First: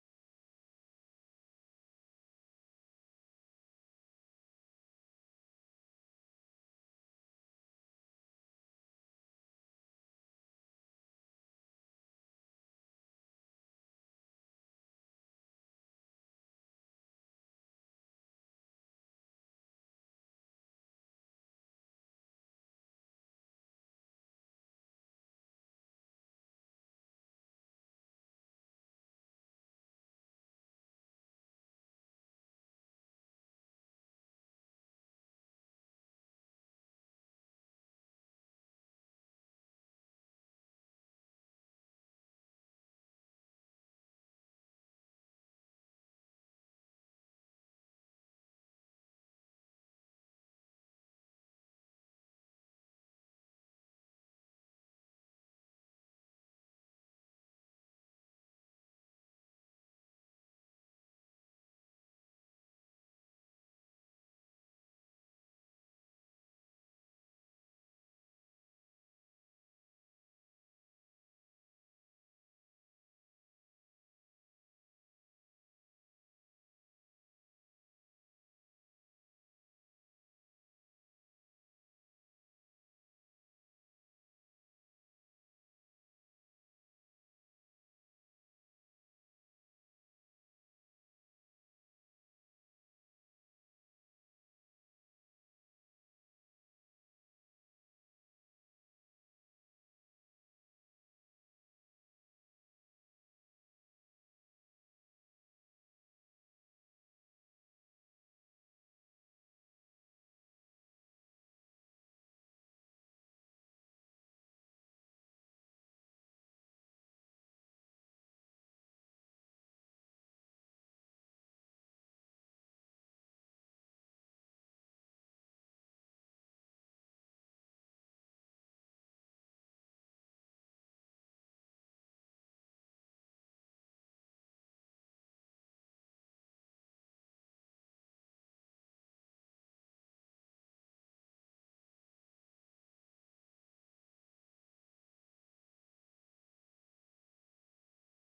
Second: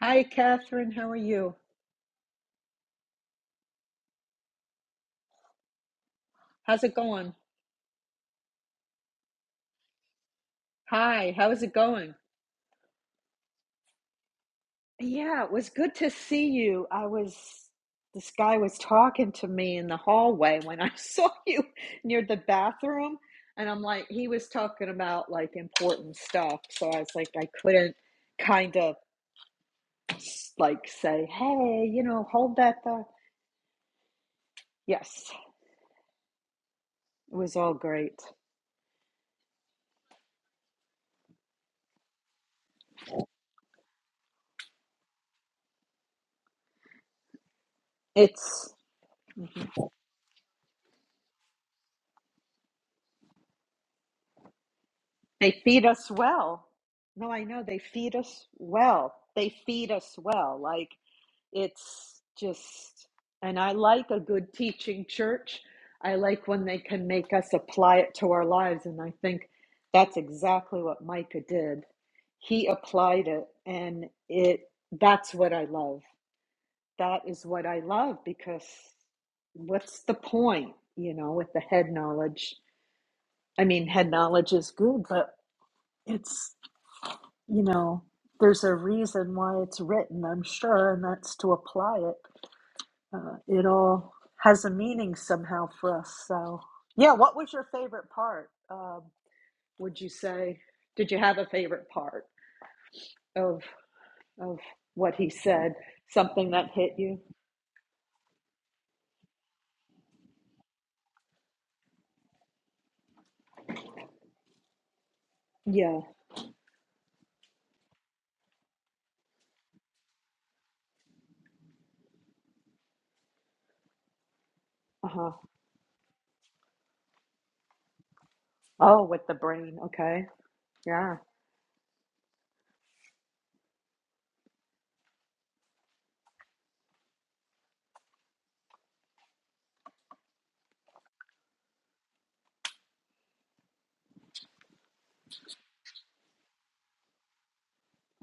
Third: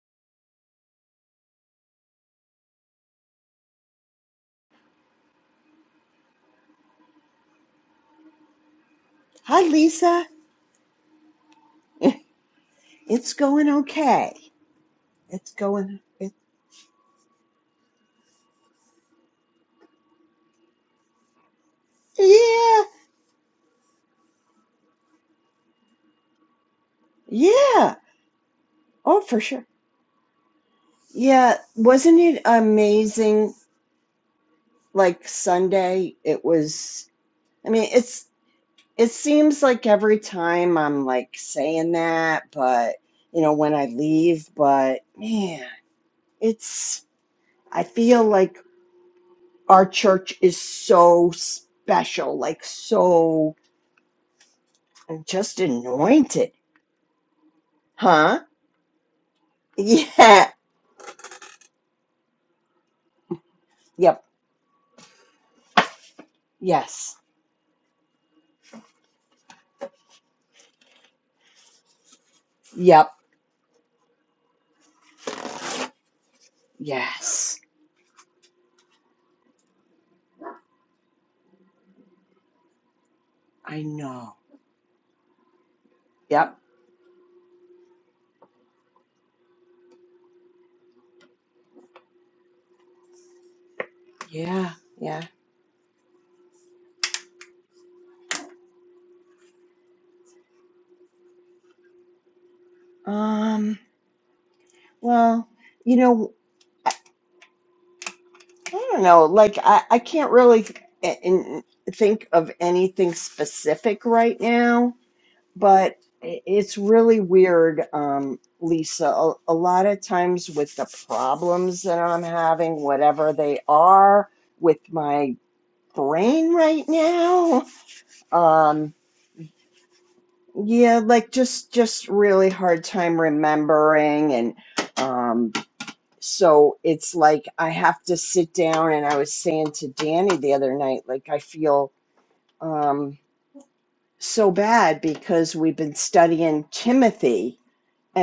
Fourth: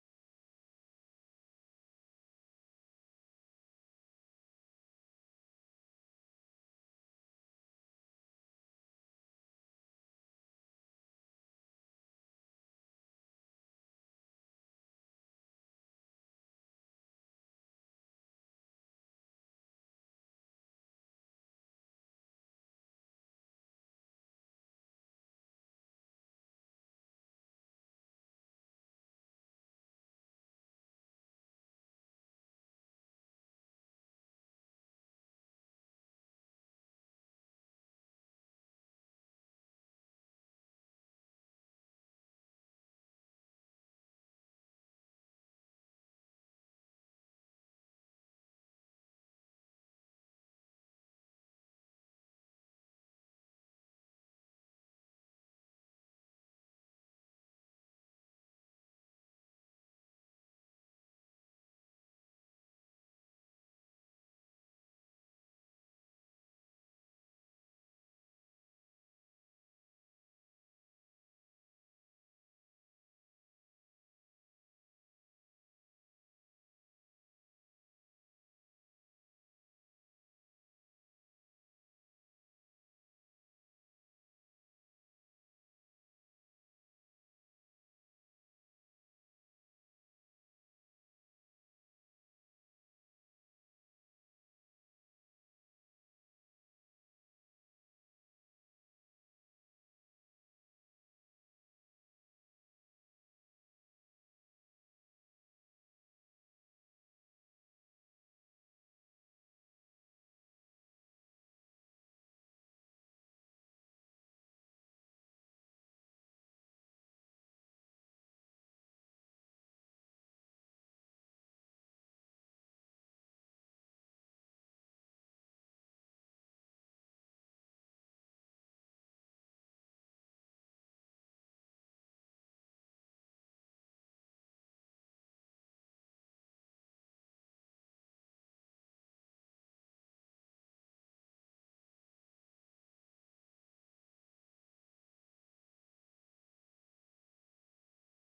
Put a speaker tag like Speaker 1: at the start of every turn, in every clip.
Speaker 1: Hi, Catherine. How are you? How's it going?
Speaker 2: Hi, Lisa.
Speaker 1: Hi, how is it going?
Speaker 2: It's going okay.
Speaker 1: Yeah, it
Speaker 2: It's
Speaker 1: was good
Speaker 2: going.
Speaker 1: to
Speaker 2: It,
Speaker 1: see you. I was, this guy was talking to me in the hallway when I saw you near the
Speaker 2: yeah,
Speaker 1: bathroom. And I'm like, he was talking about like important stuff. So I was like, I
Speaker 2: yeah.
Speaker 1: couldn't kind of
Speaker 2: Oh, for sure.
Speaker 1: like say,
Speaker 2: Yeah,
Speaker 1: hey, you
Speaker 2: wasn't
Speaker 1: know,
Speaker 2: it
Speaker 1: hold that thought.
Speaker 2: amazing?
Speaker 1: Yes,
Speaker 2: Like Sunday, it was.
Speaker 1: it was
Speaker 2: I
Speaker 1: all
Speaker 2: mean,
Speaker 1: great.
Speaker 2: it's. It seems like every time I'm like saying that, but you know, when I leave, but man, it's. I feel like
Speaker 1: It's,
Speaker 2: our church is so special, like so just
Speaker 1: They feed us
Speaker 2: anointed,
Speaker 1: well. No, I know they feed
Speaker 2: huh?
Speaker 1: us well. They feed us
Speaker 2: Yeah.
Speaker 1: well. Like it's just, and I like a
Speaker 2: Yep.
Speaker 1: good teaching church. I like when they can
Speaker 2: Yes.
Speaker 1: make us apply it to our lives. And I think that's exactly what Micah did. He
Speaker 2: Yep.
Speaker 1: applied it, and it, that's what I love. That is
Speaker 2: Yes.
Speaker 1: what I love because what's the point, you know, with the head knowledge? I
Speaker 2: I
Speaker 1: mean, head
Speaker 2: know.
Speaker 1: knowledge is good, but it's
Speaker 2: Yep.
Speaker 1: you know, there's a reason why it's written, I'm sure, and that's to apply it. Uh, it all has a
Speaker 2: Yeah.
Speaker 1: meaning
Speaker 2: Yeah.
Speaker 1: somehow for us. So, yeah, what was your favorite part? Um, would you say, did you have a favorite part of
Speaker 2: Um.
Speaker 1: of what he
Speaker 2: Well,
Speaker 1: said?
Speaker 2: you know,
Speaker 1: Something that hit
Speaker 2: I,
Speaker 1: you?
Speaker 2: I don't know. Like, I I can't really a- in, think of anything specific right now, but
Speaker 1: Yeah.
Speaker 2: i- it's really weird, um, Lisa. A, a lot of times with the problems that I'm having, whatever they are, with
Speaker 1: Uh huh.
Speaker 2: my brain right now. um,
Speaker 1: Oh, with the brain. Okay.
Speaker 2: Yeah,
Speaker 1: Yeah.
Speaker 2: like just just really hard time remembering and um so it's like I have to sit down and I was saying to Danny the other night like I feel um so bad because we've been studying Timothy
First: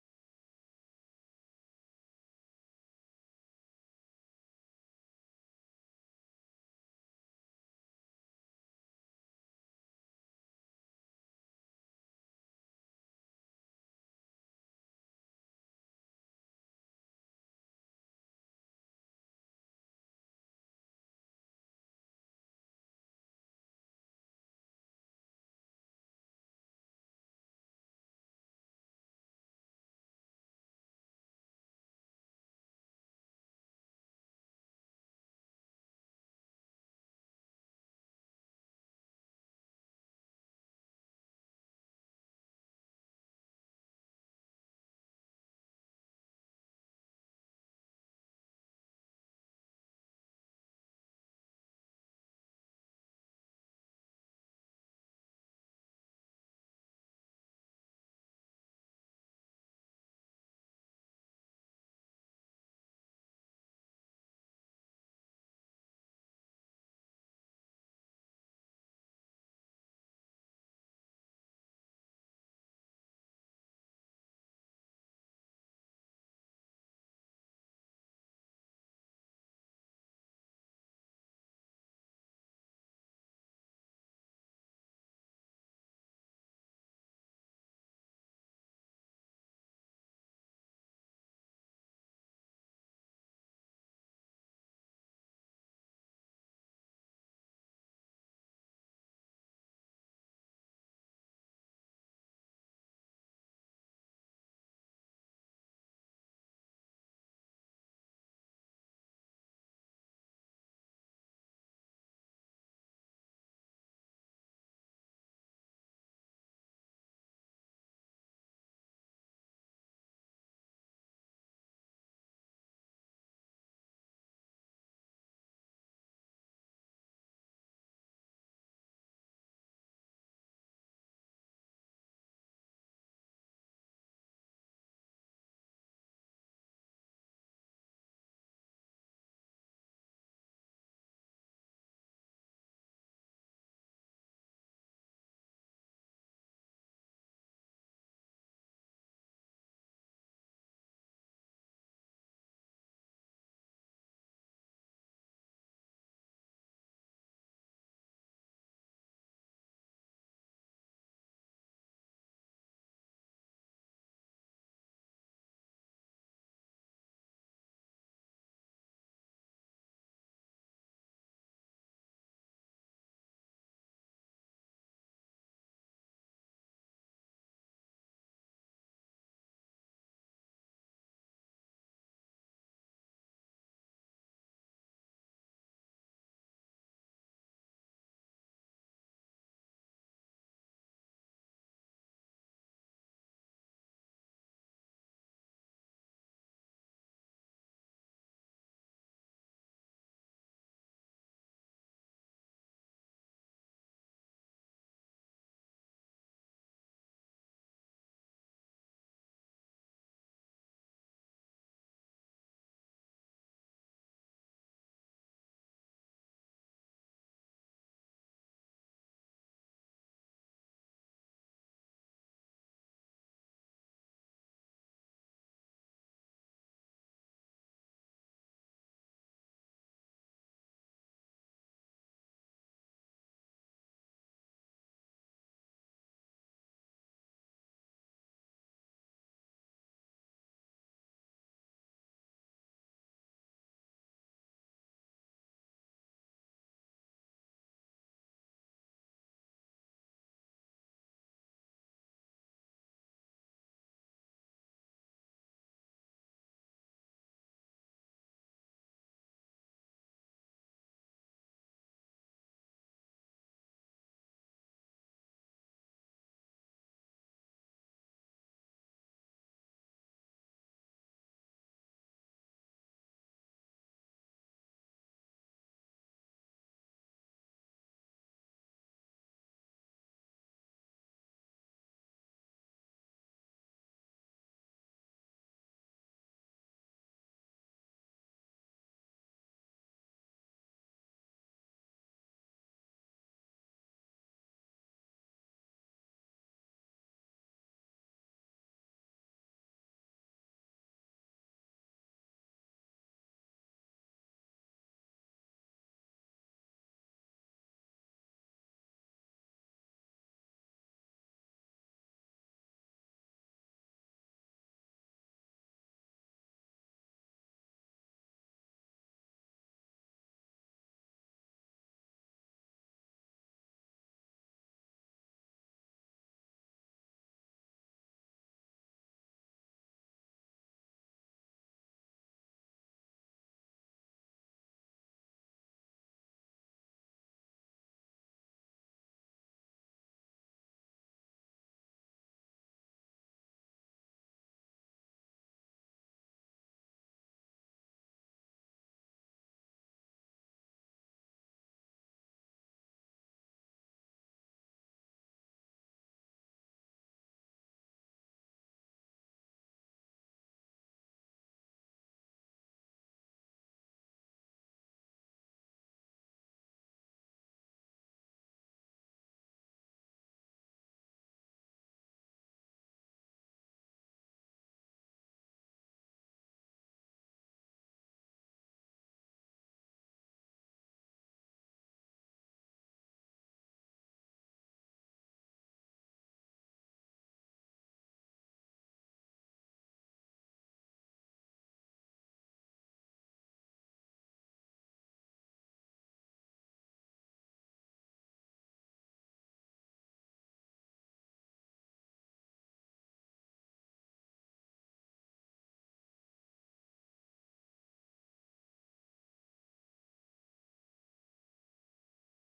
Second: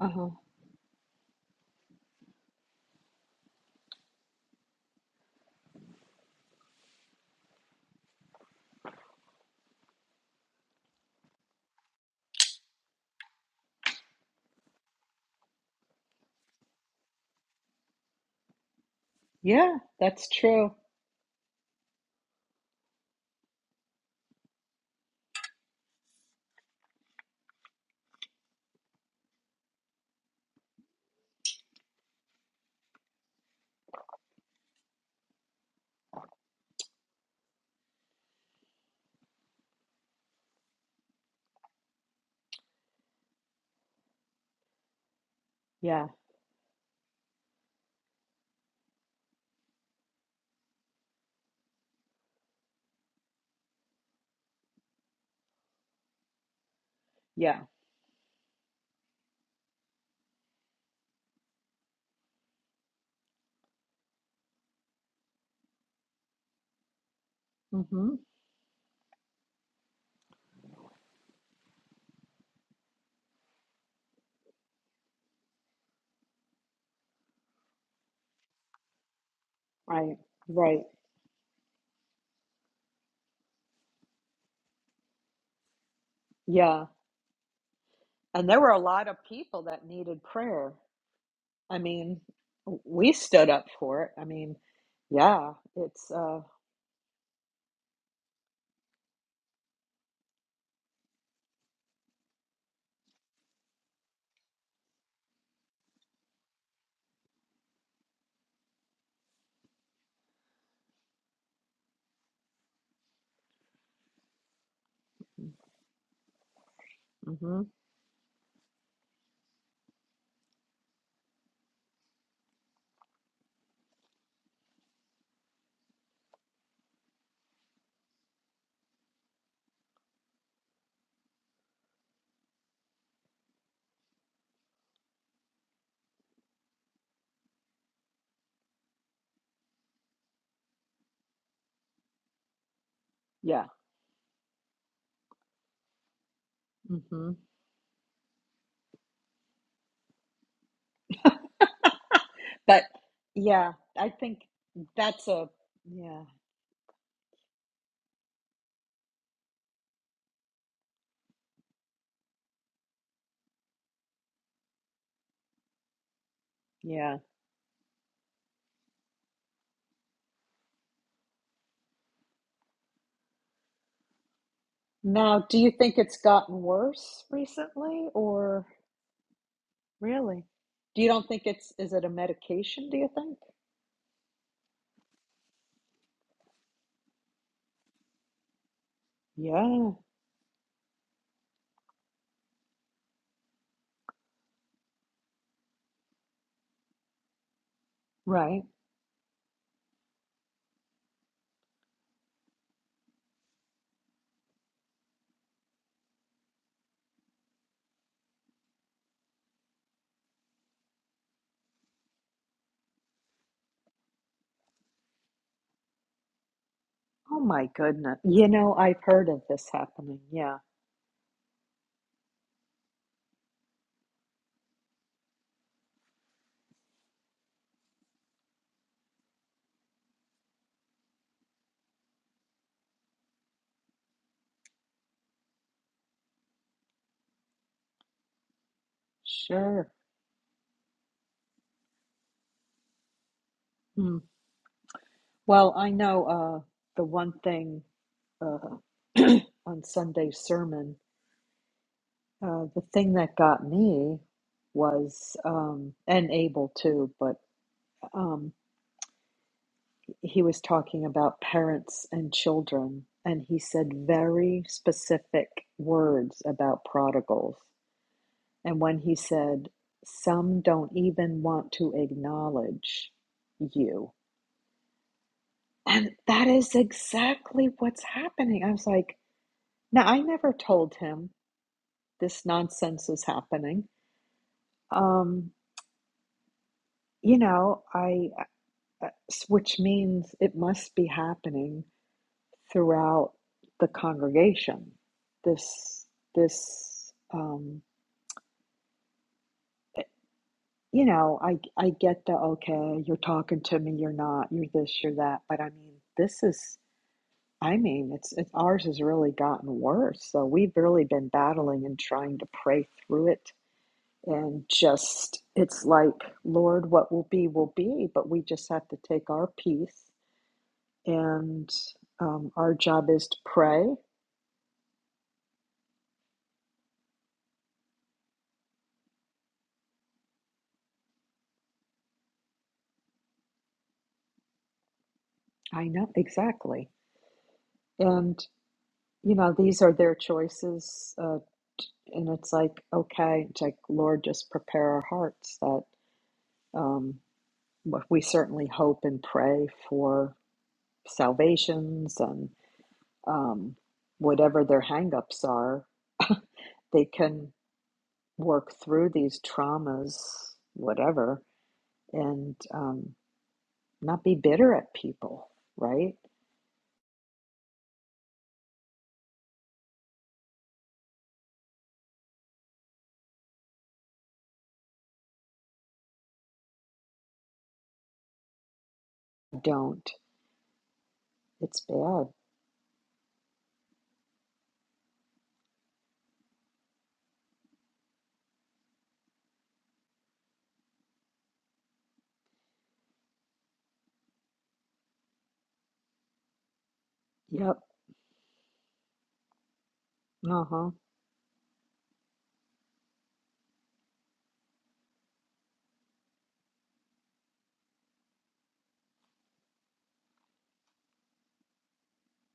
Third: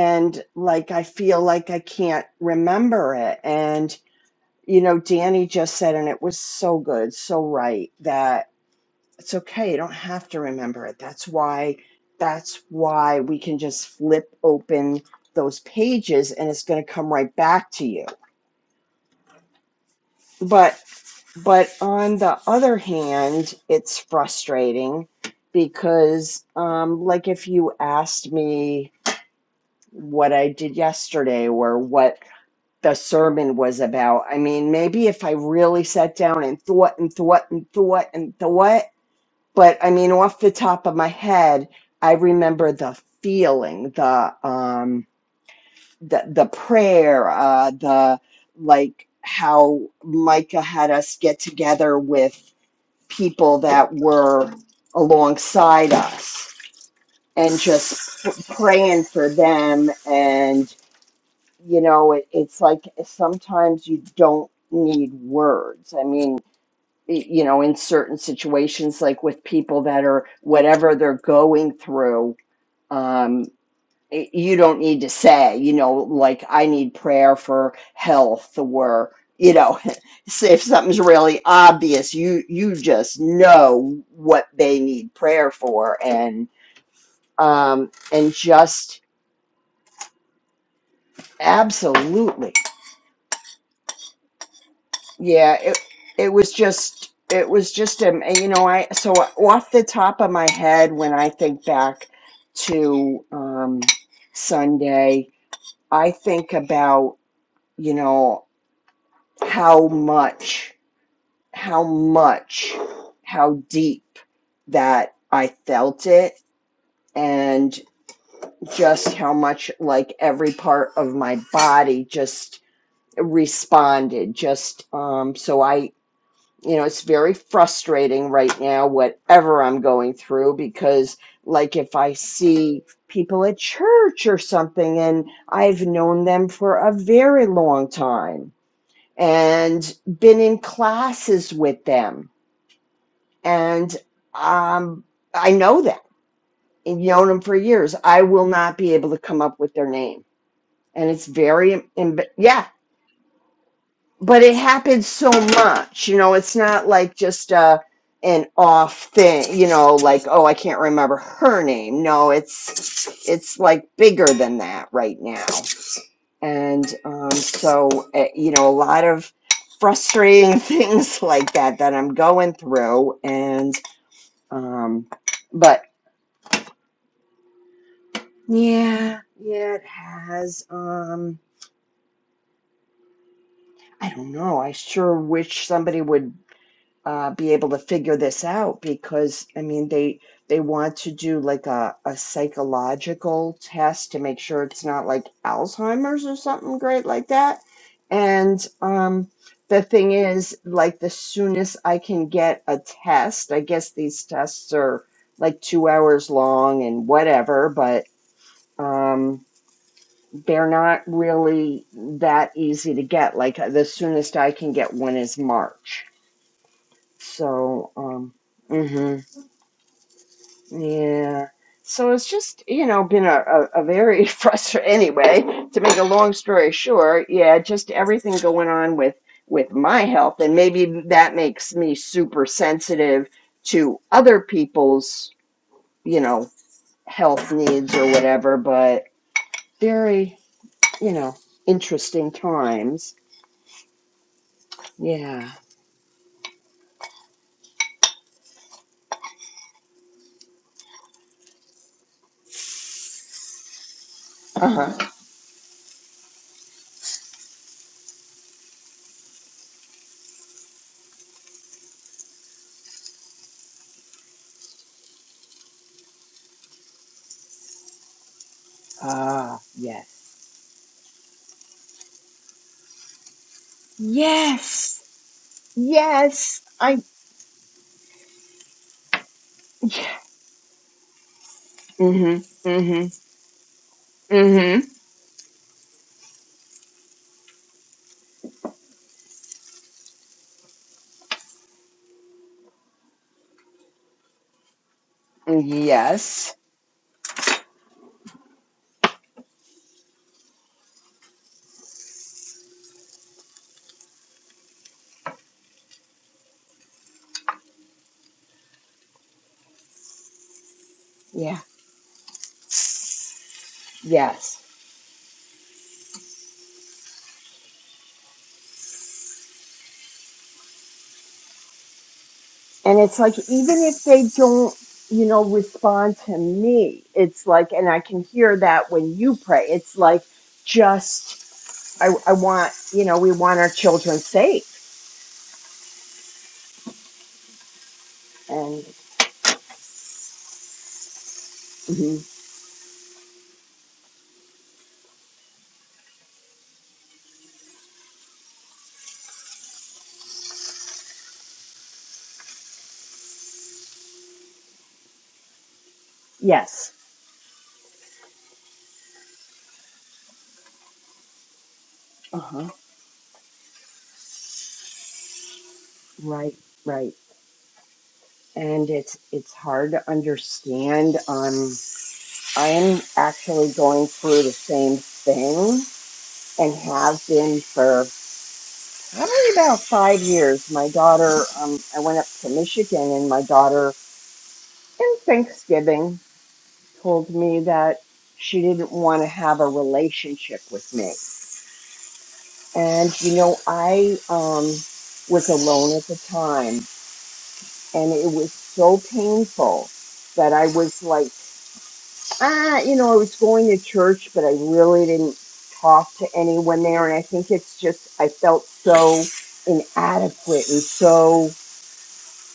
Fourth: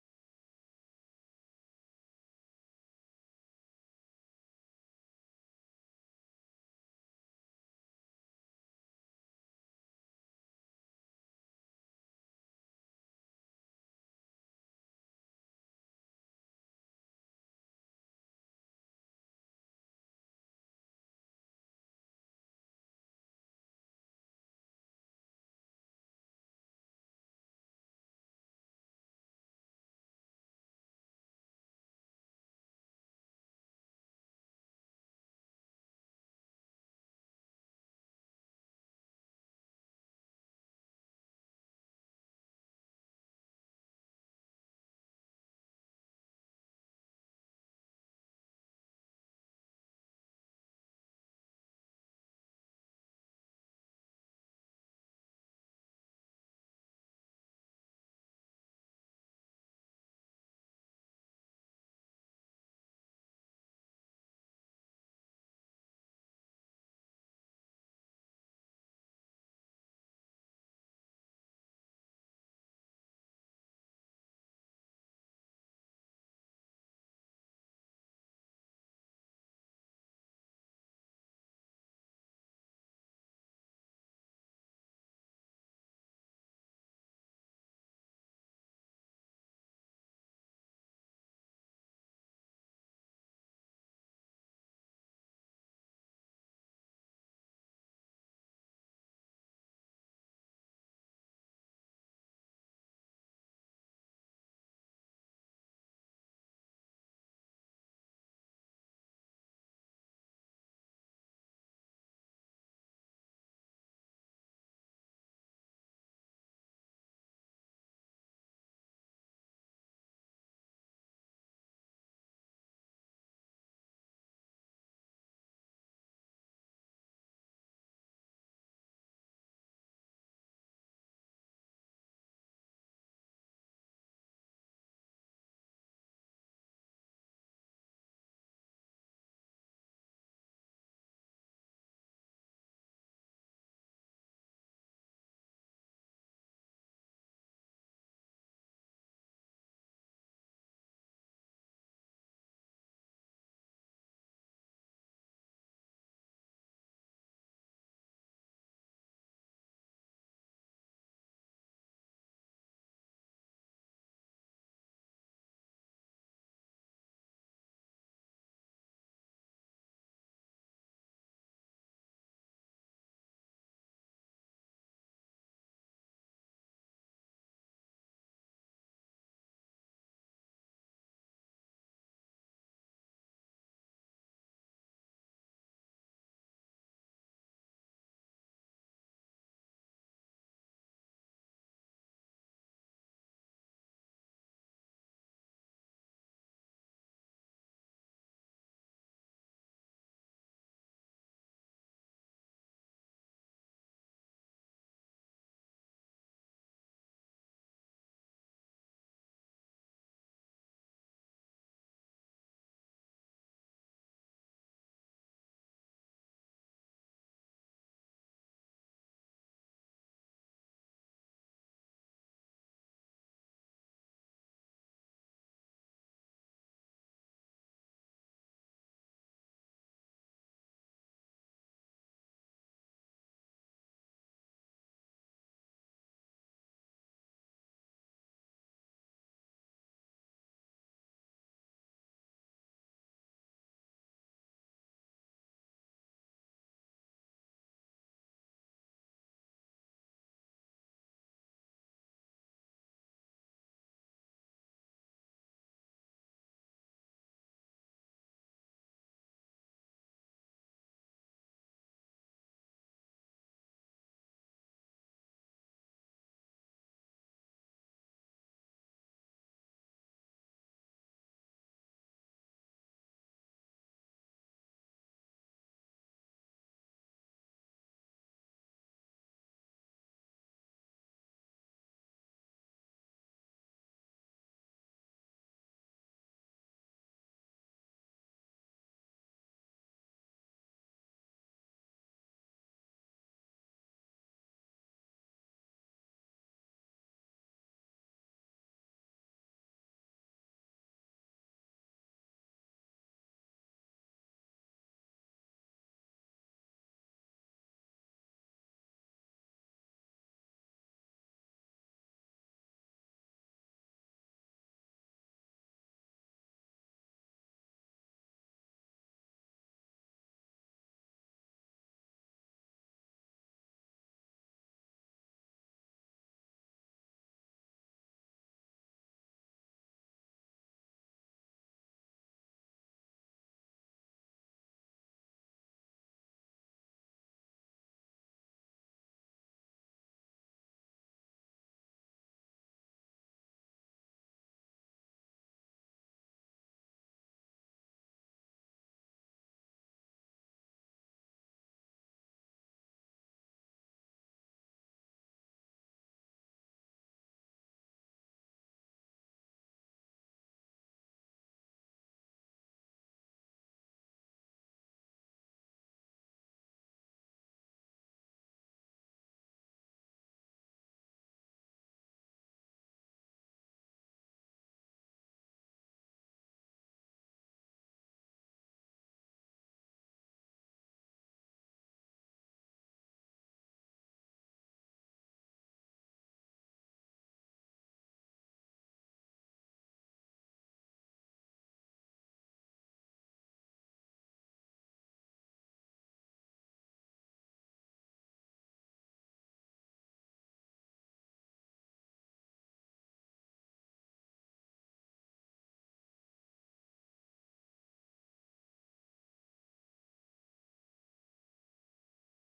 Speaker 1: Uh huh.
Speaker 2: like I feel like I can't remember it and you know Danny just said and it was so good, so right that it's okay you don't have to remember it that's why that's why we can just flip open those pages and it's going to come right back to you
Speaker 1: Yeah, that's true.
Speaker 2: but but on the other hand it's frustrating because um like if you asked me what i did yesterday or what the sermon was about i mean maybe if i really sat down and thought and thought and thought and thought but I mean, off the top of my head, I remember the feeling, the um,
Speaker 1: Yeah.
Speaker 2: the the prayer, uh, the like how Micah had us get together with people that were alongside us and
Speaker 1: Yeah.
Speaker 2: just p- praying for them. And you know, it, it's like sometimes you don't need words. I mean, you know, in
Speaker 1: Mm-hmm.
Speaker 2: certain situations, like with people that are whatever they're going through, um, y- you don't need to say, you know, like I need prayer for health or you know,
Speaker 1: Right.
Speaker 2: so if
Speaker 1: Right.
Speaker 2: something's really obvious, you you just know what they need prayer for, and
Speaker 1: Yeah.
Speaker 2: um, and
Speaker 1: And there were a
Speaker 2: just
Speaker 1: lot of people that needed prayer. I mean,
Speaker 2: absolutely
Speaker 1: we stood up for it. I mean, yeah,
Speaker 2: yeah it
Speaker 1: it's
Speaker 2: it
Speaker 1: uh
Speaker 2: was just it was just um you know i so off the top of my head when i think back to um sunday i think about you know how much how much how deep that i felt it
Speaker 1: hmm
Speaker 2: and just how much like every part of my body just responded just um so i you know it's very frustrating right now whatever i'm going through because like if i see people at church or something and i've known them for a very long time and been in classes with them
Speaker 1: yeah.
Speaker 2: and um i know them and known
Speaker 1: hmm
Speaker 2: them for years i will not be able to come up with their name and it's very emb- yeah
Speaker 1: But yeah, I think
Speaker 2: but it happens
Speaker 1: that's
Speaker 2: so
Speaker 1: a
Speaker 2: much you
Speaker 1: yeah,
Speaker 2: know it's not like just uh an off thing you know like oh i can't remember her name no it's it's like bigger than that right now and
Speaker 1: yeah.
Speaker 2: um so uh, you know a lot of frustrating things like that that i'm going through and um
Speaker 1: Now, do you
Speaker 2: but
Speaker 1: think it's gotten worse recently or
Speaker 2: yeah yeah it
Speaker 1: really?
Speaker 2: has
Speaker 1: Do you don't
Speaker 2: um
Speaker 1: think it's is it a medication, do you think?
Speaker 2: i don't know i sure wish somebody would uh, be able to figure this out because I mean
Speaker 1: Yeah,
Speaker 2: they they want to do like a, a psychological test to make sure it's not like Alzheimer's or something great like that.
Speaker 1: right.
Speaker 2: And um, the thing is, like the soonest I can get a test, I guess these tests are like two hours long and whatever, but um, they're not really that easy to get. Like the soonest I can get one is March
Speaker 1: Oh my
Speaker 2: so,
Speaker 1: goodness.
Speaker 2: um,
Speaker 1: You know, I've
Speaker 2: hmm
Speaker 1: heard of this happening. Yeah,
Speaker 2: yeah. So it's just, you know, been a, a, a very frustrating, anyway, to make a long story short, yeah, just everything going on with, with my health. And maybe that makes me super sensitive to other people's, you know, health needs or whatever, but
Speaker 1: sure.
Speaker 2: very, you know, interesting times.
Speaker 1: Hmm.
Speaker 2: Yeah.
Speaker 1: Well, I know uh, the one thing uh, on Sunday's sermon, uh, the thing that got me
Speaker 2: Uh-huh.
Speaker 1: was, um, and Abel too, but um, he was talking about parents and children, and he said very specific words about prodigals. And when he
Speaker 2: Ah,
Speaker 1: said,
Speaker 2: yes.
Speaker 1: some don't even want to acknowledge you.
Speaker 2: Yes.
Speaker 1: And that
Speaker 2: Yes.
Speaker 1: is
Speaker 2: I
Speaker 1: exactly what's happening. I was like, now I never told him
Speaker 2: hmm
Speaker 1: this
Speaker 2: hmm
Speaker 1: nonsense is happening.
Speaker 2: hmm
Speaker 1: Um, you know, I, which means it must be happening throughout the congregation. This,
Speaker 2: Yes.
Speaker 1: this, um, you know, I, I get the okay, you're talking to me, you're not, you're this, you're that, but I mean, this is, I mean, it's, it's ours has really gotten worse. So we've really been
Speaker 2: Yeah.
Speaker 1: battling and trying to pray through it and
Speaker 2: Yes.
Speaker 1: just it's like lord what will be will be but we just have to take our piece and um, our
Speaker 2: And
Speaker 1: job
Speaker 2: it's
Speaker 1: is
Speaker 2: like
Speaker 1: to
Speaker 2: even
Speaker 1: pray
Speaker 2: if they don't, you know, respond to me, it's like, and I can hear that when you pray. It's like just I, I want, you know, we want our children safe.
Speaker 1: i know exactly and
Speaker 2: And
Speaker 1: you know these are their choices uh, and
Speaker 2: mhm,
Speaker 1: it's like okay it's like lord just prepare our hearts that um, what we certainly hope and pray for salvations and um, whatever their hangups are
Speaker 2: yes.
Speaker 1: they can work through these traumas, whatever, and
Speaker 2: Uh-huh.
Speaker 1: um, not be bitter at people, right?
Speaker 2: Right, right. And it's it's hard to understand. Um I'm actually going through the same thing and have been for Probably about
Speaker 1: Don't.
Speaker 2: five years. My daughter, um,
Speaker 1: It's
Speaker 2: I went up
Speaker 1: bad.
Speaker 2: to Michigan, and my daughter, in Thanksgiving, told me that she didn't want to have a relationship with me. And you know, I um, was alone at the time,
Speaker 1: Yep.
Speaker 2: and it was so painful that
Speaker 1: Uh
Speaker 2: I
Speaker 1: huh.
Speaker 2: was like, ah, you know, I was going to church, but I really didn't talk to anyone there. And I think it's just I felt so inadequate and so.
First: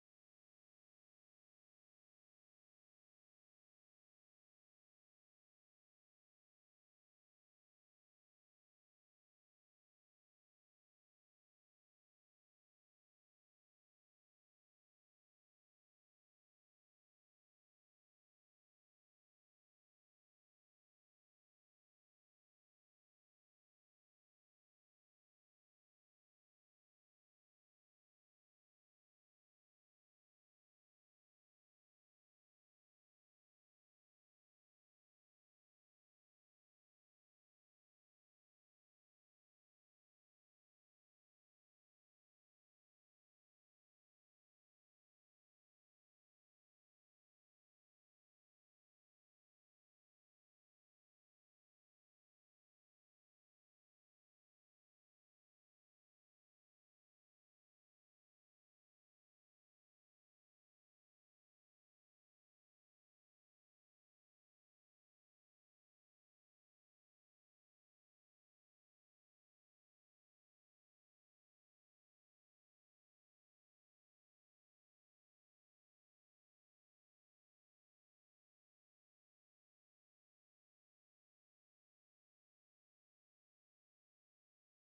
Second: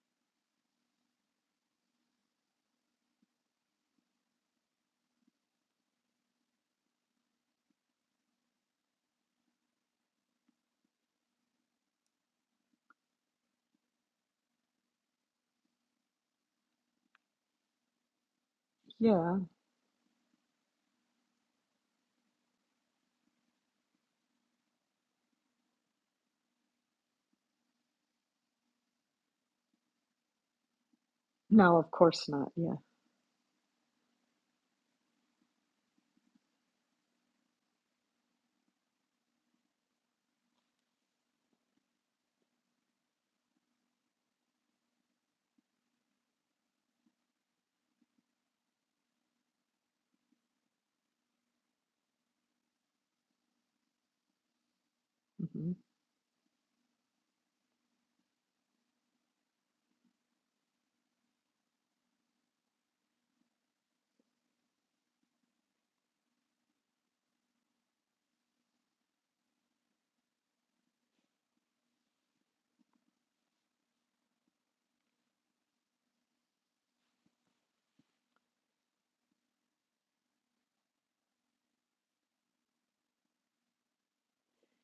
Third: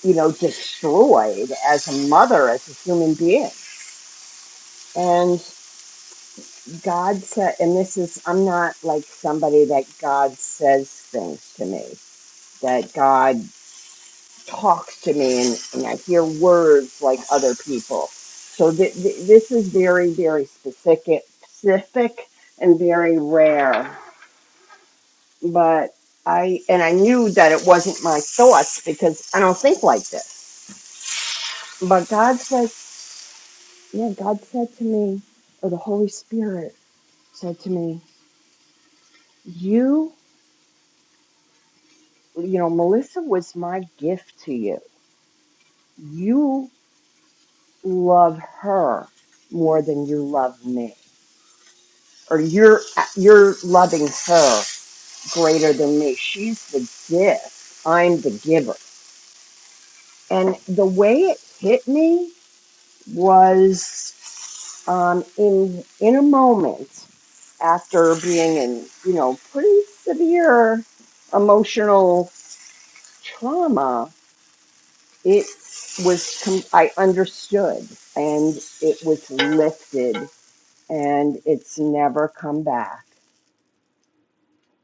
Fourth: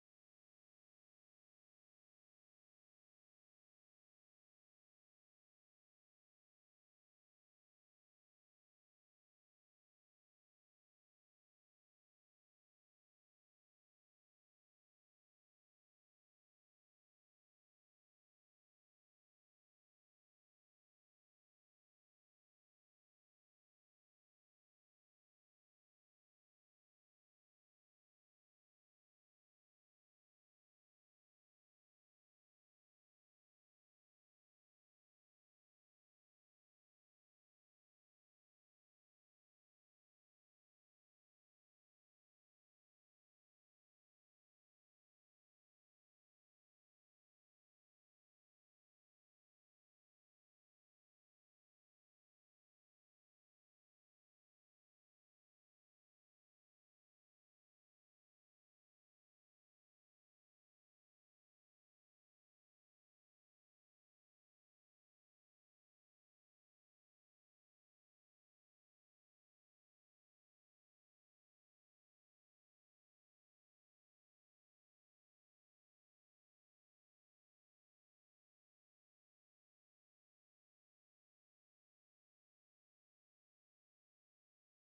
Speaker 2: you know, destroyed as a mother, as a human being. And God said, and this is, I'm not like somebody that God says things to me, that God talks to me and, and I hear words like other people. So th- th-
Speaker 1: Yeah.
Speaker 2: this is very, very specific, specific and very rare. But I, and I knew that it wasn't my thoughts because I don't think like this.
Speaker 1: No, of
Speaker 2: But
Speaker 1: course
Speaker 2: God
Speaker 1: not. Yeah.
Speaker 2: says. Yeah, God said to me, or the Holy Spirit said to me, You, you know, Melissa was my gift to you. You love her more than you love me, or you're you're loving her
Speaker 1: hmm
Speaker 2: greater than me. She's the gift. I'm the giver. And the way it hit me was um, in in a moment after being in you know pretty severe emotional trauma, it was, com- I understood and it was lifted and it's never come back.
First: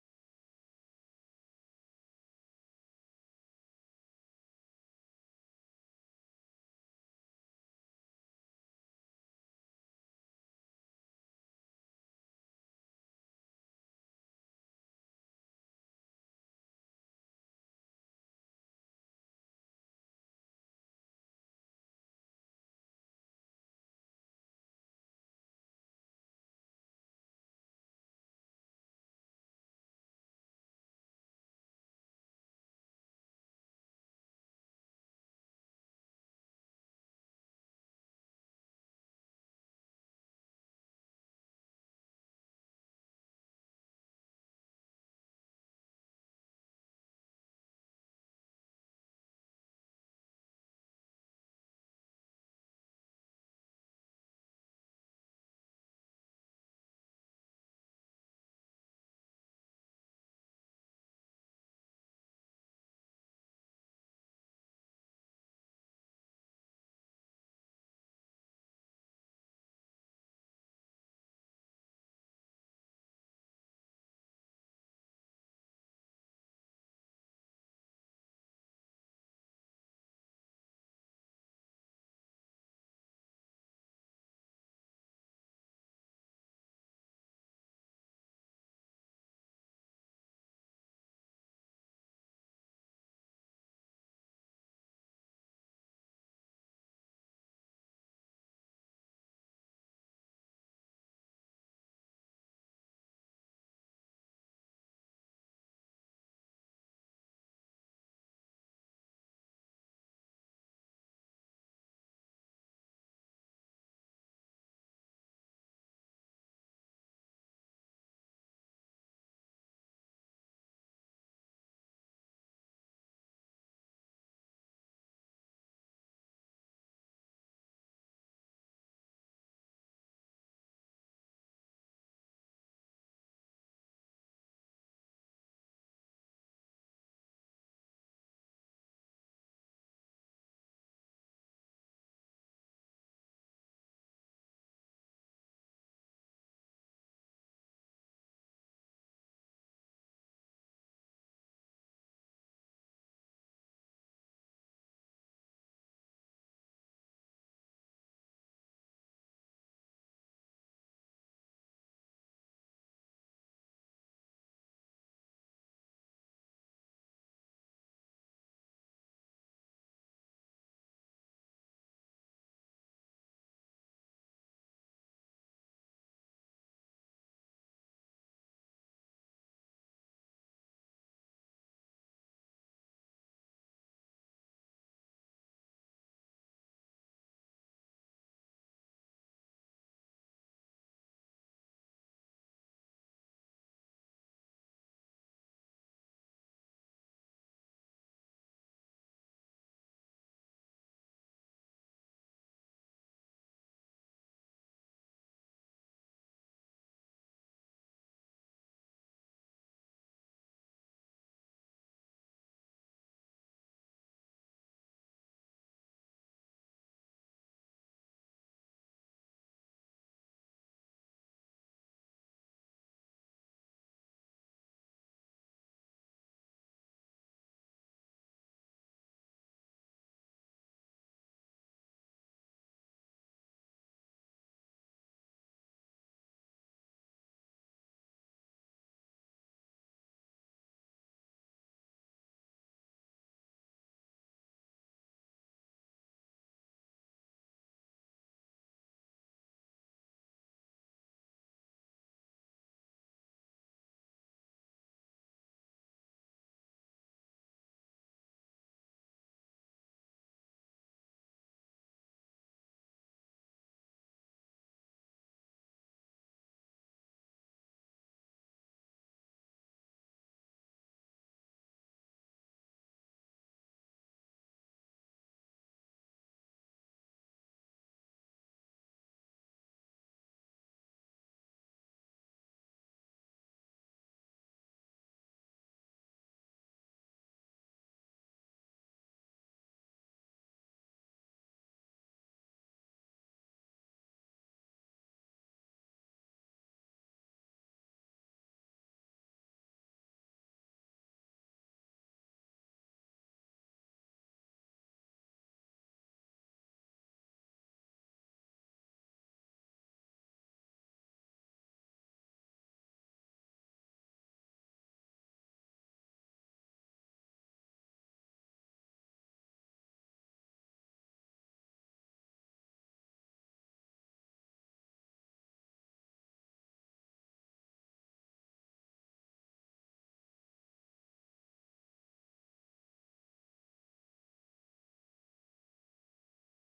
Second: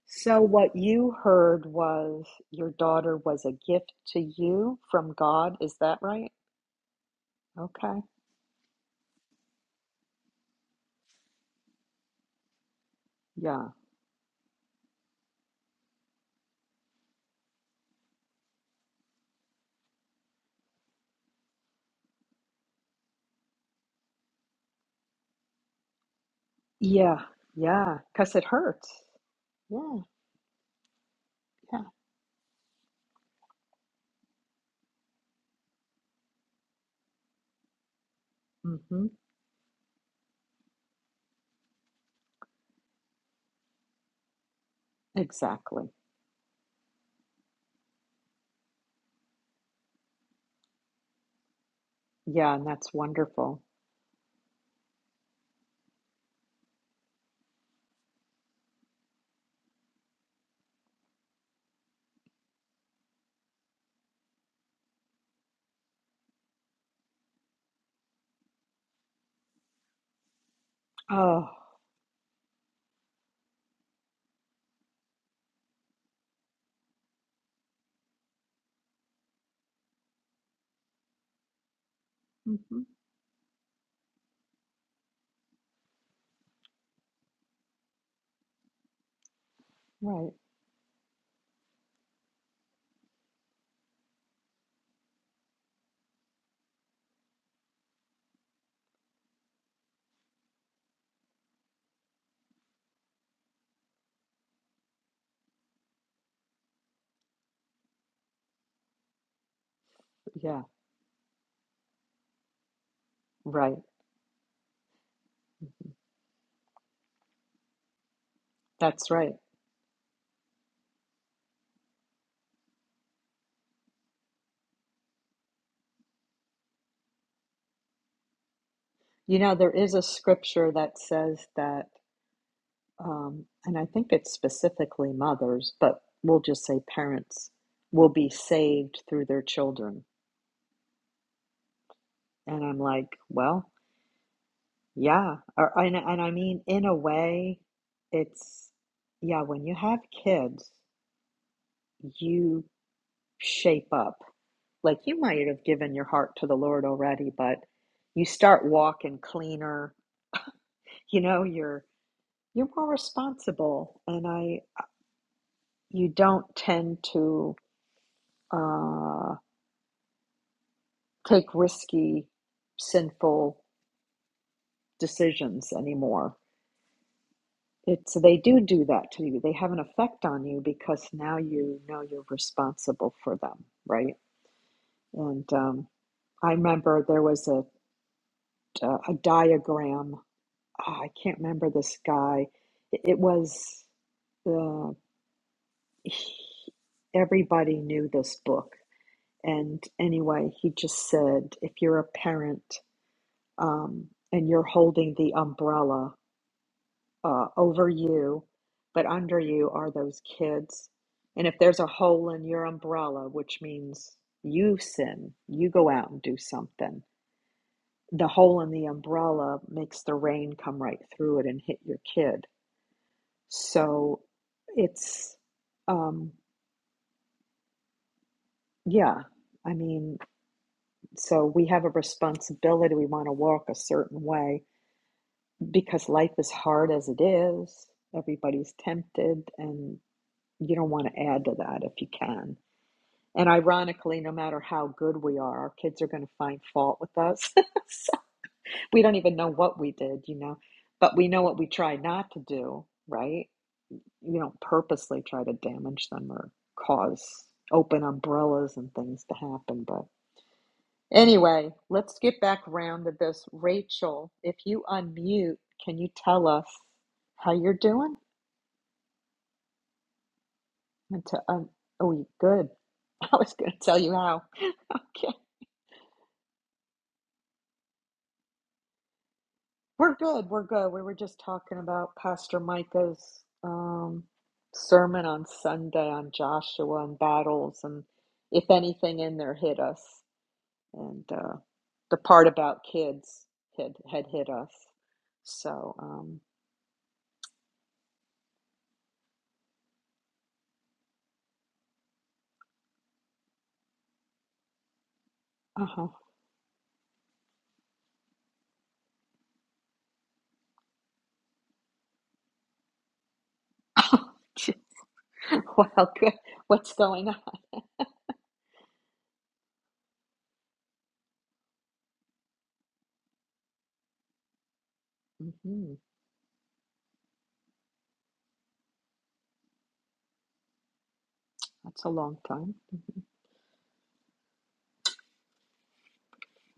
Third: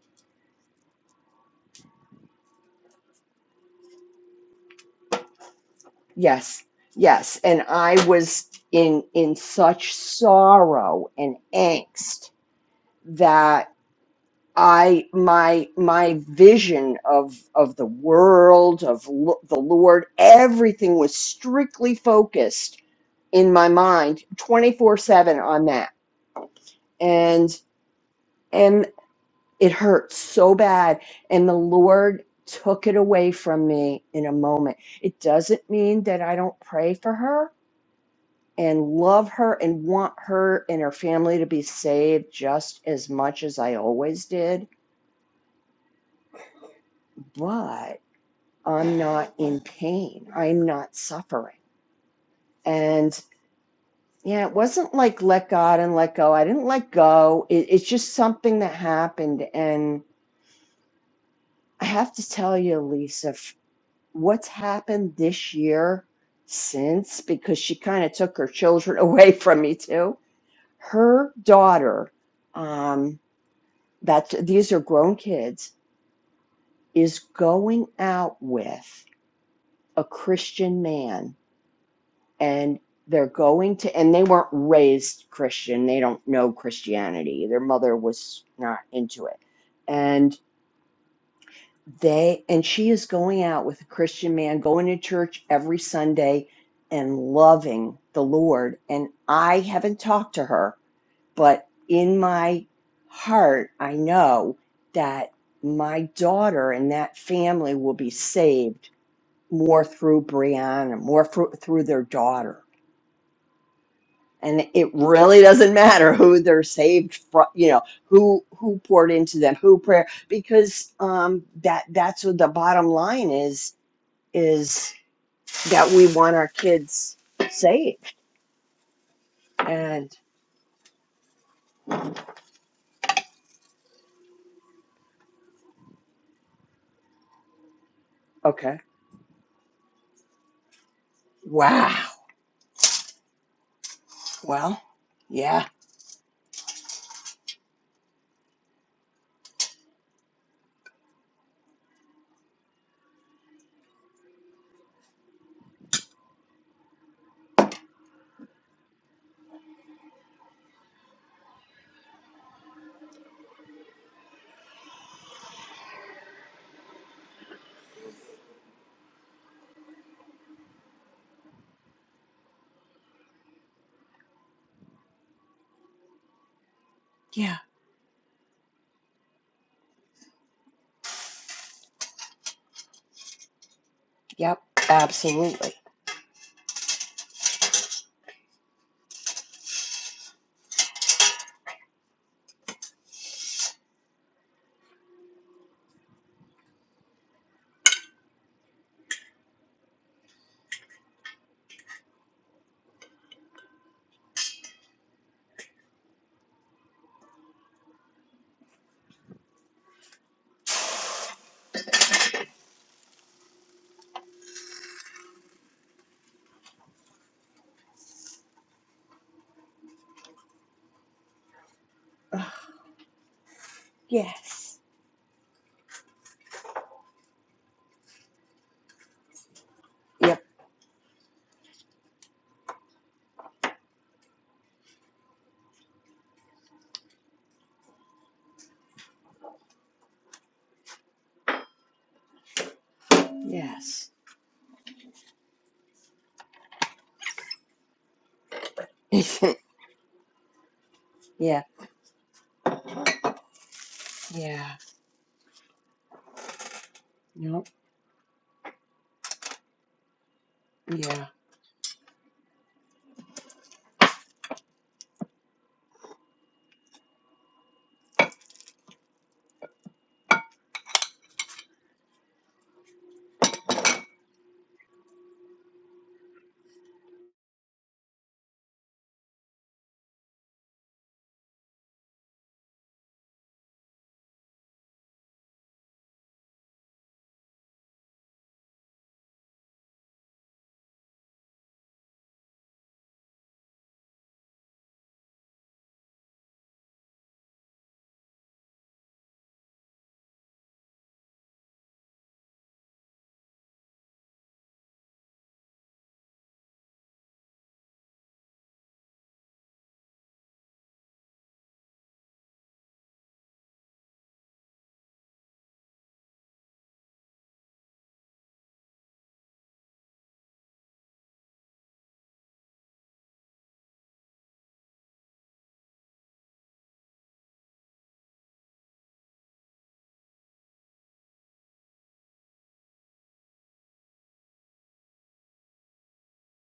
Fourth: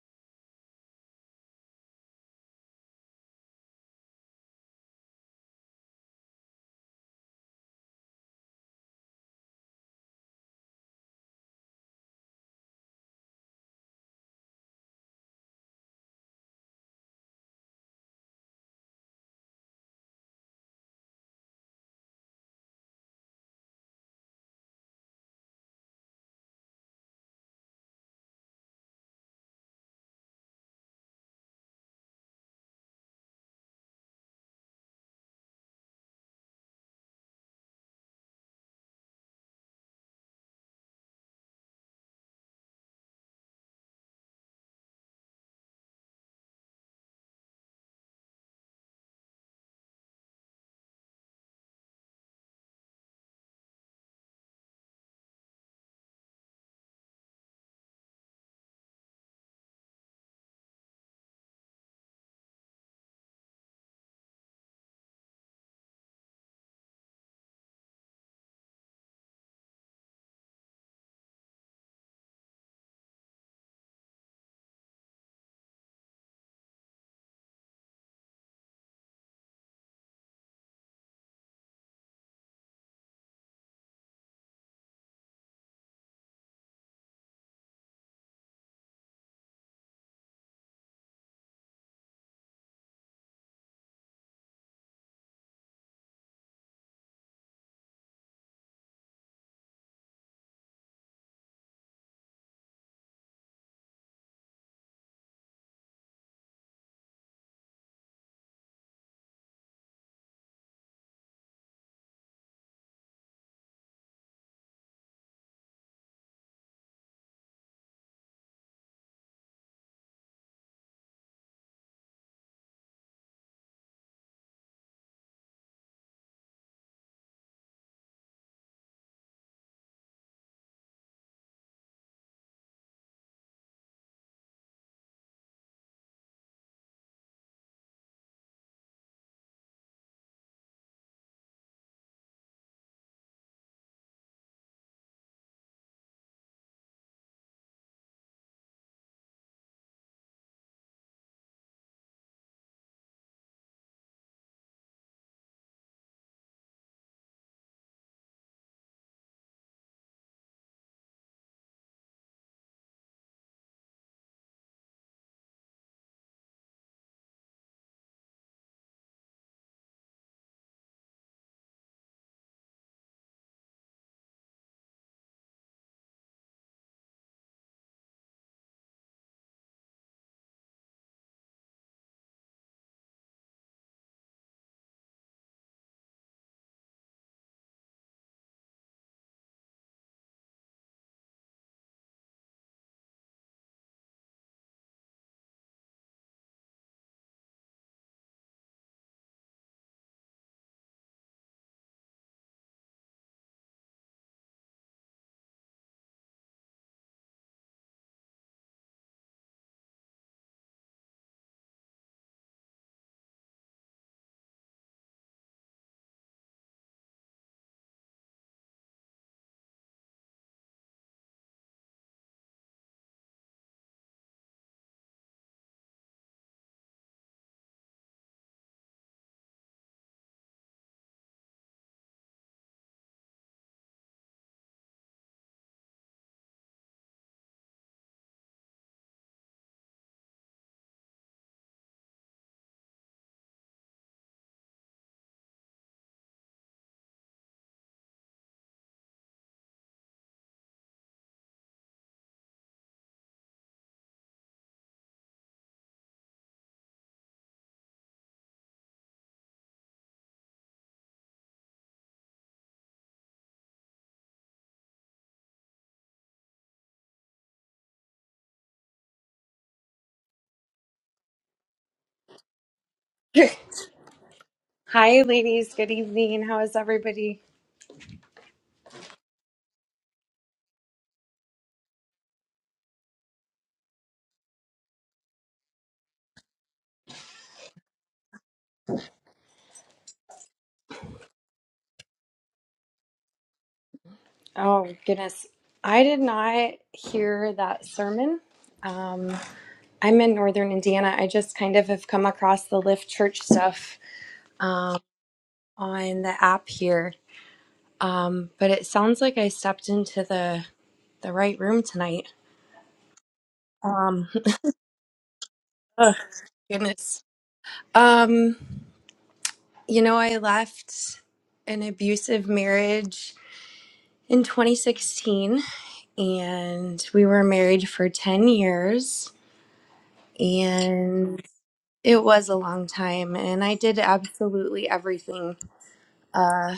Speaker 1: So, what you heard was your daughter was a gift to you from God. Is that right?
Speaker 2: Yes, yes. And
Speaker 1: Okay.
Speaker 2: I was in, in such sorrow and angst
Speaker 1: Yeah.
Speaker 2: that I, my, my vision of, of the world, of lo- the Lord, everything was strictly focused in my mind 24 7 on that.
Speaker 1: Yeah.
Speaker 2: And
Speaker 1: Yeah. Because it hurts.
Speaker 2: It
Speaker 1: Yeah.
Speaker 2: hurt so bad. And the
Speaker 1: Yeah.
Speaker 2: Lord took it away from me in a moment. It doesn't mean that I don't pray for her and
Speaker 1: Mm-hmm.
Speaker 2: love her and want her and her family to be saved just as much as I always did.
Speaker 1: Exactly.
Speaker 2: But I'm not in pain, I'm not suffering.
Speaker 1: Yeah. And that's
Speaker 2: And
Speaker 1: wonderful.
Speaker 2: yeah, it wasn't like let God and let go. I didn't let go. It, it's just something that happened. And I have to tell you, Lisa, what's happened this year since because she kind of took her children away from me too her
Speaker 1: Oh.
Speaker 2: daughter um that these are grown kids is going out with a christian man
Speaker 1: Mm-hmm.
Speaker 2: and they're going to and they weren't raised christian they don't know christianity their mother was not into it
Speaker 1: Right.
Speaker 2: and. they and she is going out with a christian man going to church every sunday and loving the lord and i haven't talked to her but in my heart i know that my daughter and that family will be saved more through
Speaker 1: Yeah,
Speaker 2: brianna more through, through their daughter
Speaker 1: right.
Speaker 2: and it really doesn't matter who they're saved from you know who who poured
Speaker 1: That's right.
Speaker 2: into them who prayer because um that that's what the bottom line is is that we want our kids saved.
Speaker 1: You know, there is a
Speaker 2: And
Speaker 1: scripture that says that, um, and I think it's specifically mothers, but we'll just say parents will be
Speaker 2: okay,
Speaker 1: saved through their children.
Speaker 2: wow.
Speaker 1: And I'm like, well,
Speaker 2: Well,
Speaker 1: yeah.
Speaker 2: yeah,
Speaker 1: Or, and, and I mean, in a way, it's, yeah, when you have kids, you shape up. Like you might have given your heart to the Lord already, but you start walking cleaner. You know, you're you're more responsible and i you don't tend to uh, take risky sinful decisions anymore
Speaker 2: yeah,
Speaker 1: it's they do do that to you they have an effect on you because now you know you're responsible for them right
Speaker 2: yep,
Speaker 1: and
Speaker 2: absolutely.
Speaker 1: um, i remember there was a uh, a diagram Ah, i can't remember this guy it, it was uh, he, everybody knew this book And anyway, he just said, if you're a parent um, and you're holding the umbrella uh, over you, but under you are those kids. And if there's a hole in your umbrella, which means you sin, you go out and do something, the hole in the umbrella makes the rain come right through it and hit your
Speaker 2: Ugh,
Speaker 1: kid. So
Speaker 2: yes,
Speaker 1: it's, um, yeah, I mean,
Speaker 2: yep,
Speaker 1: so we have a responsibility. We want to walk a certain way because life is hard as it is. Everybody's tempted, and you don't want to add to that if you can. And
Speaker 2: yes,
Speaker 1: ironically, no matter how good we are, our kids are going to find fault with us. So we don't even know what we did, you know, but we know what
Speaker 2: yeah,
Speaker 1: we try not to do, right? You don't
Speaker 2: yeah,
Speaker 1: purposely try to damage them or cause
Speaker 2: yep,
Speaker 1: open umbrellas and things to happen, but.
Speaker 2: yeah.
Speaker 1: Anyway, let's get back round to this. Rachel, if you unmute, can you tell us how you're doing? And to, um, oh, you good. I was going to tell you how.
Speaker 3: Hi,
Speaker 1: Okay.
Speaker 3: ladies. Good evening. How is everybody?
Speaker 1: We're good. We're good. We were just talking about Pastor Micah's um, sermon on Sunday on Joshua and battles, and if anything in there hit us, and uh, the part about kids had had hit us.
Speaker 3: Oh, goodness.
Speaker 1: So,
Speaker 3: I did
Speaker 1: um,
Speaker 3: not hear that sermon. Um, I'm in Northern Indiana. I just kind of have come across the Lift Church stuff um,
Speaker 1: uh
Speaker 3: on
Speaker 1: huh.
Speaker 3: the app here. Um, but it sounds like I stepped into the the right room tonight. Um,
Speaker 1: Well,
Speaker 3: ugh,
Speaker 1: good. What's
Speaker 3: goodness.
Speaker 1: going on?
Speaker 3: Um, you know, I left an abusive marriage in 2016
Speaker 1: hmm
Speaker 3: and we were married for 10 years and
Speaker 1: That's a
Speaker 3: it
Speaker 1: long
Speaker 3: was a
Speaker 1: time.
Speaker 3: long time and i did absolutely everything uh,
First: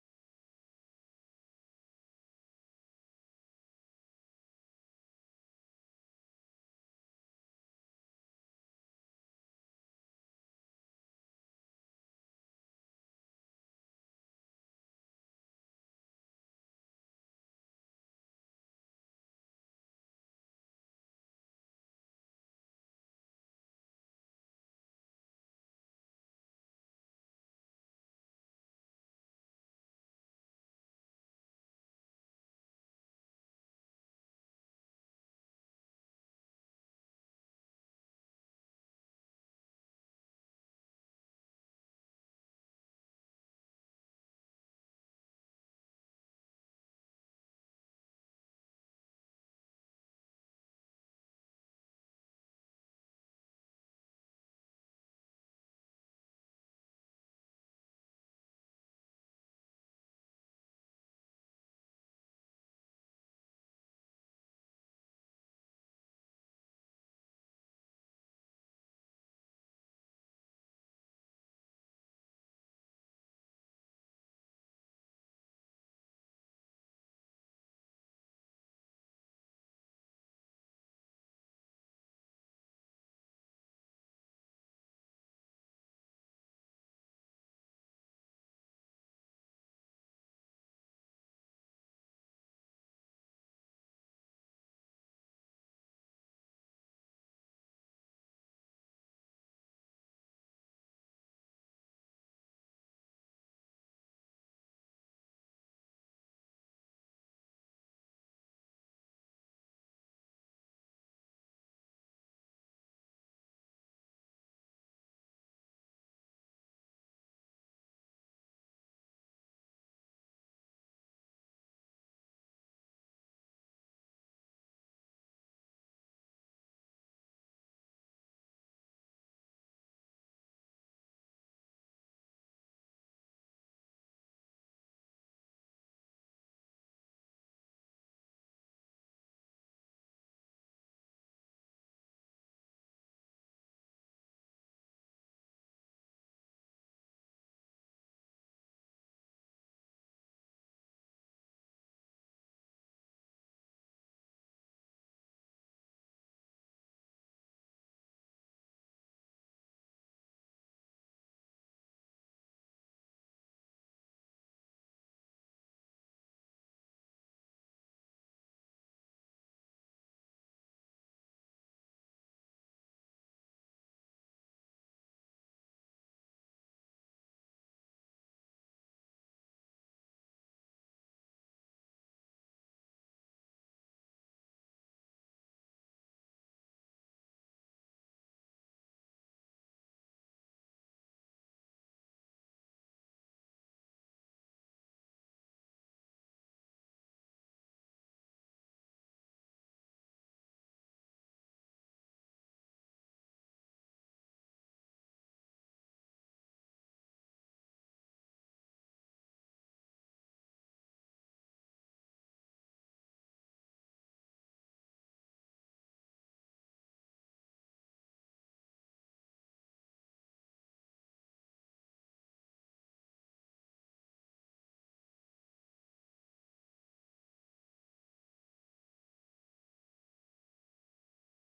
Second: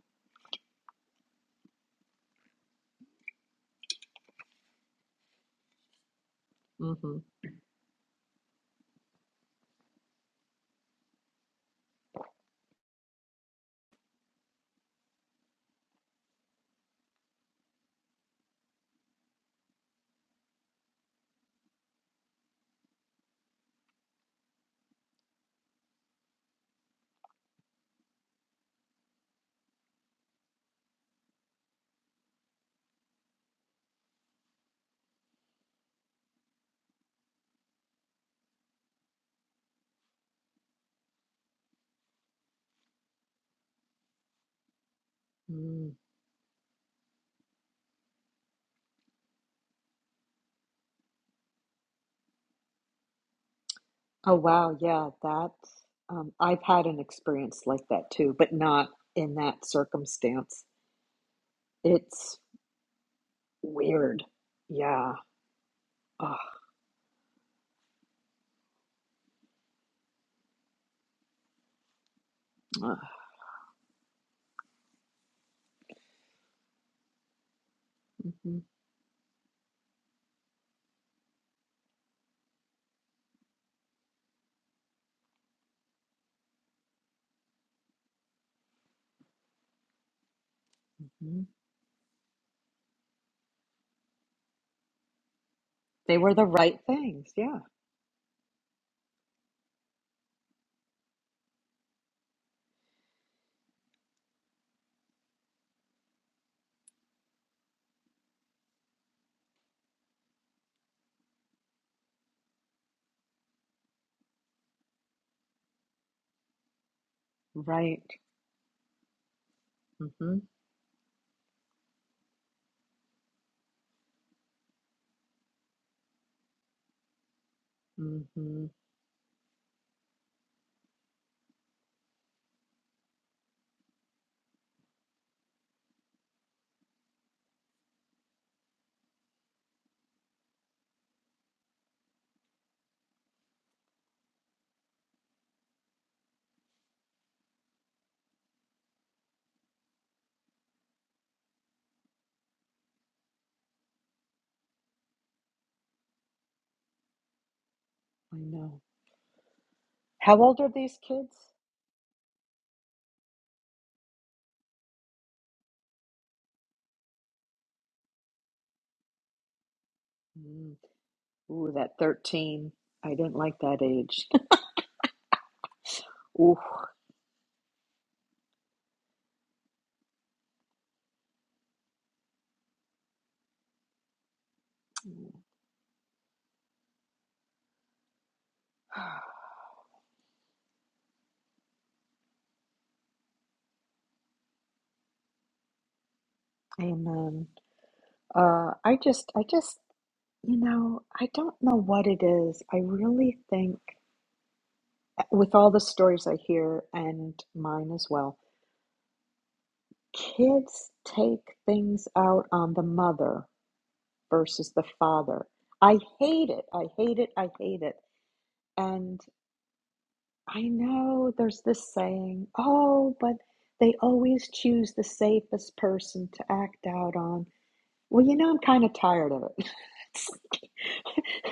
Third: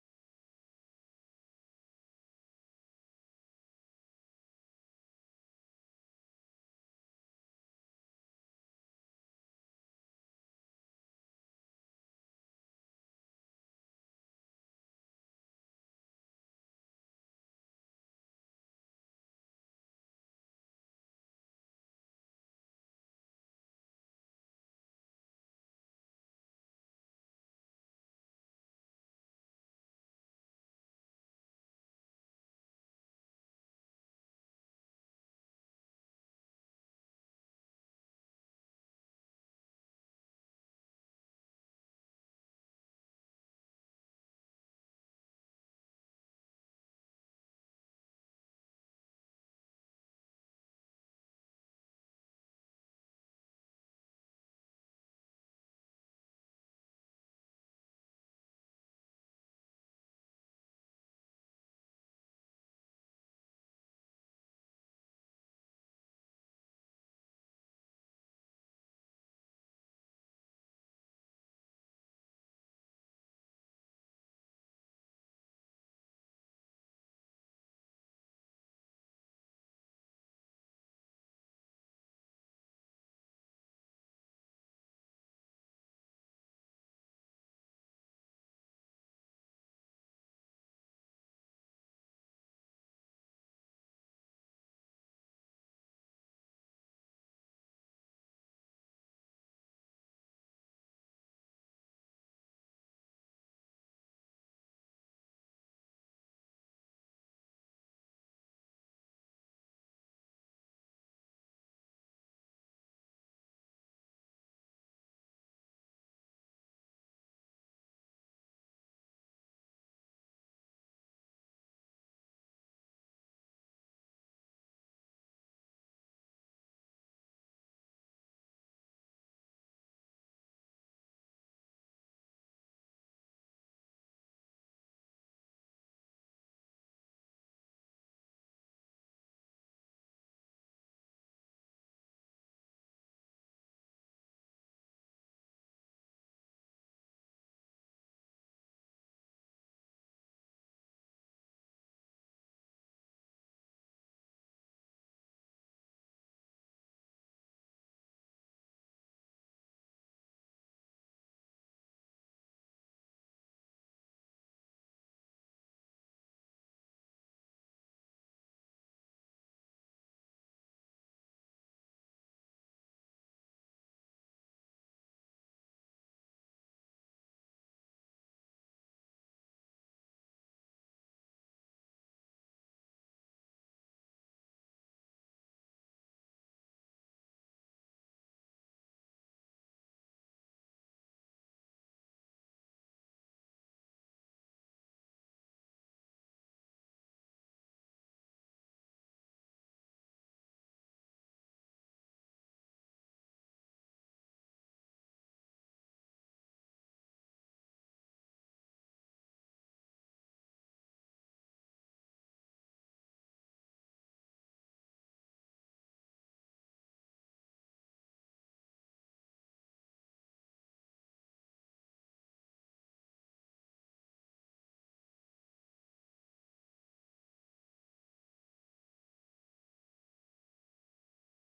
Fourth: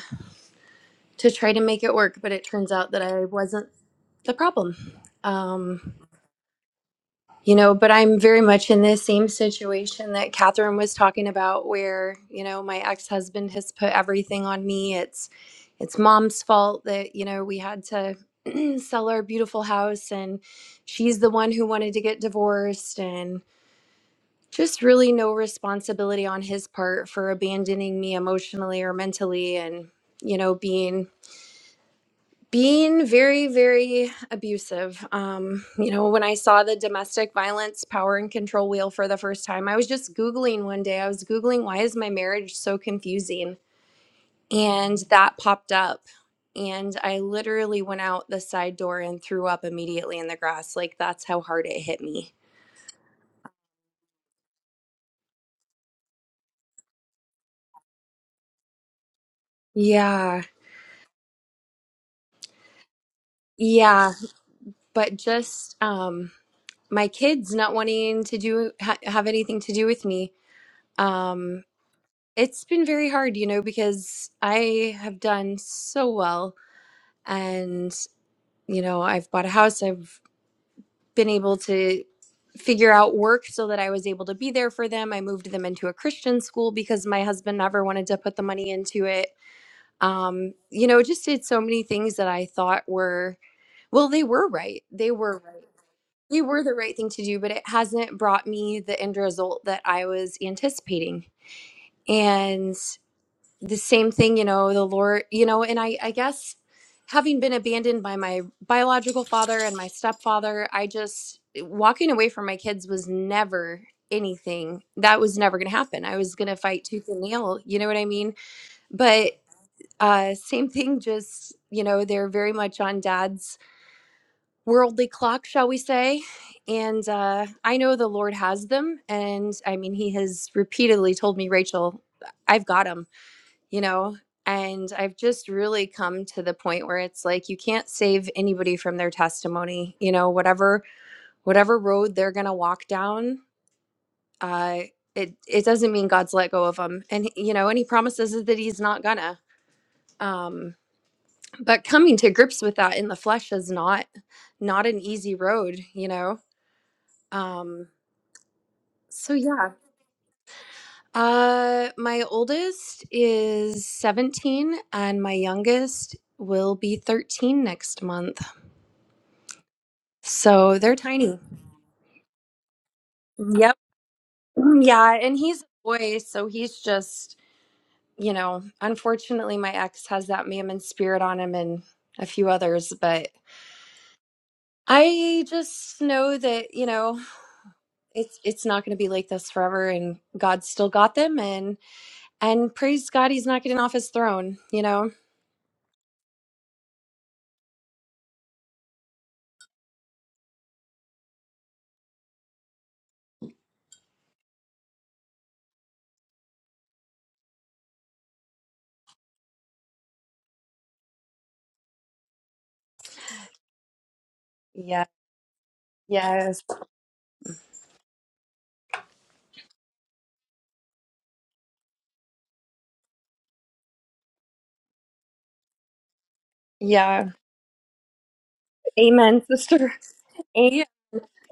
Speaker 3: to try to make it work but it turns out that i wasn't the problem Um,
Speaker 1: hmm
Speaker 3: You know, but I'm very much in the same situation that Catherine was talking about, where, you know, my ex-husband has put everything on me. It's it's mom's fault that, you know, we had to sell our beautiful house and she's the one who wanted to get divorced and just really no responsibility on his part for abandoning me emotionally or mentally and, you know, being being very very abusive um you know when i saw the domestic violence power and control wheel for the first time i was just googling one day i was googling why is my marriage so confusing and that popped
Speaker 1: Mm.
Speaker 3: up and i literally went out the side door and threw up immediately in the grass like that's how hard it hit me
Speaker 1: Oh, wow. Yeah, that um, I've had an experience like that too, but not in that
Speaker 3: yeah
Speaker 1: circumstance. It's
Speaker 3: yeah
Speaker 1: weird. Yeah.
Speaker 3: but just um
Speaker 1: Oh,
Speaker 3: my kids not wanting to do ha- have anything to do with me um It's been very hard, you know, because I have done so well and,
Speaker 1: hmm
Speaker 3: you know, I've bought a house. I've been able to figure out work so that I was able to be there for them. I moved them into a Christian school because my husband never wanted to put the money into it. Um, you know, just
Speaker 1: hmm
Speaker 3: did so many things that I thought were, well, they were right. They were right.
Speaker 1: They were
Speaker 3: They
Speaker 1: the
Speaker 3: were the
Speaker 1: right
Speaker 3: right thing to
Speaker 1: things.
Speaker 3: do, but
Speaker 1: Yeah.
Speaker 3: it hasn't brought me the end result that I was anticipating. and. the same thing you know the lord you know and i i guess having been abandoned by my biological father and my stepfather i just walking away from my kids was never anything that was never going to happen i was going to fight tooth and nail you know what
Speaker 1: Right.
Speaker 3: i mean but uh
Speaker 1: hmm
Speaker 3: same thing just you know they're very much on dad's worldly clock shall we say and uh i know the lord
Speaker 1: hmm
Speaker 3: has them and i mean he has repeatedly told me rachel i've got 'em you know? And I've just really come to the point where it's like you can't save anybody from their testimony. You know, whatever whatever road they're gonna walk down, uh, it it doesn't mean God's let go of them. And he- you know, and He promises us that He's not gonna. Um, but coming to grips with that in the flesh is not not an easy road. You know. Um,
Speaker 1: I know.
Speaker 3: so yeah.
Speaker 1: How old are these kids?
Speaker 3: Uh, my oldest is 17 and my youngest will be 13 next month.
Speaker 1: Mm.
Speaker 3: So they're tiny.
Speaker 1: Ooh, that 13. I didn't like
Speaker 3: Yep.
Speaker 1: that age.
Speaker 3: Yeah. And he's a boy. So
Speaker 1: Ooh.
Speaker 3: he's just, you know, unfortunately, my ex has that mammon spirit on him and a few others. But I just know that, you know, it's it's not going to be like this forever and God's still got them and and praise God he's not getting off his throne, you know.
Speaker 1: Amen. Uh, I just, I just, you know, I don't know what it is. I really think, eh, with all the stories I hear and mine as well, kids take things out on the mother versus the
Speaker 3: Yeah.
Speaker 1: father. I hate
Speaker 3: Yes.
Speaker 1: it. I hate it. I hate it. And I know there's this saying, oh, but they always choose the safest person to act out
Speaker 3: Yeah.
Speaker 1: on. Well, you know, I'm kind of tired
Speaker 3: Amen,
Speaker 1: of it.
Speaker 3: sister.
Speaker 1: It's like,
Speaker 3: Amen.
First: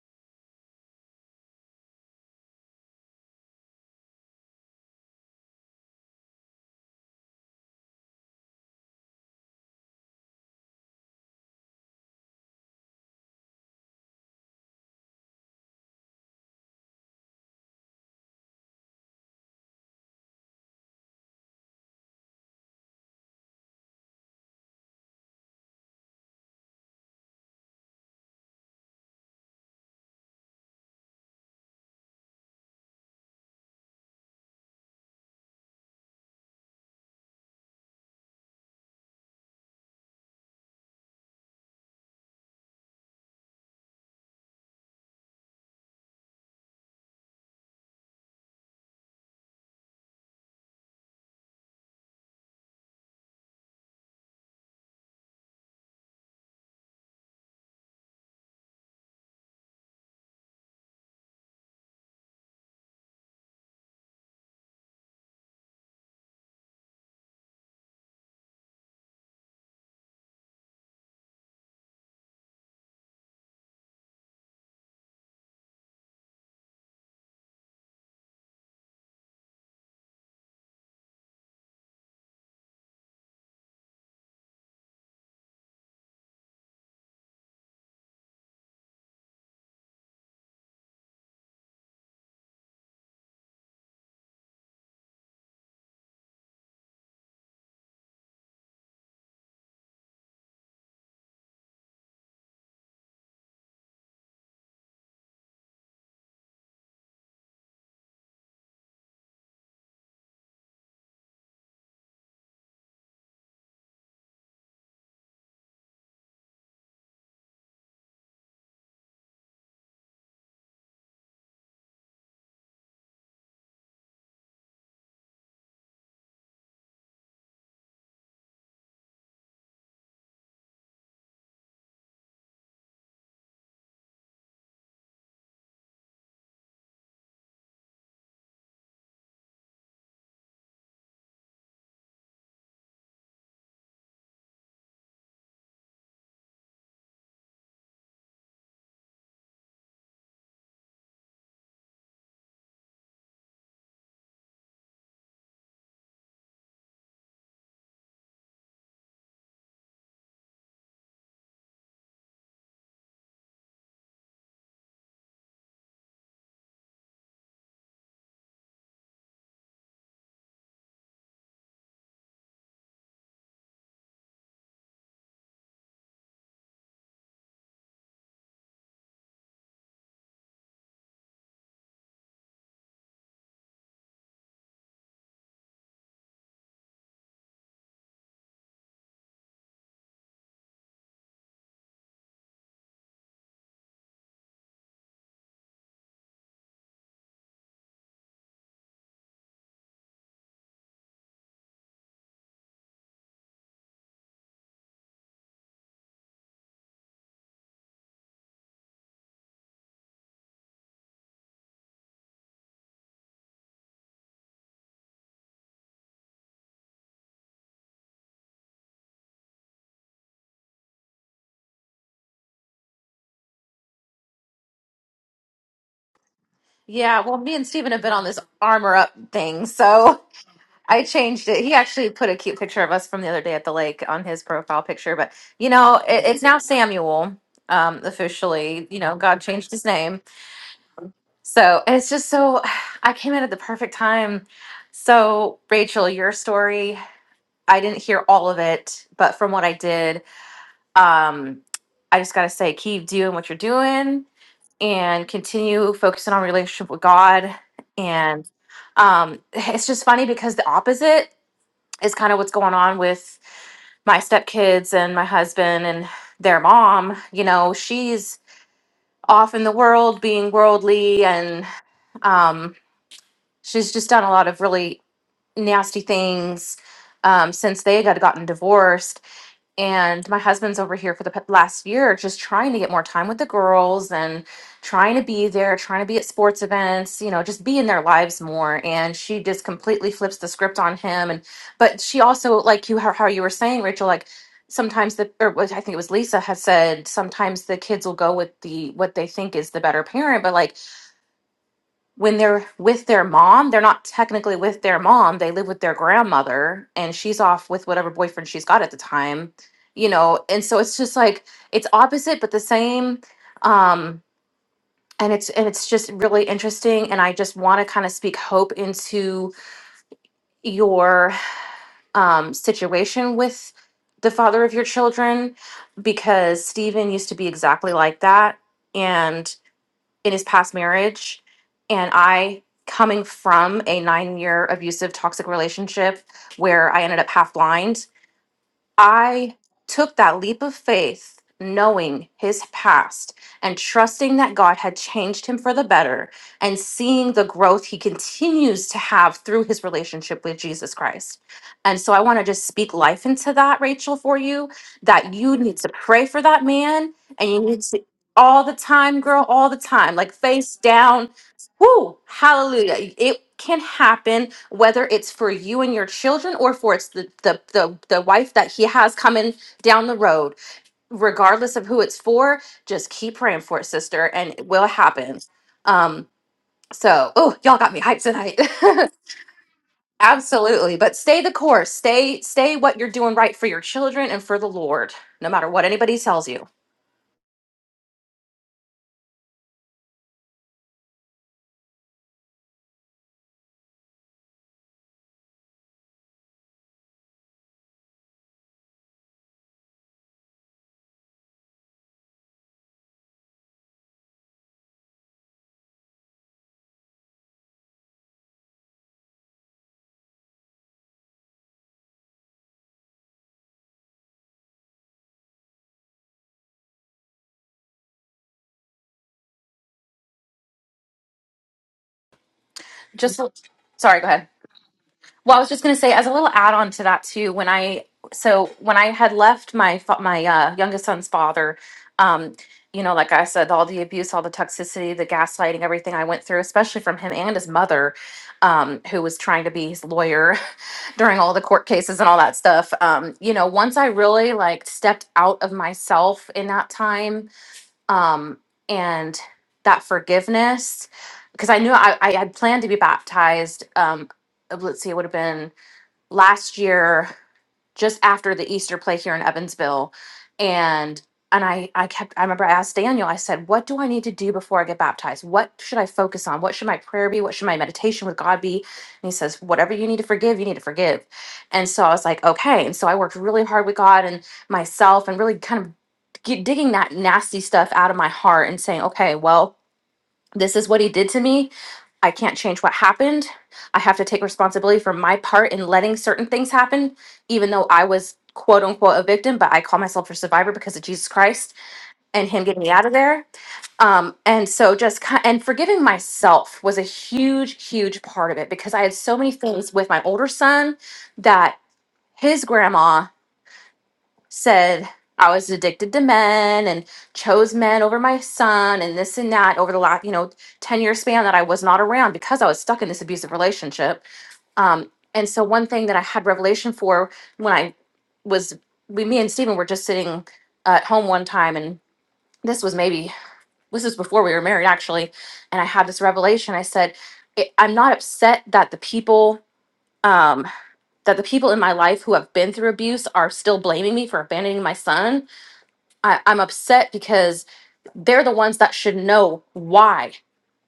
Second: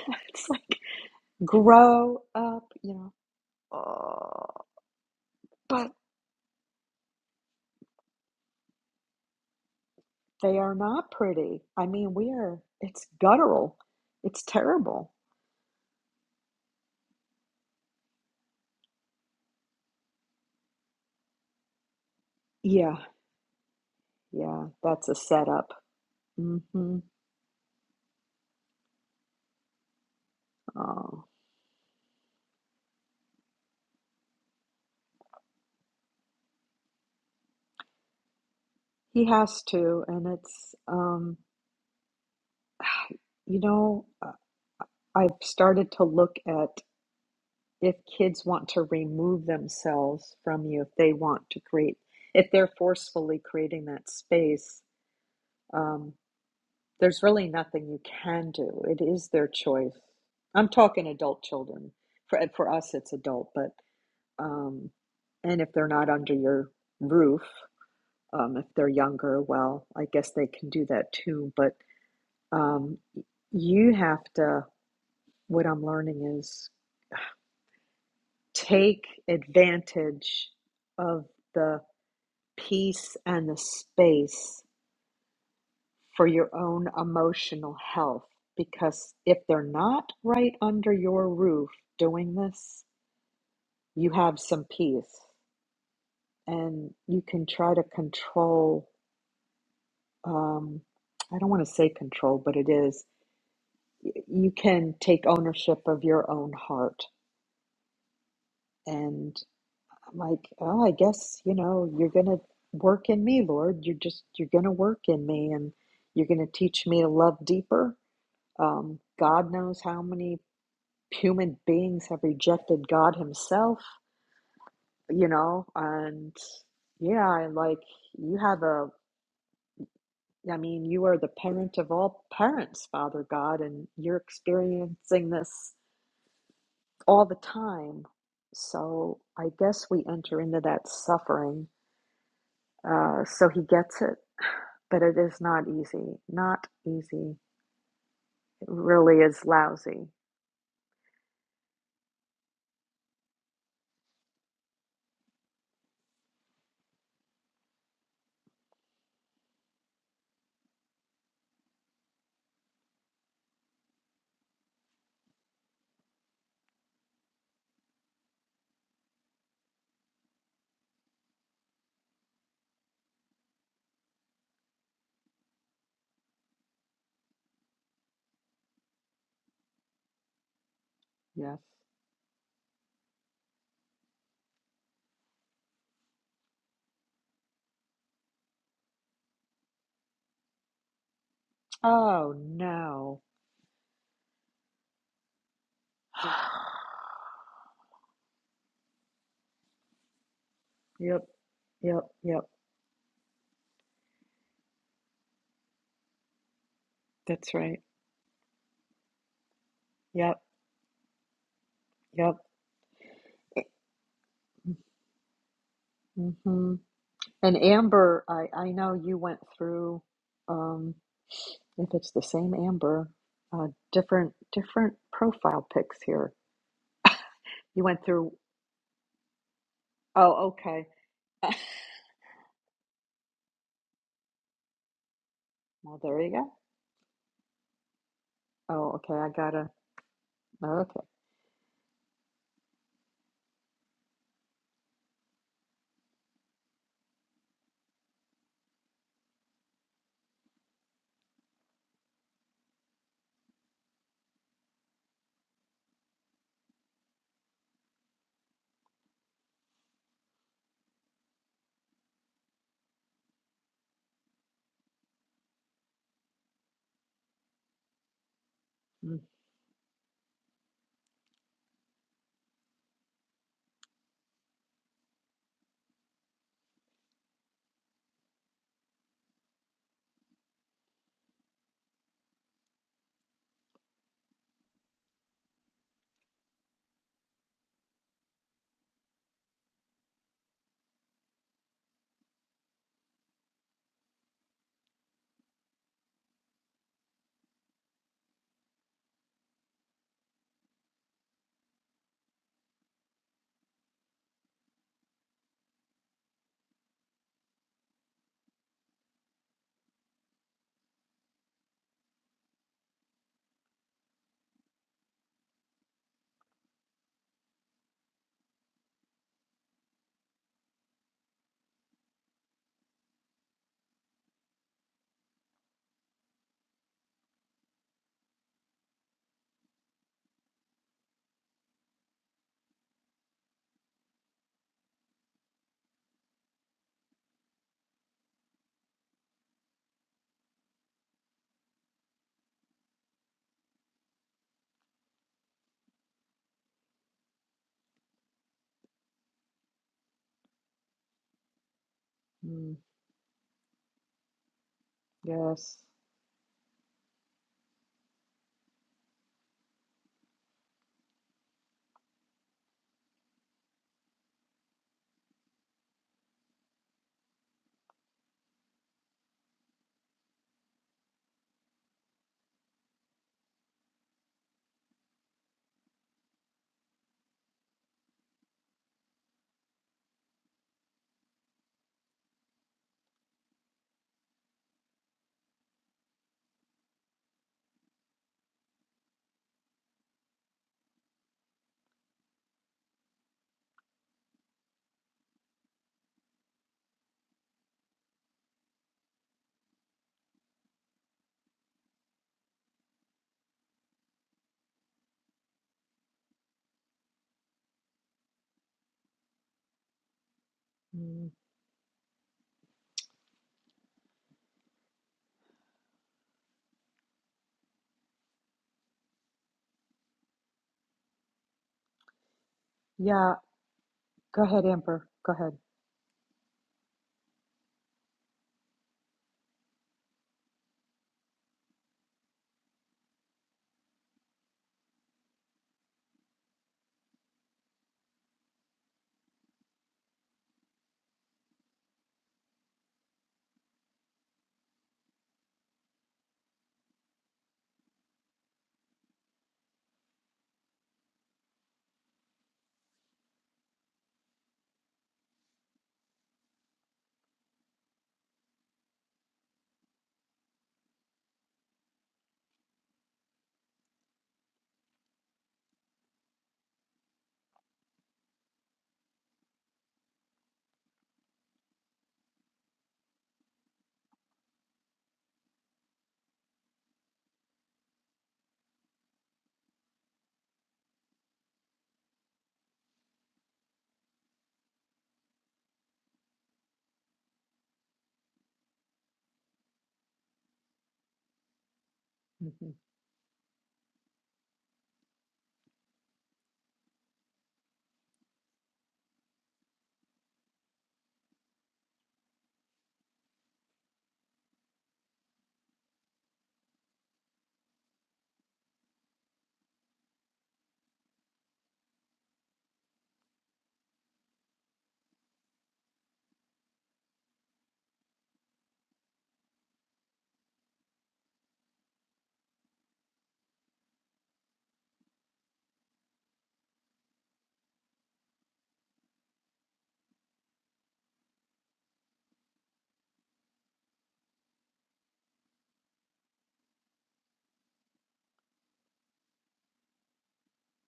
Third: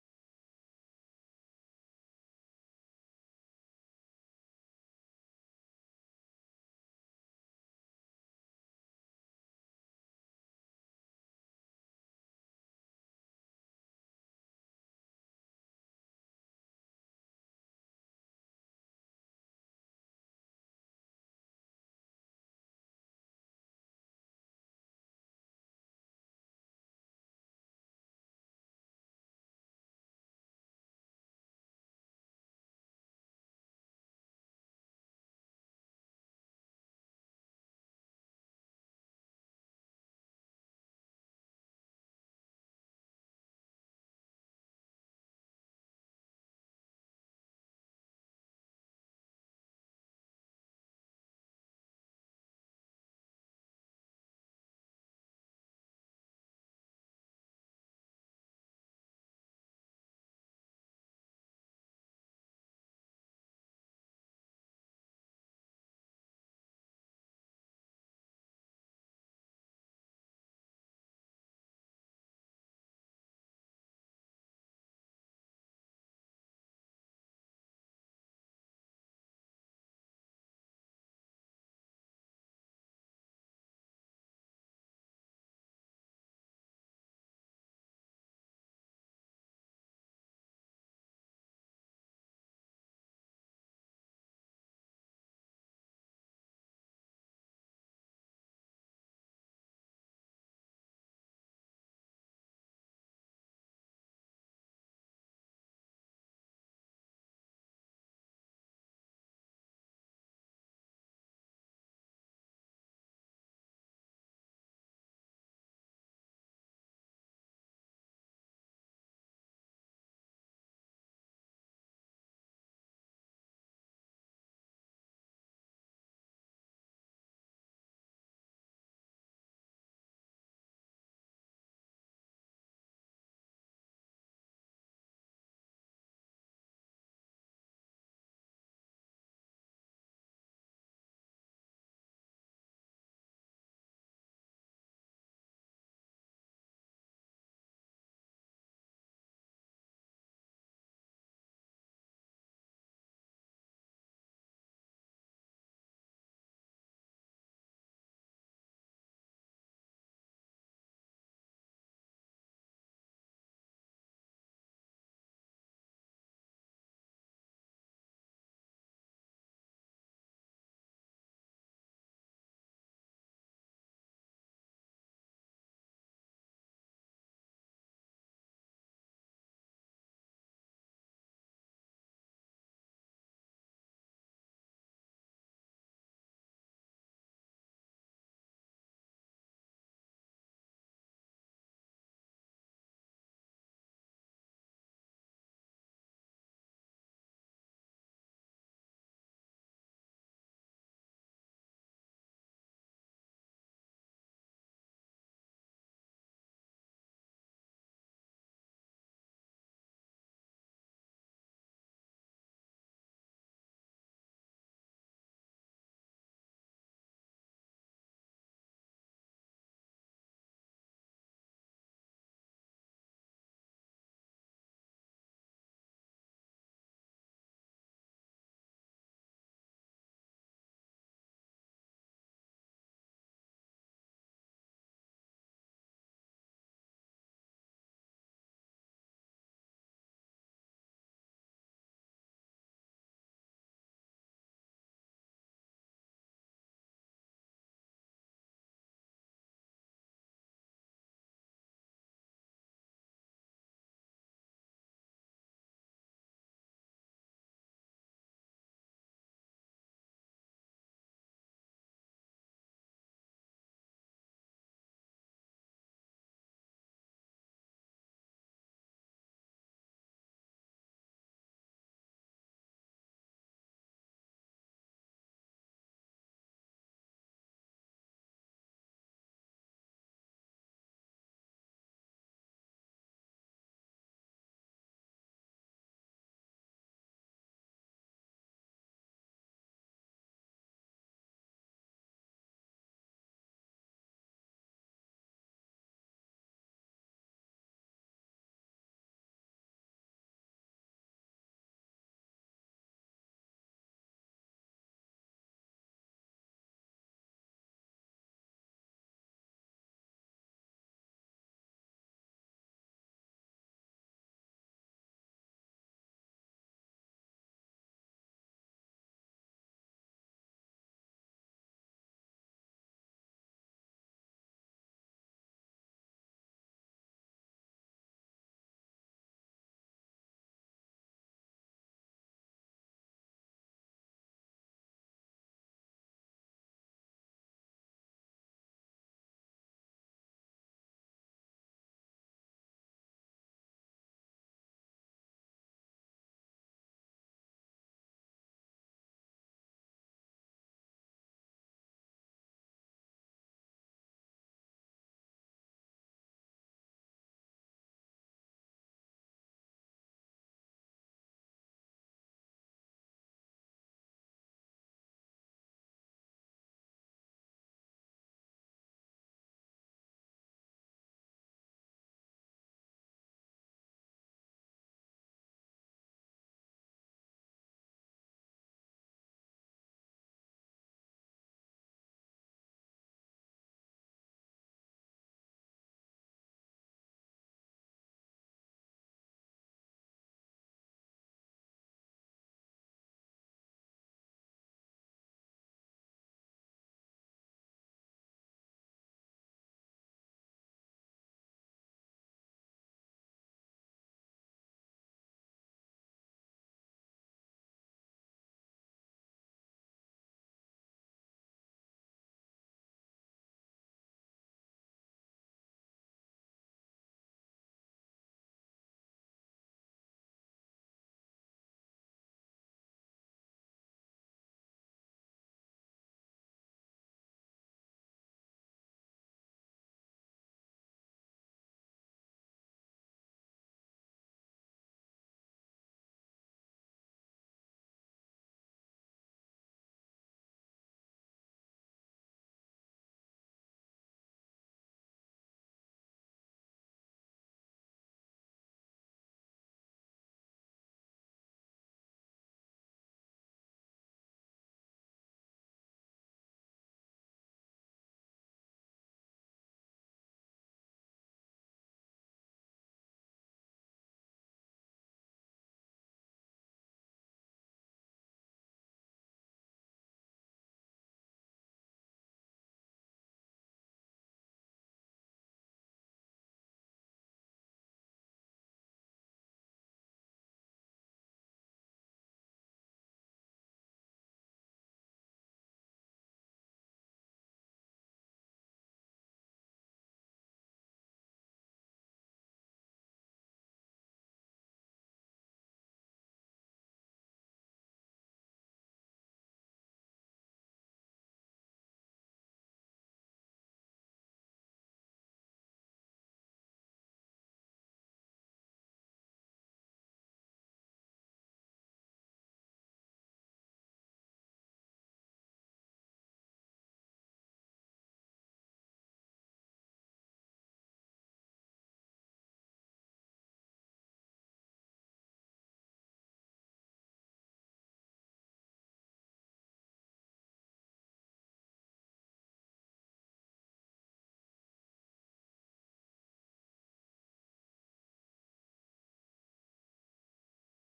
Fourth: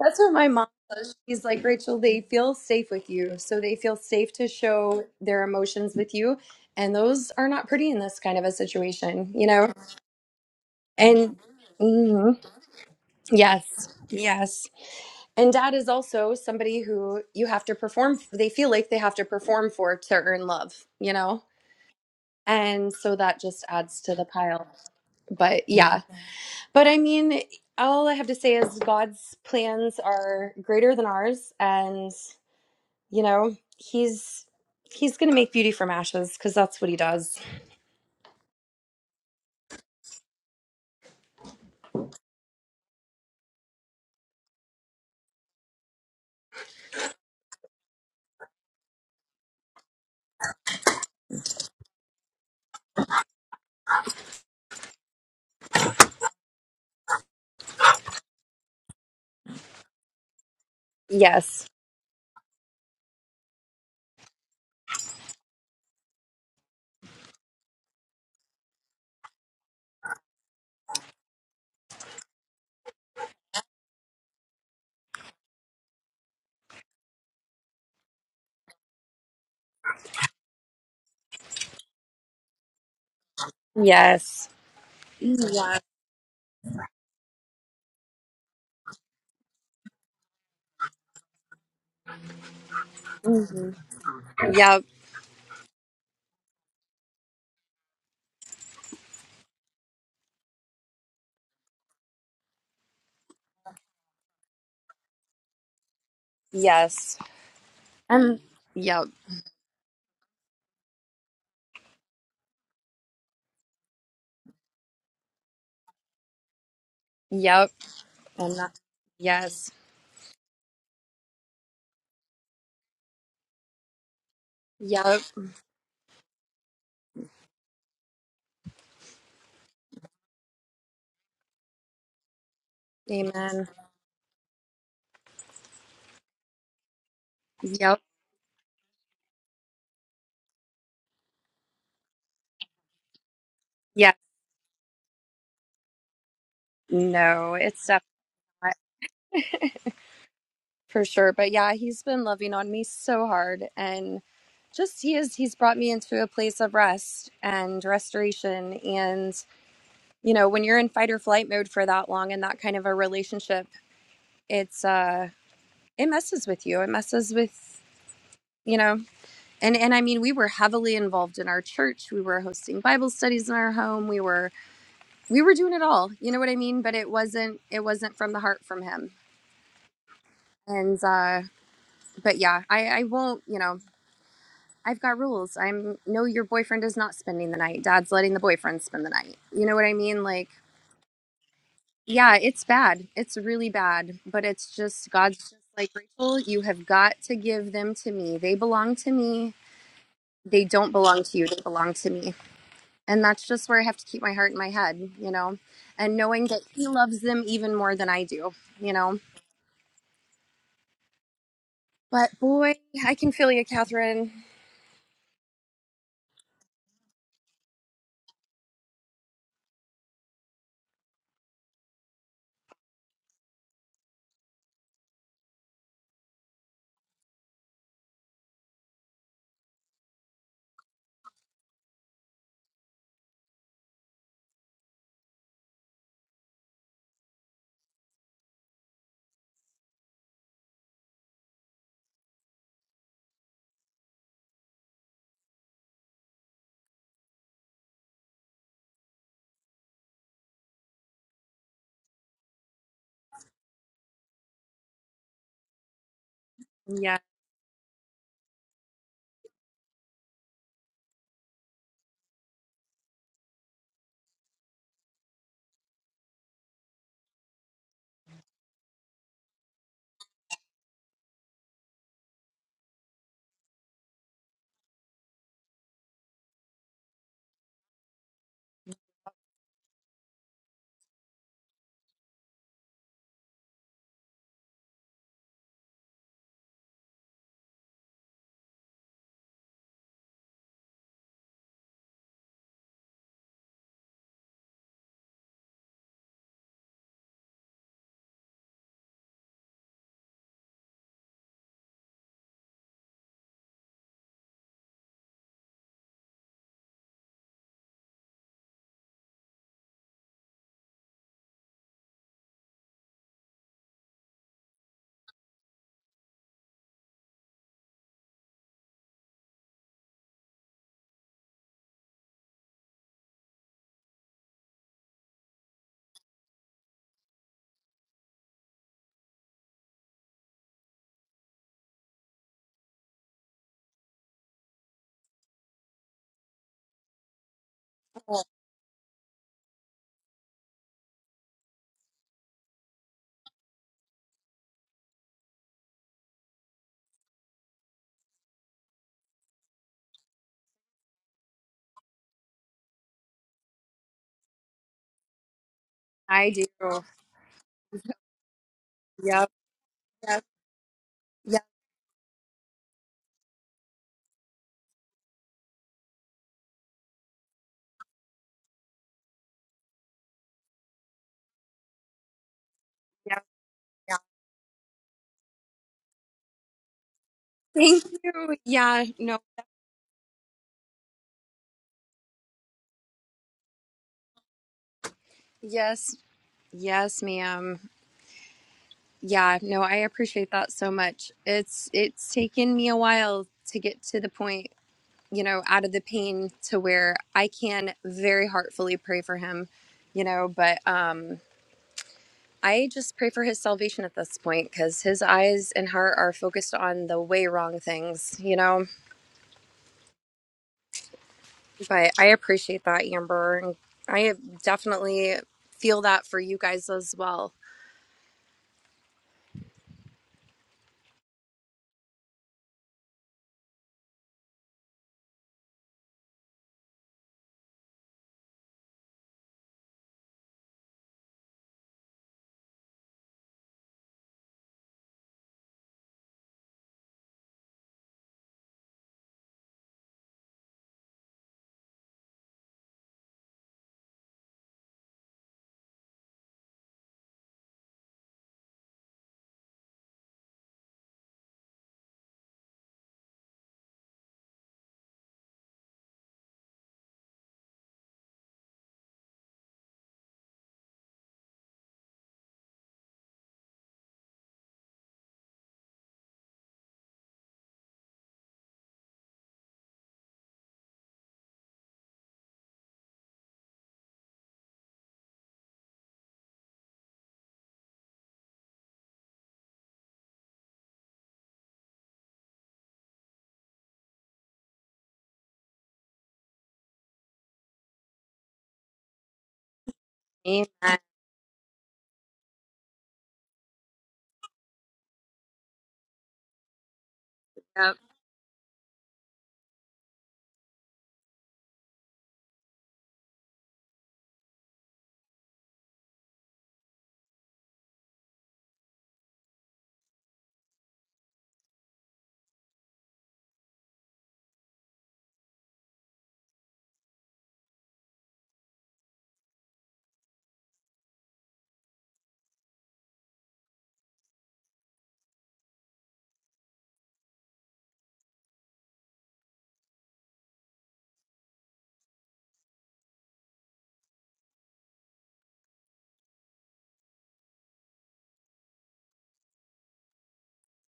Speaker 3: That's what my
Speaker 1: it's like
Speaker 3: mom says. She's like, Rachel,
Speaker 1: grow
Speaker 3: they feel
Speaker 1: up,
Speaker 3: safe
Speaker 1: you
Speaker 3: with
Speaker 1: know.
Speaker 3: you. So they feel safe to
Speaker 1: Uh,
Speaker 3: show their
Speaker 1: but
Speaker 3: emotions with you. And those are not pretty in this kind of a situation, you know?
Speaker 1: they are not
Speaker 3: And
Speaker 1: pretty. I mean, we
Speaker 3: mhm.
Speaker 1: are, it's guttural.
Speaker 3: yes,
Speaker 1: It's
Speaker 3: yes.
Speaker 1: terrible.
Speaker 3: And dad is also somebody who you have to perform, they feel like they have to perform for to earn love, you know? And
Speaker 1: Yeah,
Speaker 3: so that just adds to the pile.
Speaker 1: yeah, that's a
Speaker 3: But
Speaker 1: setup.
Speaker 3: yeah. But I
Speaker 1: hmm
Speaker 3: mean, all I have to say is God's plans are greater than
Speaker 1: Oh,
Speaker 3: ours. And You know, he's he's gonna make beauty from ashes because that's what he does.
Speaker 1: he has to. And it's, um, you know, uh, I've started to look at if kids want to remove themselves from you, if they want to create, if they're forcefully creating that space. um, There's really nothing you can do. It is their choice. I'm talking adult
Speaker 3: Yes.
Speaker 1: children. For for us, it's adult, but um, and if they're not under your roof, um, if they're younger, well, I guess they can do that too. But um, you have to. What I'm learning is take advantage of the peace and the
Speaker 3: Yes.
Speaker 1: space
Speaker 3: Yeah.
Speaker 1: for your own emotional health because if they're not right under your roof doing this,
Speaker 3: Mhm.
Speaker 1: you have some
Speaker 3: Yep.
Speaker 1: peace and you can try to control. Um, I don't want to say control, but it is. y- You can take ownership of your own heart.
Speaker 3: Yes. And yep.
Speaker 1: And I'm like, oh, I guess, you know, you're going to work in me, Lord. You're just, you're going to work in me and you're going to teach me to love
Speaker 3: Yep.
Speaker 1: deeper.
Speaker 3: And that,
Speaker 1: Um, God
Speaker 3: yes.
Speaker 1: knows how many human beings have rejected God Himself,
Speaker 3: Yep.
Speaker 1: you know, and yeah, like you have a, I mean, you are the parent of all parents, Father God,
Speaker 3: Amen.
Speaker 1: and you're experiencing this all the
Speaker 3: Yep.
Speaker 1: time. So I guess we enter into that suffering. Uh, so He gets
Speaker 3: Yes.
Speaker 1: it, but it is not easy. Not easy.
Speaker 3: No, it's definitely
Speaker 1: It
Speaker 3: not
Speaker 1: really is lousy.
Speaker 3: for sure. But yeah, he's been loving on me so hard and just he is he's brought me into a place of rest and restoration and. you know when you're in fight or flight mode for that long in that kind of a relationship it's uh it messes with you it messes with you know and and i mean we were heavily involved in our church we were hosting bible studies in our home we were we were doing it all you know what i mean but it wasn't it wasn't from the heart from him and uh
Speaker 1: Yes.
Speaker 3: but yeah i i won't you know i've got rules i'm no your boyfriend is not spending the night dad's letting the boyfriend spend the night you know what i mean like
Speaker 1: Oh,
Speaker 3: Yeah, it's bad.
Speaker 1: no.
Speaker 3: It's really bad. But it's just God's just like Rachel, you have got to give them to me. They belong to me. They don't belong
Speaker 1: yep,
Speaker 3: to you. They belong
Speaker 1: yep,
Speaker 3: to me.
Speaker 1: yep.
Speaker 3: And that's just where I have to keep my heart in my head, you know, and knowing that He loves them
Speaker 1: That's right.
Speaker 3: even more than I do, you know.
Speaker 1: Yep. Yep.
Speaker 3: But boy, I can feel you, Catherine.
Speaker 1: Mm-hmm. And Amber, I, I know you went through, um, if it's the same Amber, uh, different different profile pics here.
Speaker 4: Yeah, well, me and
Speaker 1: You
Speaker 4: Steven have
Speaker 1: went
Speaker 4: been on
Speaker 1: through.
Speaker 4: this armor up thing, so
Speaker 1: Oh, okay.
Speaker 4: I changed it. He actually put a cute picture of us from the other day at the lake on his profile picture, but you
Speaker 1: Well,
Speaker 4: know,
Speaker 1: there
Speaker 4: it,
Speaker 1: you
Speaker 4: it's
Speaker 1: go.
Speaker 4: now Samuel, um, officially.
Speaker 1: Oh,
Speaker 4: You
Speaker 1: okay.
Speaker 4: know,
Speaker 1: I
Speaker 4: God
Speaker 1: gotta.
Speaker 4: changed his name.
Speaker 1: Okay.
Speaker 4: So and it's just so I came in at the perfect time. So, Rachel, your story, I didn't hear all of it, but from what I did, um, I just gotta say, keep doing what you're doing and continue focusing on relationship with
Speaker 3: Yeah,
Speaker 4: God. And um, it's just funny because the opposite is kind of what's going on with my stepkids and my husband and their mom. You know, she's off in the world being worldly, and um, she's just done a lot of really nasty things um, since they got gotten divorced and my husband's over here for the p- last year just trying to get more time with the girls and trying to be there trying to be at sports events you know just be in their lives more and she just completely flips the script on him and but she also like you how, how you were saying rachel like sometimes the or was- i think it was lisa had said sometimes the kids will go with the what they think is the better parent but like when they're with their mom, they're not technically with their mom. They live with their grandmother and she's off with whatever boyfriend she's got at the time, you know. And so it's just like it's opposite but the same um and it's and it's just really interesting and I just want to kind of speak hope into your um situation with the father of your children because Stephen used to be exactly like that in his past marriage and i coming from a nine year abusive toxic relationship where i ended up half blind I took that leap of faith, knowing his past and trusting that God had changed him for the better and seeing the growth he continues to have through his relationship with Jesus Christ. And so I want to just
Speaker 1: Mm-hmm.
Speaker 4: speak life into that, Rachel, for you that you need
Speaker 1: Yes.
Speaker 4: to pray for
Speaker 3: I
Speaker 4: that
Speaker 3: do.
Speaker 4: man and you need to all the time, girl,
Speaker 3: Yep.
Speaker 4: all the time, like
Speaker 3: Yep.
Speaker 4: face down
Speaker 3: Yep.
Speaker 4: Woo! hallelujah. It can happen whether it's for you and your children or for it's the, the the the wife that he has coming down the road. Regardless of who it's for, just keep
Speaker 3: Yep.
Speaker 4: praying for it,
Speaker 3: yep.
Speaker 4: sister, and it will happen. Um, so oh, y'all got me
Speaker 3: Thank
Speaker 4: hyped
Speaker 3: you.
Speaker 4: tonight.
Speaker 3: Yeah. No.
Speaker 4: Absolutely. But stay the course. Stay stay what you're doing right for your children and for the Lord, no matter what
Speaker 3: Yes.
Speaker 4: anybody tells you.
Speaker 3: Yes, ma'am. Yeah, no, I appreciate that so much. It's it's taken me a while to get to the point, you know, out of the pain to where I can very heartfully pray for him, you know, but um I just pray for his salvation at this point cuz his eyes and heart are focused on the way wrong things, you know.
Speaker 1: Mm.
Speaker 3: But I appreciate that, Amber, and I definitely feel that for you guys as well.
Speaker 1: Yeah.
Speaker 4: Just sorry, go
Speaker 1: Go
Speaker 4: ahead.
Speaker 1: ahead, Amber. Go ahead.
Speaker 4: Well, I was just going to say, as a little add-on to that too, when I so when I had left my fa- my uh, youngest son's father, um, you know, like I said, all the abuse, all the toxicity, the gaslighting, everything I went through, especially from him and his mother, um, who was trying to be his lawyer during all the court cases and all that stuff. Um, you know, once I really like stepped out of myself in that time um, and that forgiveness because I knew I, I had planned to be baptized. Um, uh, let's see, it would have been last year just after the Easter play here in Evansville and and I I kept I remember I asked Daniel I said what do I need to do before I get baptized what should I focus on what should my prayer be what should my meditation with God be and he says whatever you need to forgive you need to forgive and so I was like okay and so I worked really hard with God and myself and really kind of get, digging that nasty stuff out of my heart and saying okay well this is what he did to me. I can't change what happened. I have to take responsibility for my part in letting certain things happen, even though I was quote unquote a victim, but I call myself a
Speaker 3: Amen.
Speaker 4: survivor because of Jesus Christ and Him
Speaker 1: Mm-hmm.
Speaker 4: getting me out of there. Um, and so just ki- and forgiving myself was a huge,
Speaker 3: Yep.
Speaker 4: huge part of it because I had so many things with my older son that his grandma said I was addicted to men and chose men over my son and this and that over the last, you know, 10 year span that I was not around because I was stuck in this abusive relationship. Um, and so one thing that I had revelation for when I was, we, me and Stephen were just sitting at home one time and this was maybe, this was before we were married actually. And I had this revelation. I said, "I- I'm not upset that the people, um, that the people in my life who have been through abuse are still blaming me for abandoning my son I, I'm upset because they're the ones that should know why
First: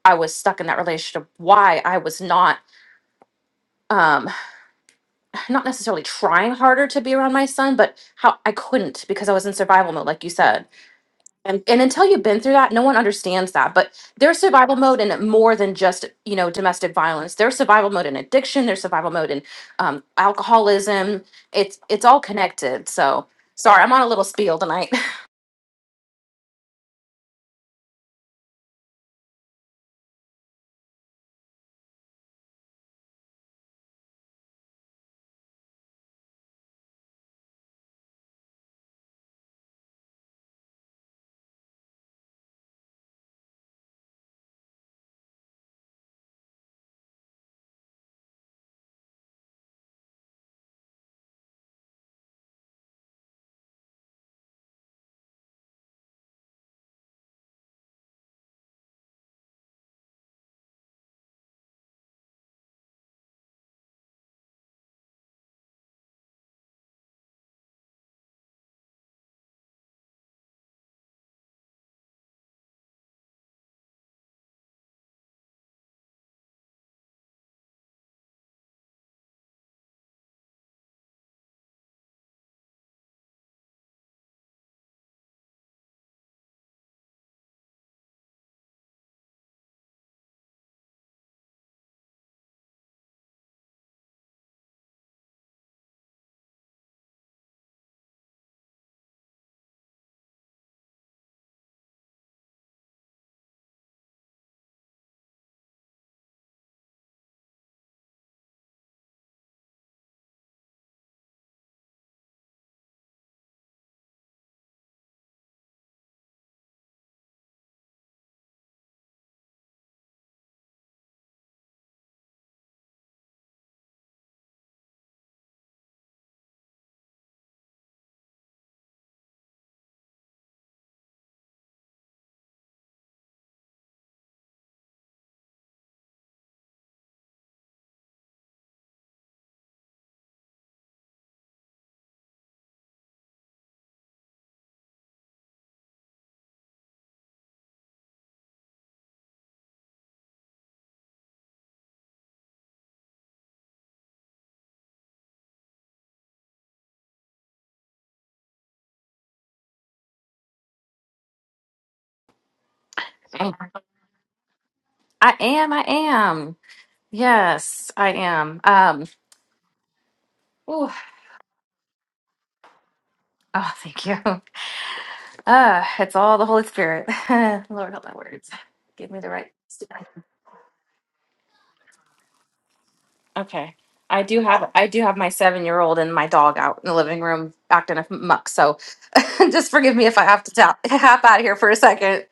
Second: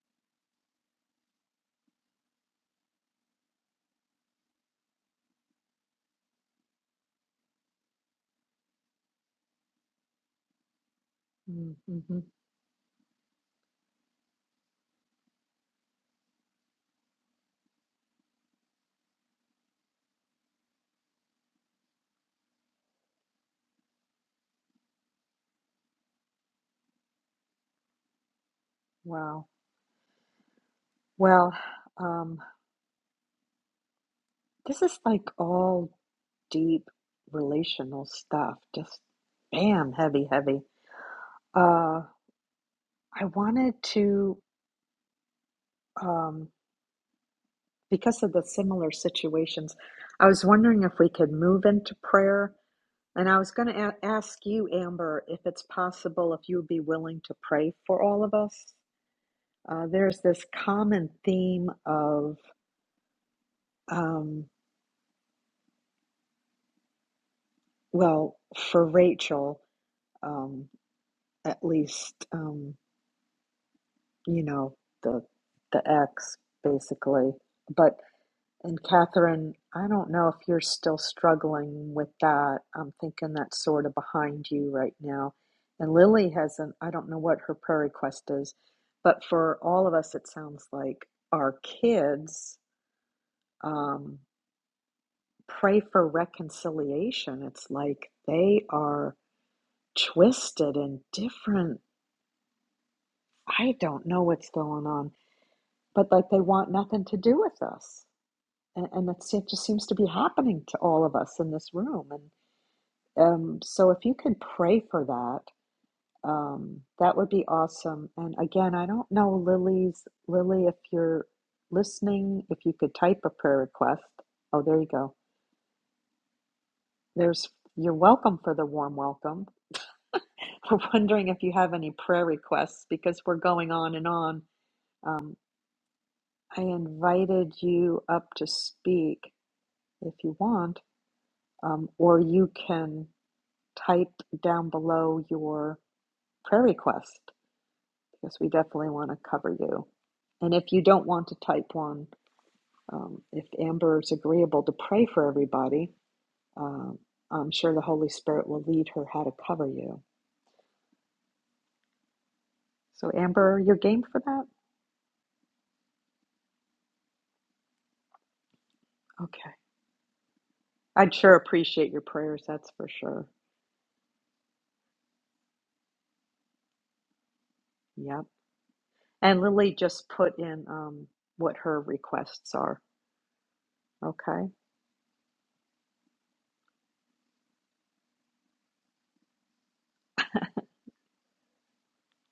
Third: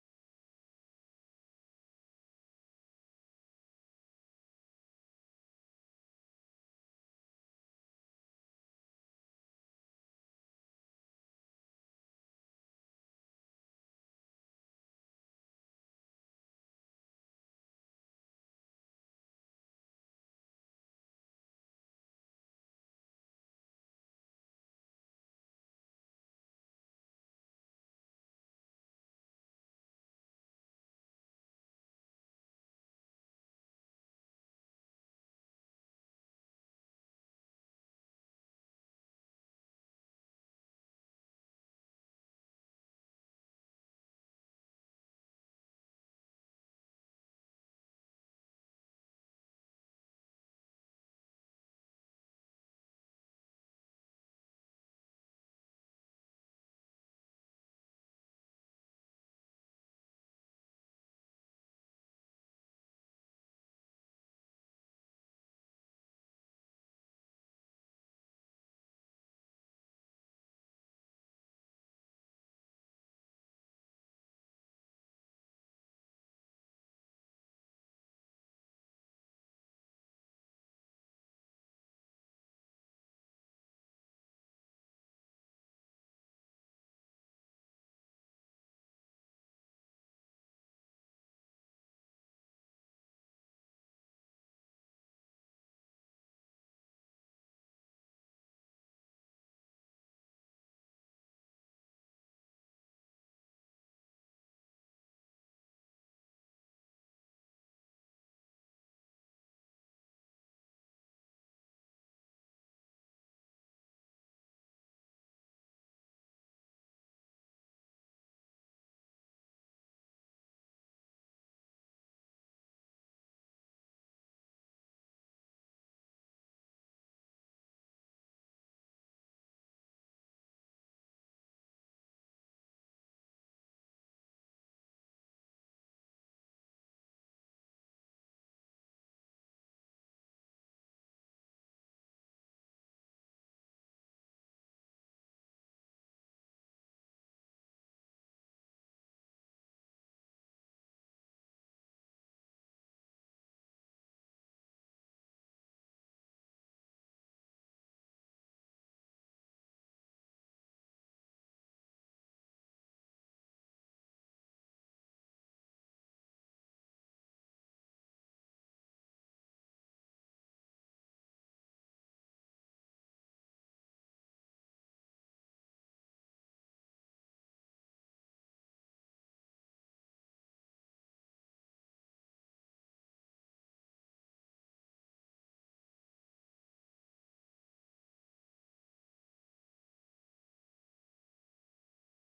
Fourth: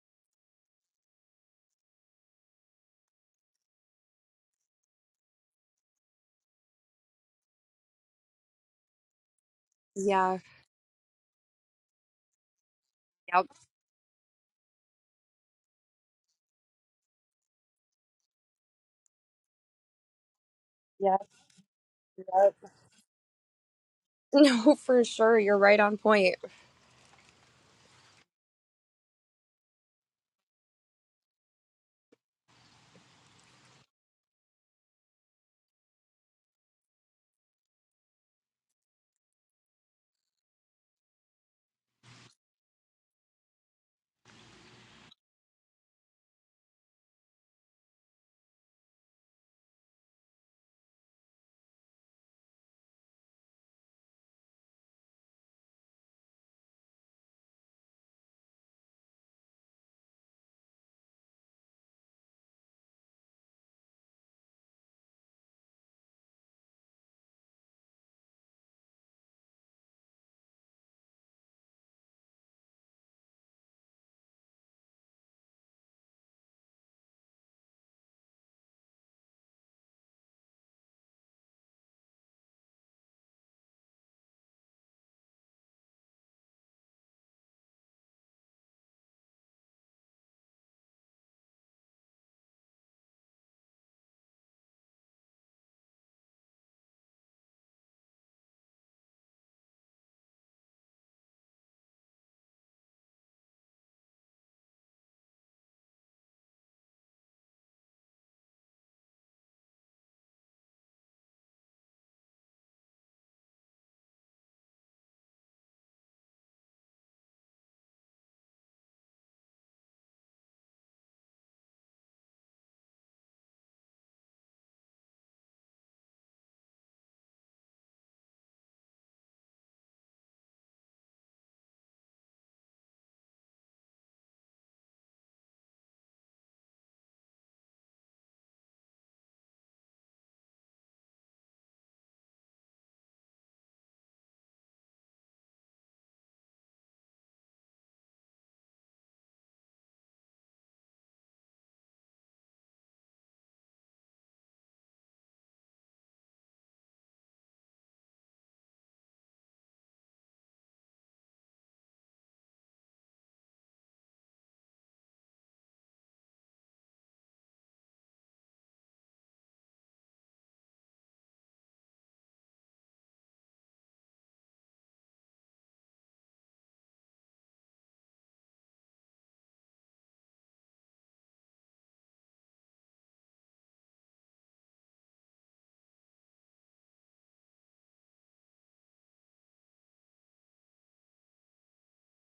Speaker 4: I was stuck in that relationship, why I was not um not necessarily trying harder to be around my son, but how I couldn't because I was in survival mode, like you
Speaker 3: Yeah.
Speaker 4: said. And
Speaker 1: Mm-hmm.
Speaker 4: and until
Speaker 1: mm-hmm.
Speaker 4: you've been through that, no one
Speaker 3: Yep.
Speaker 4: understands that. But there's survival mode in more than just, you know, domestic violence. There's survival mode in addiction, there's survival mode in um
Speaker 3: Yep.
Speaker 4: alcoholism. It's it's all
Speaker 3: Yep.
Speaker 4: connected. So sorry, I'm on a little spiel
Speaker 3: No,
Speaker 4: tonight.
Speaker 3: for sure. You're right on point.
Speaker 1: Wow. Well, um, this is like all. deep relational stuff. Just bam, heavy, heavy. Uh, I wanted to, um, because of the similar situations, I was wondering if we could move into prayer. And I was going to a- ask you, Amber, if it's possible, if you would be willing to pray for all of us. Uh, there's this common theme of, um, well, for Rachel, um, at least. Um, you know, the the ex basically. But and Catherine, I don't know if you're still struggling with that. I'm thinking that's sort of behind you right now. And Lily has an I don't know what her prayer request is, but for all of us, it sounds like our kids um, pray for reconciliation. It's like they are twisted and different. I don't know what's going on, but like they want nothing to do with us and, and that's, it just seems to be happening to all of us in this room. And um, so, if you could pray for that, um, that would be awesome. And again, I don't know Lily's Lily. If you're listening, if you could type a prayer request. Oh, there you go. There's you're welcome for the warm welcome. We're wondering if you have any prayer requests because we're going on and on. Um, I invited you up to speak if you want, um, or you can. type down below your prayer request because we definitely want to cover you. And if you don't want to type one, um, if Amber is agreeable to pray for everybody, um, I'm sure the Holy Spirit will lead her how to cover you. So, Amber, you're game for that?
Speaker 4: I am, I am. Yes, I am. Um,
Speaker 1: Okay.
Speaker 4: ooh,
Speaker 1: I'd sure appreciate your prayers, that's for sure.
Speaker 4: oh, thank you. Uh, it's all the Holy Spirit. Lord, help my
Speaker 1: Yep.
Speaker 4: words. Give me the
Speaker 1: And
Speaker 4: right.
Speaker 1: Lily just put in um, what her requests are.
Speaker 4: Okay. I do
Speaker 1: Okay.
Speaker 4: have I do have my seven year old and my dog out in the living room acting a muck. So just forgive me if I have to tap, hop out here for a second.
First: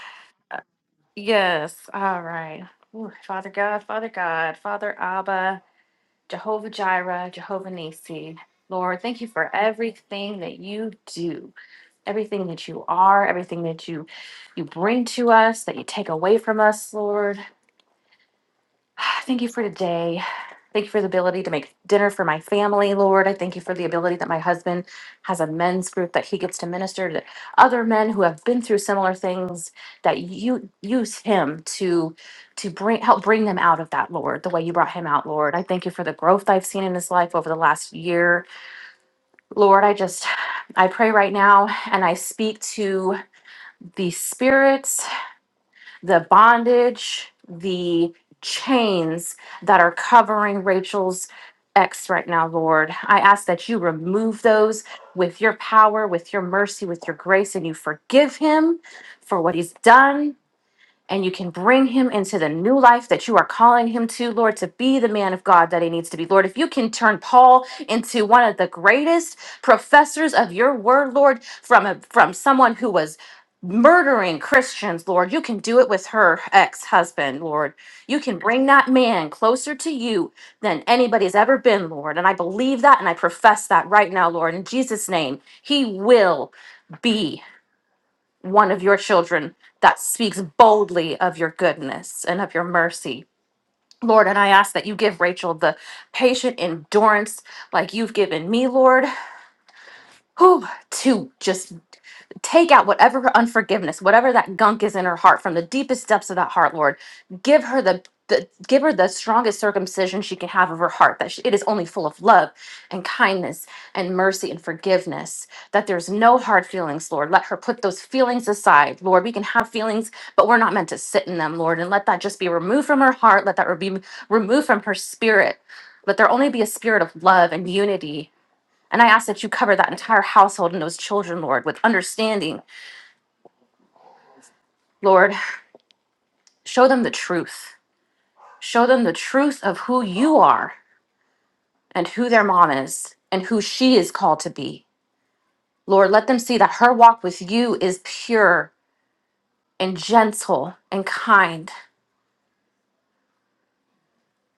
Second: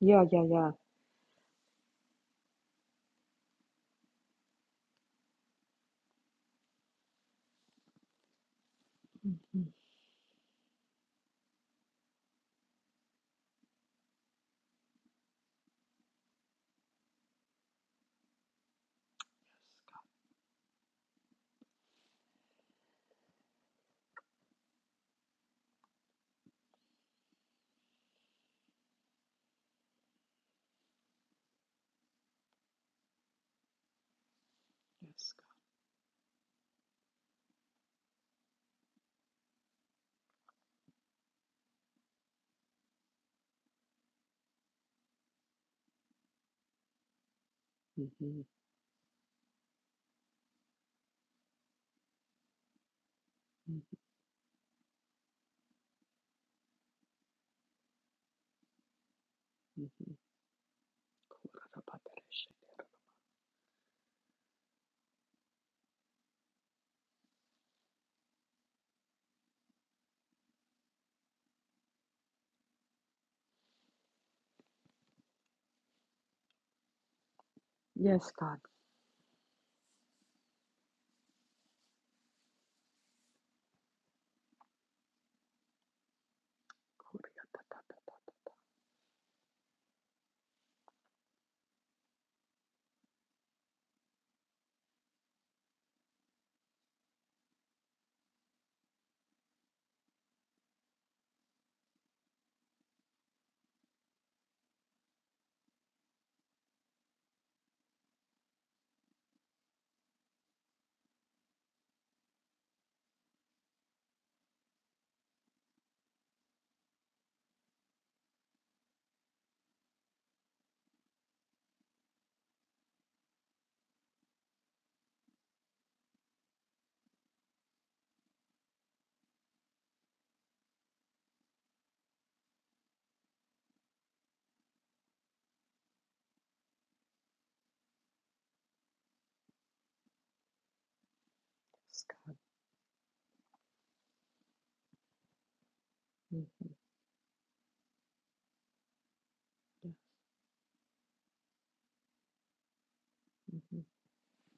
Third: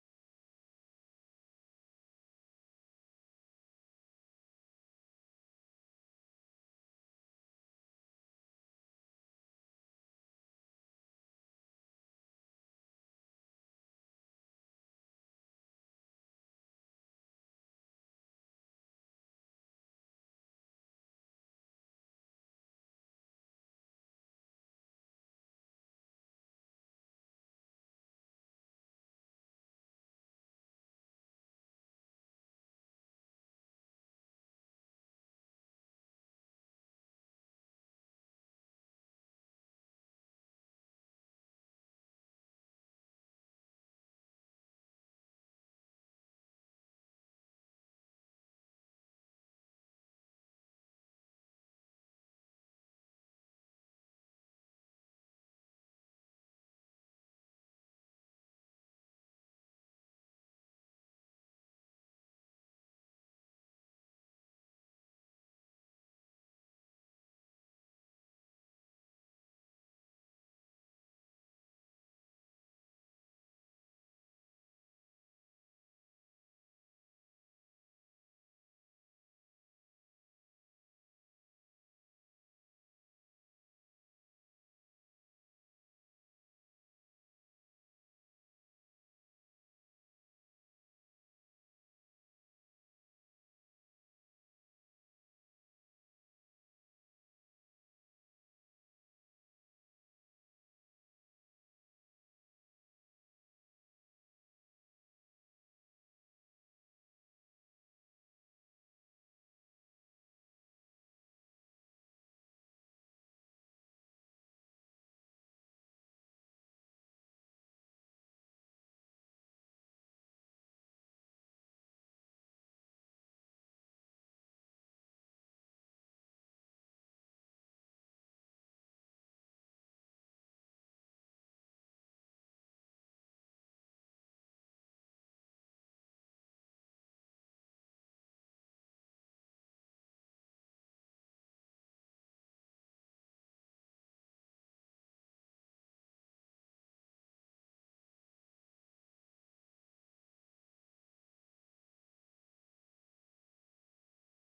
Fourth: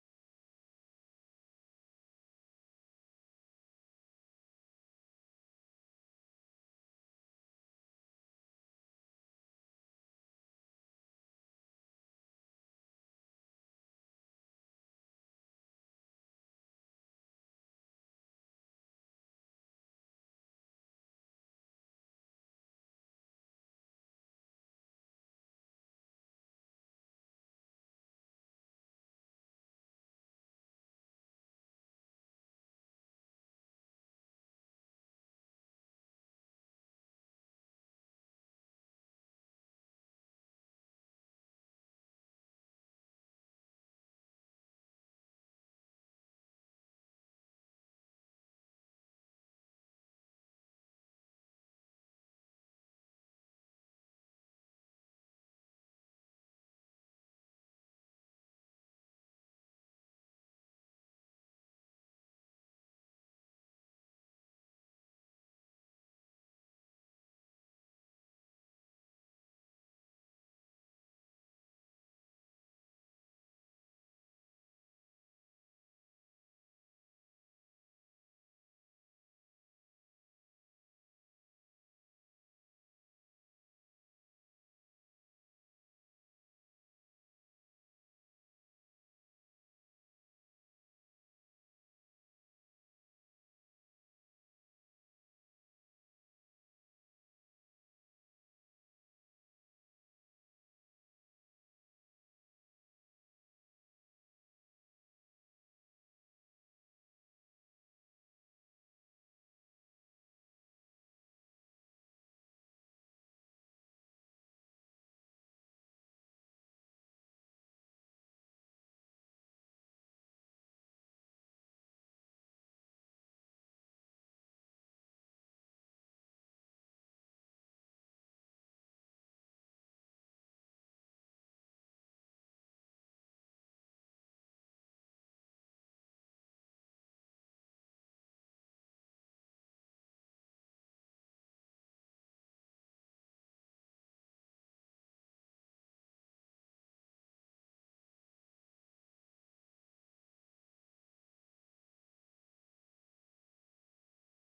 Speaker 1: Yeah, yeah, yeah.
Speaker 4: Yes. All right. Ooh, Father God, Father God, Father Abba, Jehovah Jireh, Jehovah Nisi. Lord, thank you for
Speaker 1: hmm
Speaker 4: everything that you do. everything that you are, everything that you you bring to us, that you take away from us, Lord. Thank you for today. Thank you for the ability to make dinner for my family, Lord. I thank you for the ability that my husband has a men's group that he gets to minister to other men who have been through similar things that you use him to to bring help bring them out of that, Lord, the way you brought him out,
Speaker 1: Yes.
Speaker 4: Lord. I thank you for the growth I've seen in his life over the last year. Lord, I just I pray right now and I speak to the spirits, the bondage, the chains that are covering Rachel's ex right now, Lord. I ask that you remove those with your power, with your mercy, with your grace, and you forgive him for what he's
Speaker 1: hmm
Speaker 4: done and you can bring him into the new life that you are calling him to, Lord, to be the man of God that he needs to be. Lord, if you can turn Paul into one of the greatest professors of your word, Lord, from a, from someone who was murdering Christians, Lord, you can do it with her ex-husband, Lord. You
Speaker 1: Yes,
Speaker 4: can
Speaker 1: God. Yes, God.
Speaker 4: bring that man closer to you than anybody's ever been, Lord. And I believe that and I profess that right now, Lord, in Jesus name. He will be one of your children that speaks boldly of your goodness and of your mercy. Lord, and I ask that you give Rachel the patient endurance like you've given me, Lord, whew, to just Take out whatever her unforgiveness, whatever that gunk is in her heart from the deepest depths of that heart, Lord. Give her the, the give her the strongest circumcision she can have of her heart that she, it is only full of love and kindness and mercy and forgiveness that there's no hard feelings lord let her put those feelings aside lord we can have feelings but we're not meant to sit in them lord and let that just be removed from her heart let that be removed from her spirit let there only be a spirit of love and unity and I ask that you cover that entire household and those children, Lord, with understanding Lord, show them the truth. Show them the truth of who you are and who their mom is and who she is called to be. Lord, let them
Speaker 1: Mhm.
Speaker 4: see that her walk with you is pure
Speaker 1: Yeah.
Speaker 4: and gentle and kind.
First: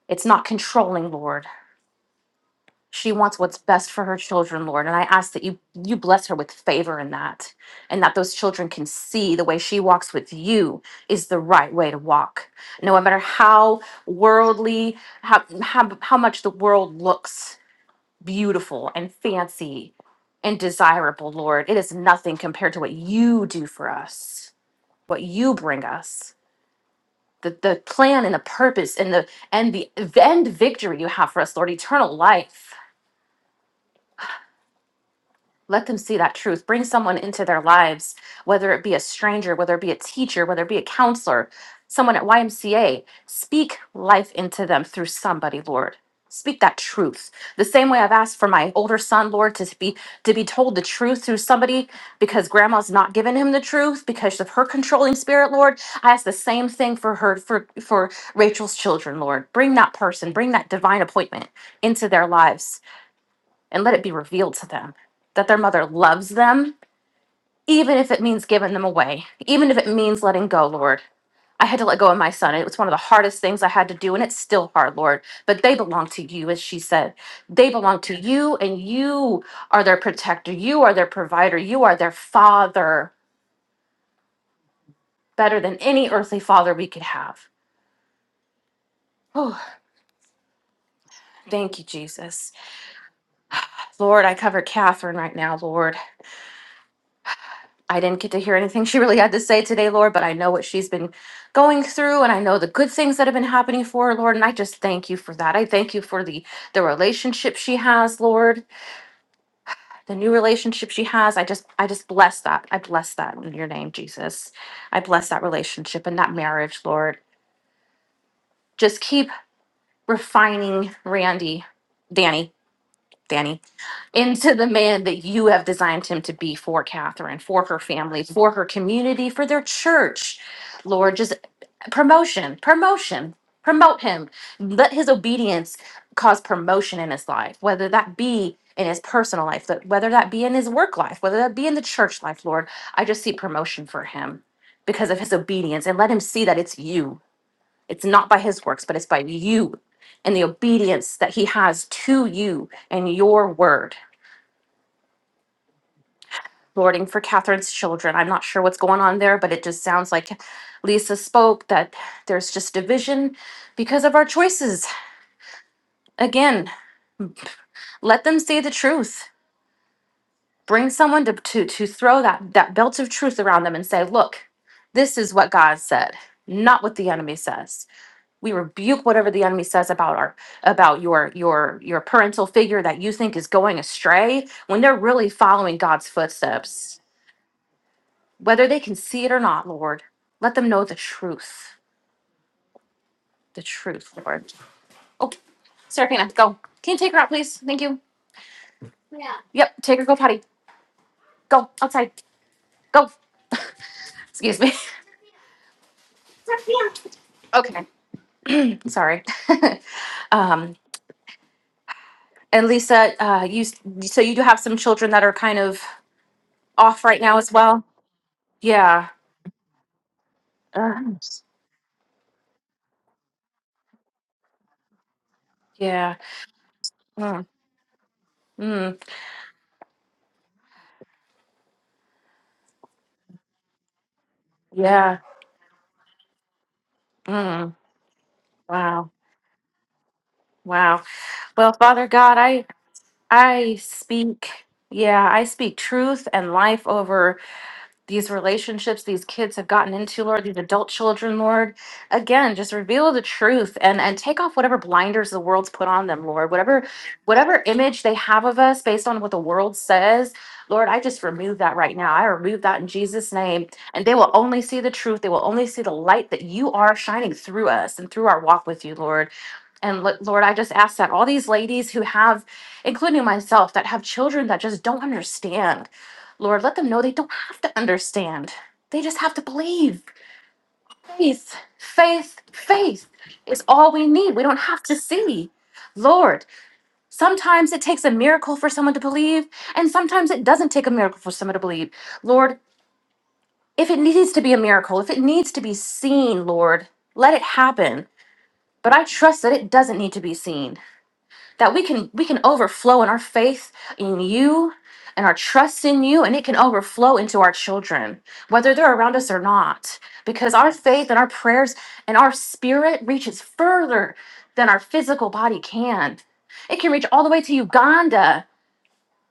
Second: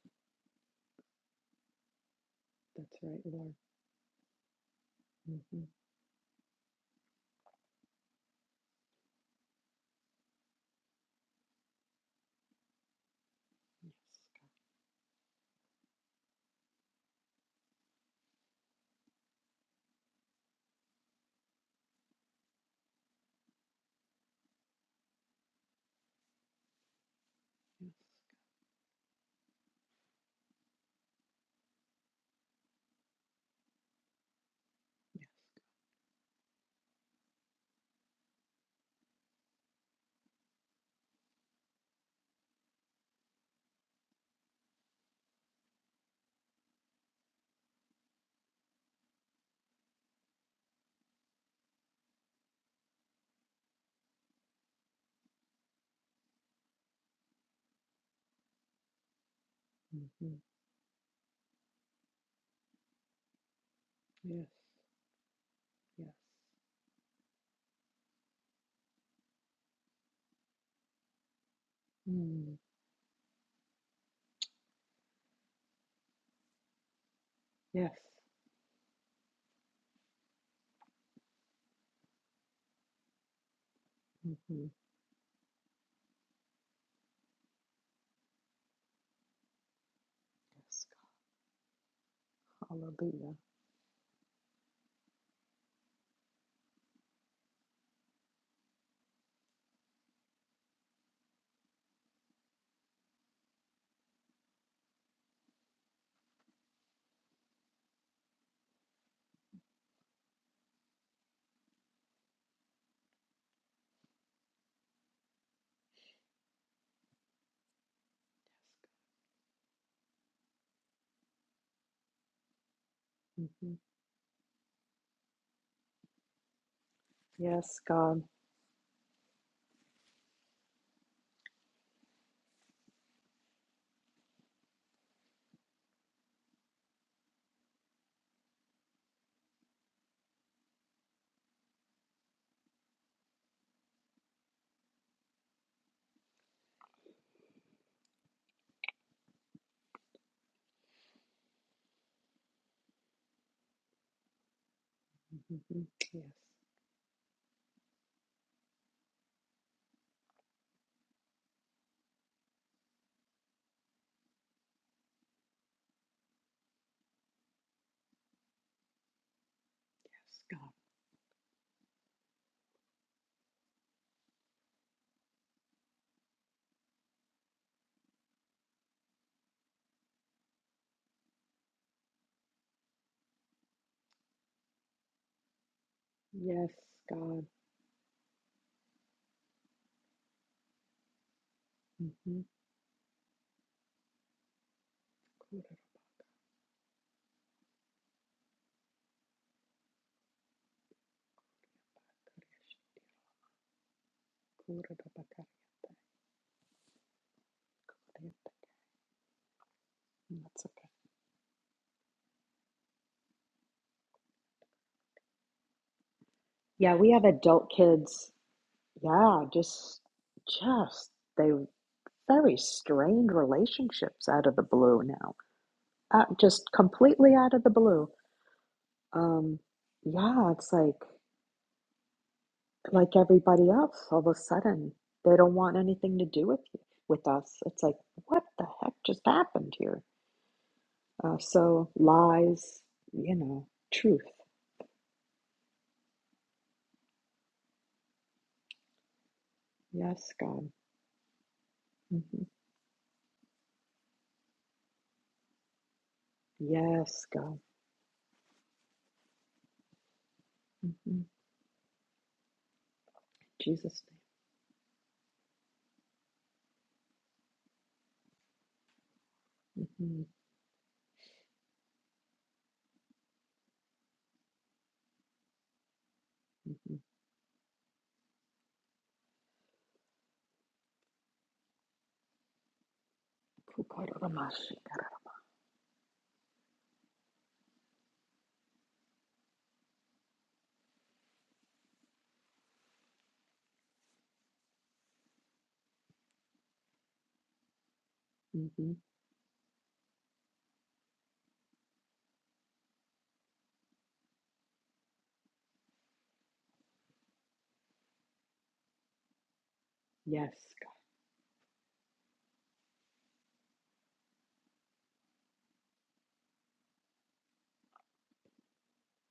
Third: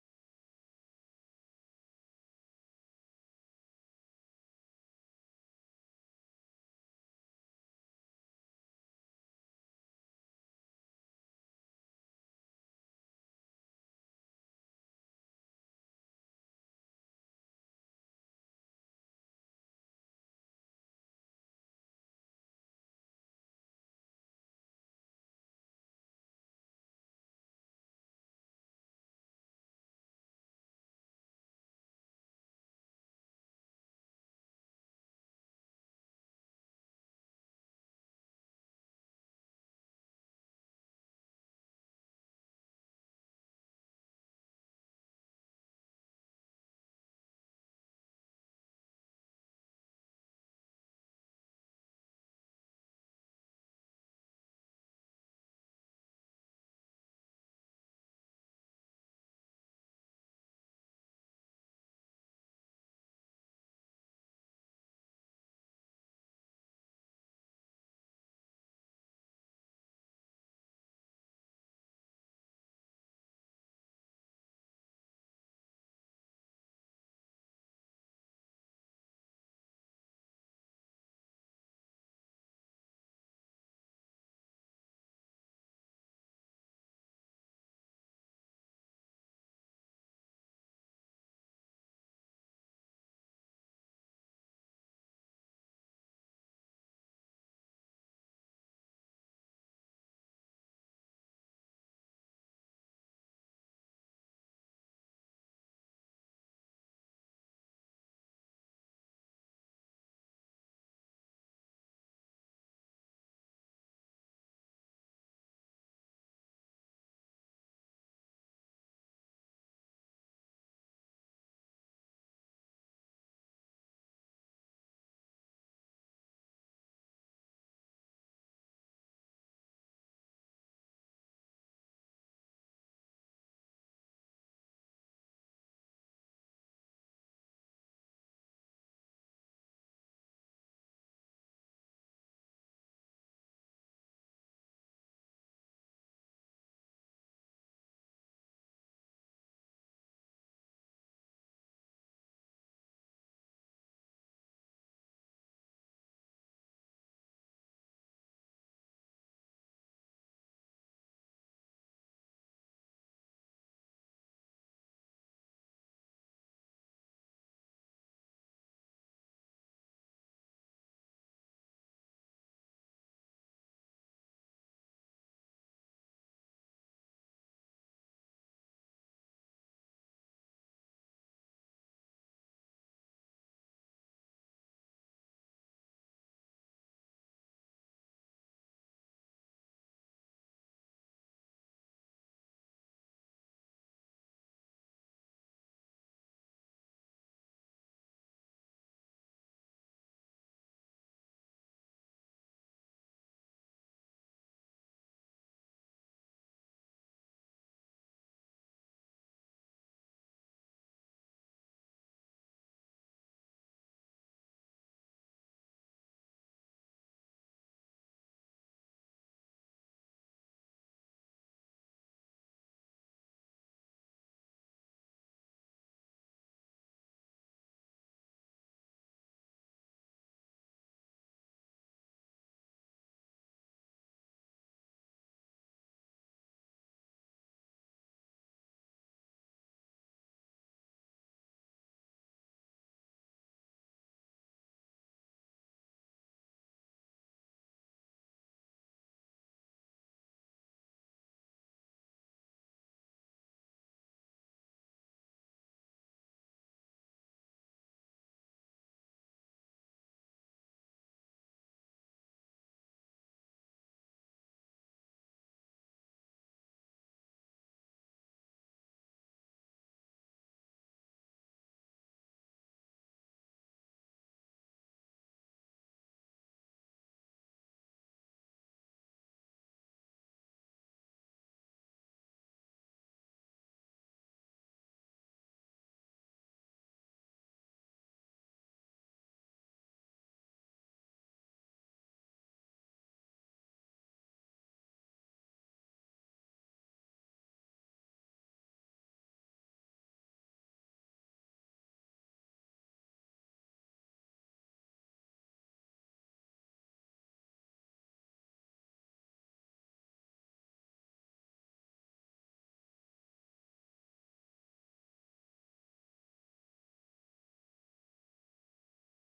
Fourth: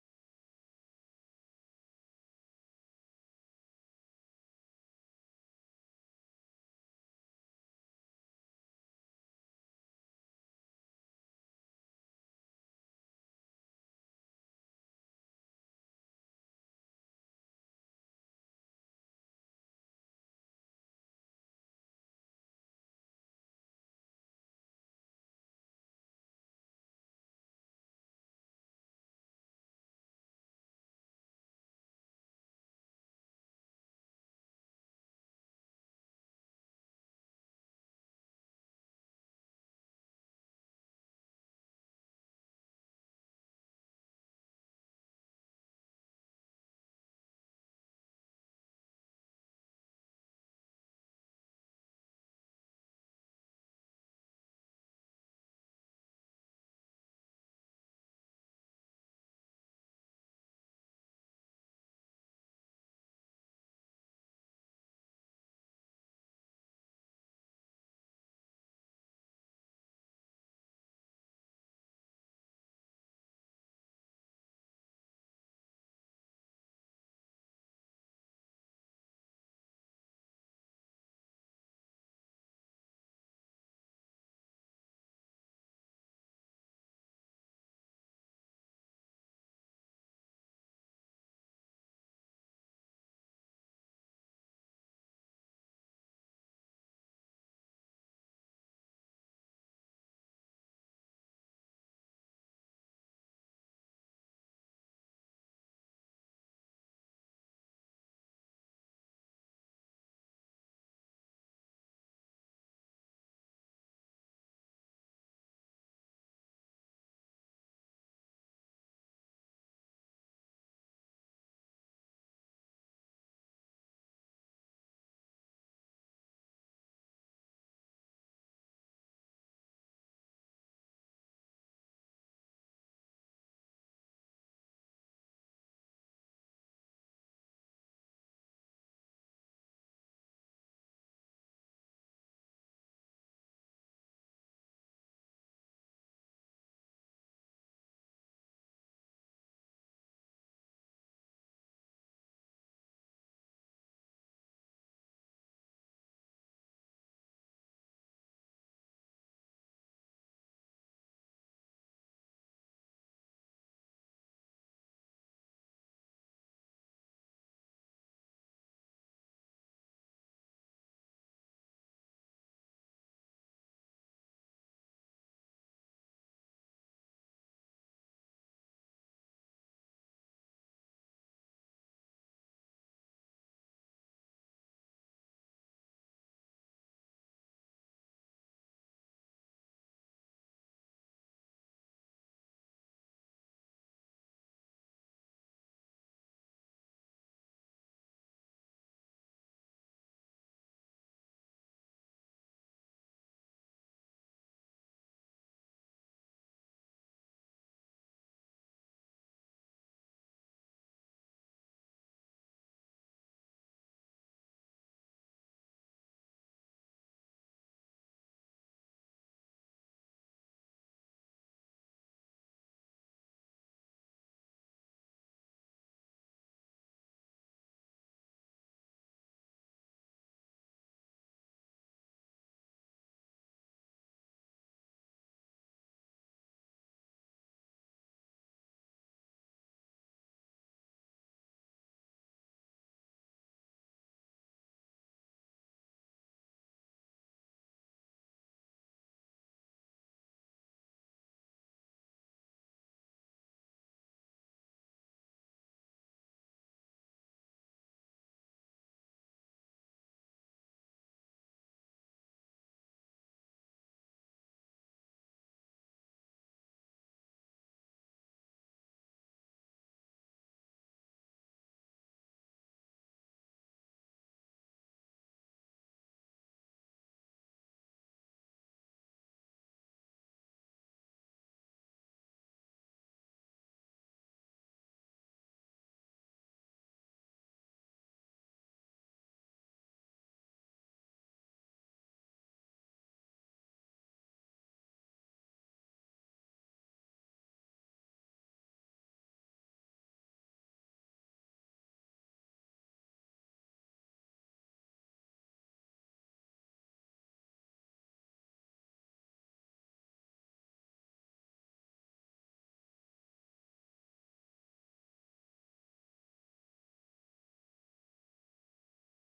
Speaker 4: It's not controlling, Lord.
Speaker 1: hmm That's
Speaker 4: She
Speaker 1: right,
Speaker 4: wants
Speaker 1: Lord.
Speaker 4: what's best for her children, Lord, and I ask that you you bless her with favor in that and that those children can see the way she walks with you is the right way to walk. No matter how worldly how how, how much the world looks beautiful and fancy and desirable, Lord. It is nothing compared to what you do for us, what you bring us. The, the plan and the purpose and the and the end victory you have for us, Lord, eternal life. Let them see that truth. Bring someone into their lives, whether it be a stranger, whether it be a teacher, whether it be a counselor, someone at YMCA. Speak life into them through somebody, Lord. Speak that truth. The same way I've asked for my older son, Lord, to be to be told the truth through somebody because grandma's not giving him the truth because of her controlling spirit, Lord. I ask the same thing for her for for Rachel's children, Lord. Bring that
Speaker 1: hmm
Speaker 4: person, bring that divine appointment into their lives and let it be
Speaker 1: Yes. hmm Yes.
Speaker 4: revealed to them that their mother
Speaker 1: Yes.
Speaker 4: loves them, even if it means giving them away, even if it means letting go, Lord. I had to let go of my son.
Speaker 1: Mm.
Speaker 4: It was one of the hardest things I had to do, and it's still hard, Lord. But they belong to you, as she said. They
Speaker 1: Yes.
Speaker 4: belong to you, and you are their protector. You are their provider. You are their father,
Speaker 1: hmm
Speaker 4: better than any earthly father we could have. Oh,
Speaker 1: Yes.
Speaker 4: thank you, Jesus.
Speaker 1: God. Hallelujah.
Speaker 4: Lord, I cover Catherine right now, Lord. I didn't get to hear anything she really had to say today, Lord, but I know what she's been going through and I know the good things that have been happening for her, Lord, and I just thank you for that. I thank you for the the relationship she has, Lord, the new relationship she has. I just I just bless that. I bless that in your name, Jesus. I bless that relationship and that marriage, Lord. Just keep refining Randy, Danny, Danny,
Speaker 1: hmm
Speaker 4: into the man that you have designed him to be for Catherine, for her
Speaker 1: Yes,
Speaker 4: family,
Speaker 1: God.
Speaker 4: for her community, for their church. Lord, just promotion, promotion, promote him. Let his obedience cause promotion in his life, whether that be in his personal life, that whether that be in his work life, whether that be in the church life, Lord. I just see promotion for him because of his obedience and let him see that it's you. It's not by his works, but it's by you and the obedience that he has to you and your word.
Speaker 1: hmm Yes.
Speaker 4: lording for Catherine's children. I'm not sure what's going on there, but it just sounds like Lisa spoke that there's just division because of our choices. Again, let them say the truth.
Speaker 1: Yes, God.
Speaker 4: Bring someone to, to, to throw that, that belt of truth around them and say, look, this is what God said, not what the enemy says. We rebuke whatever the enemy says about our about your your your parental figure that you think is going astray when they're really following God's
Speaker 1: Yes,
Speaker 4: footsteps
Speaker 1: God.
Speaker 4: whether they can see it or not, Lord, let them know the truth.
Speaker 1: hmm
Speaker 4: The truth, Lord. Oh, Seraphina, go. Can you take her out, please? Thank you. Yep, take her, go potty. Go outside. Go. Excuse me. Okay, sorry.
Speaker 1: That's
Speaker 4: um,
Speaker 1: okay.
Speaker 4: and Lisa, uh, you s- so you do have some children that are kind of
Speaker 1: Yeah,
Speaker 4: off
Speaker 1: we
Speaker 4: right
Speaker 1: have
Speaker 4: now as
Speaker 1: adult
Speaker 4: well.
Speaker 1: kids.
Speaker 4: Yeah.
Speaker 1: Yeah, just,
Speaker 4: Uh,
Speaker 1: just they. very strained relationships out of the blue now,
Speaker 4: yeah.
Speaker 1: uh, just completely
Speaker 4: Mm,
Speaker 1: out of the blue.
Speaker 4: mm,
Speaker 1: Um, yeah, it's like like everybody else. All of a sudden,
Speaker 4: yeah.
Speaker 1: they don't want anything to do with you, with us.
Speaker 4: Mm,
Speaker 1: It's like what the heck
Speaker 4: wow.
Speaker 1: just happened here?
Speaker 4: Wow.
Speaker 1: Uh,
Speaker 4: Well,
Speaker 1: so
Speaker 4: Father God, I
Speaker 1: lies, you know,
Speaker 4: I
Speaker 1: truth.
Speaker 4: speak, yeah, I speak truth and life over these relationships these kids have gotten into,
Speaker 1: Yes,
Speaker 4: Lord, these
Speaker 1: God.
Speaker 4: adult children, Lord.
Speaker 1: hmm
Speaker 4: Again, just reveal the truth and and take off whatever blinders the world's put on them, Lord. Whatever
Speaker 1: Yes, God.
Speaker 4: whatever image they have of us based on what the world says, Lord, I
Speaker 1: hmm
Speaker 4: just remove that right now. I remove that in Jesus' name.
Speaker 1: Jesus.
Speaker 4: And they will only see the truth. They will only see the light that you are shining through us and through our walk with you, Lord.
Speaker 1: hmm
Speaker 4: And lo- Lord, I just ask that all these ladies who have, including myself, that have children that just don't understand, Lord,
Speaker 1: hmm
Speaker 4: let them
Speaker 1: hmm
Speaker 4: know they don't have to understand. They just have to believe. Faith, faith, faith is all we need. We don't have to see. Lord, sometimes it takes a miracle for someone to believe, and sometimes it doesn't take a miracle for someone to believe. Lord, if it needs to be a miracle, if it needs to be seen, Lord, let it happen.
Speaker 1: Mm-hmm.
Speaker 4: But I trust that it doesn't need to be seen. that we can we can overflow in our faith in you and our trust in you and it can overflow into our children whether they're around us or not
Speaker 1: Yes,
Speaker 4: because our faith and our prayers and our spirit reaches further than our physical body can it can reach all the way to uganda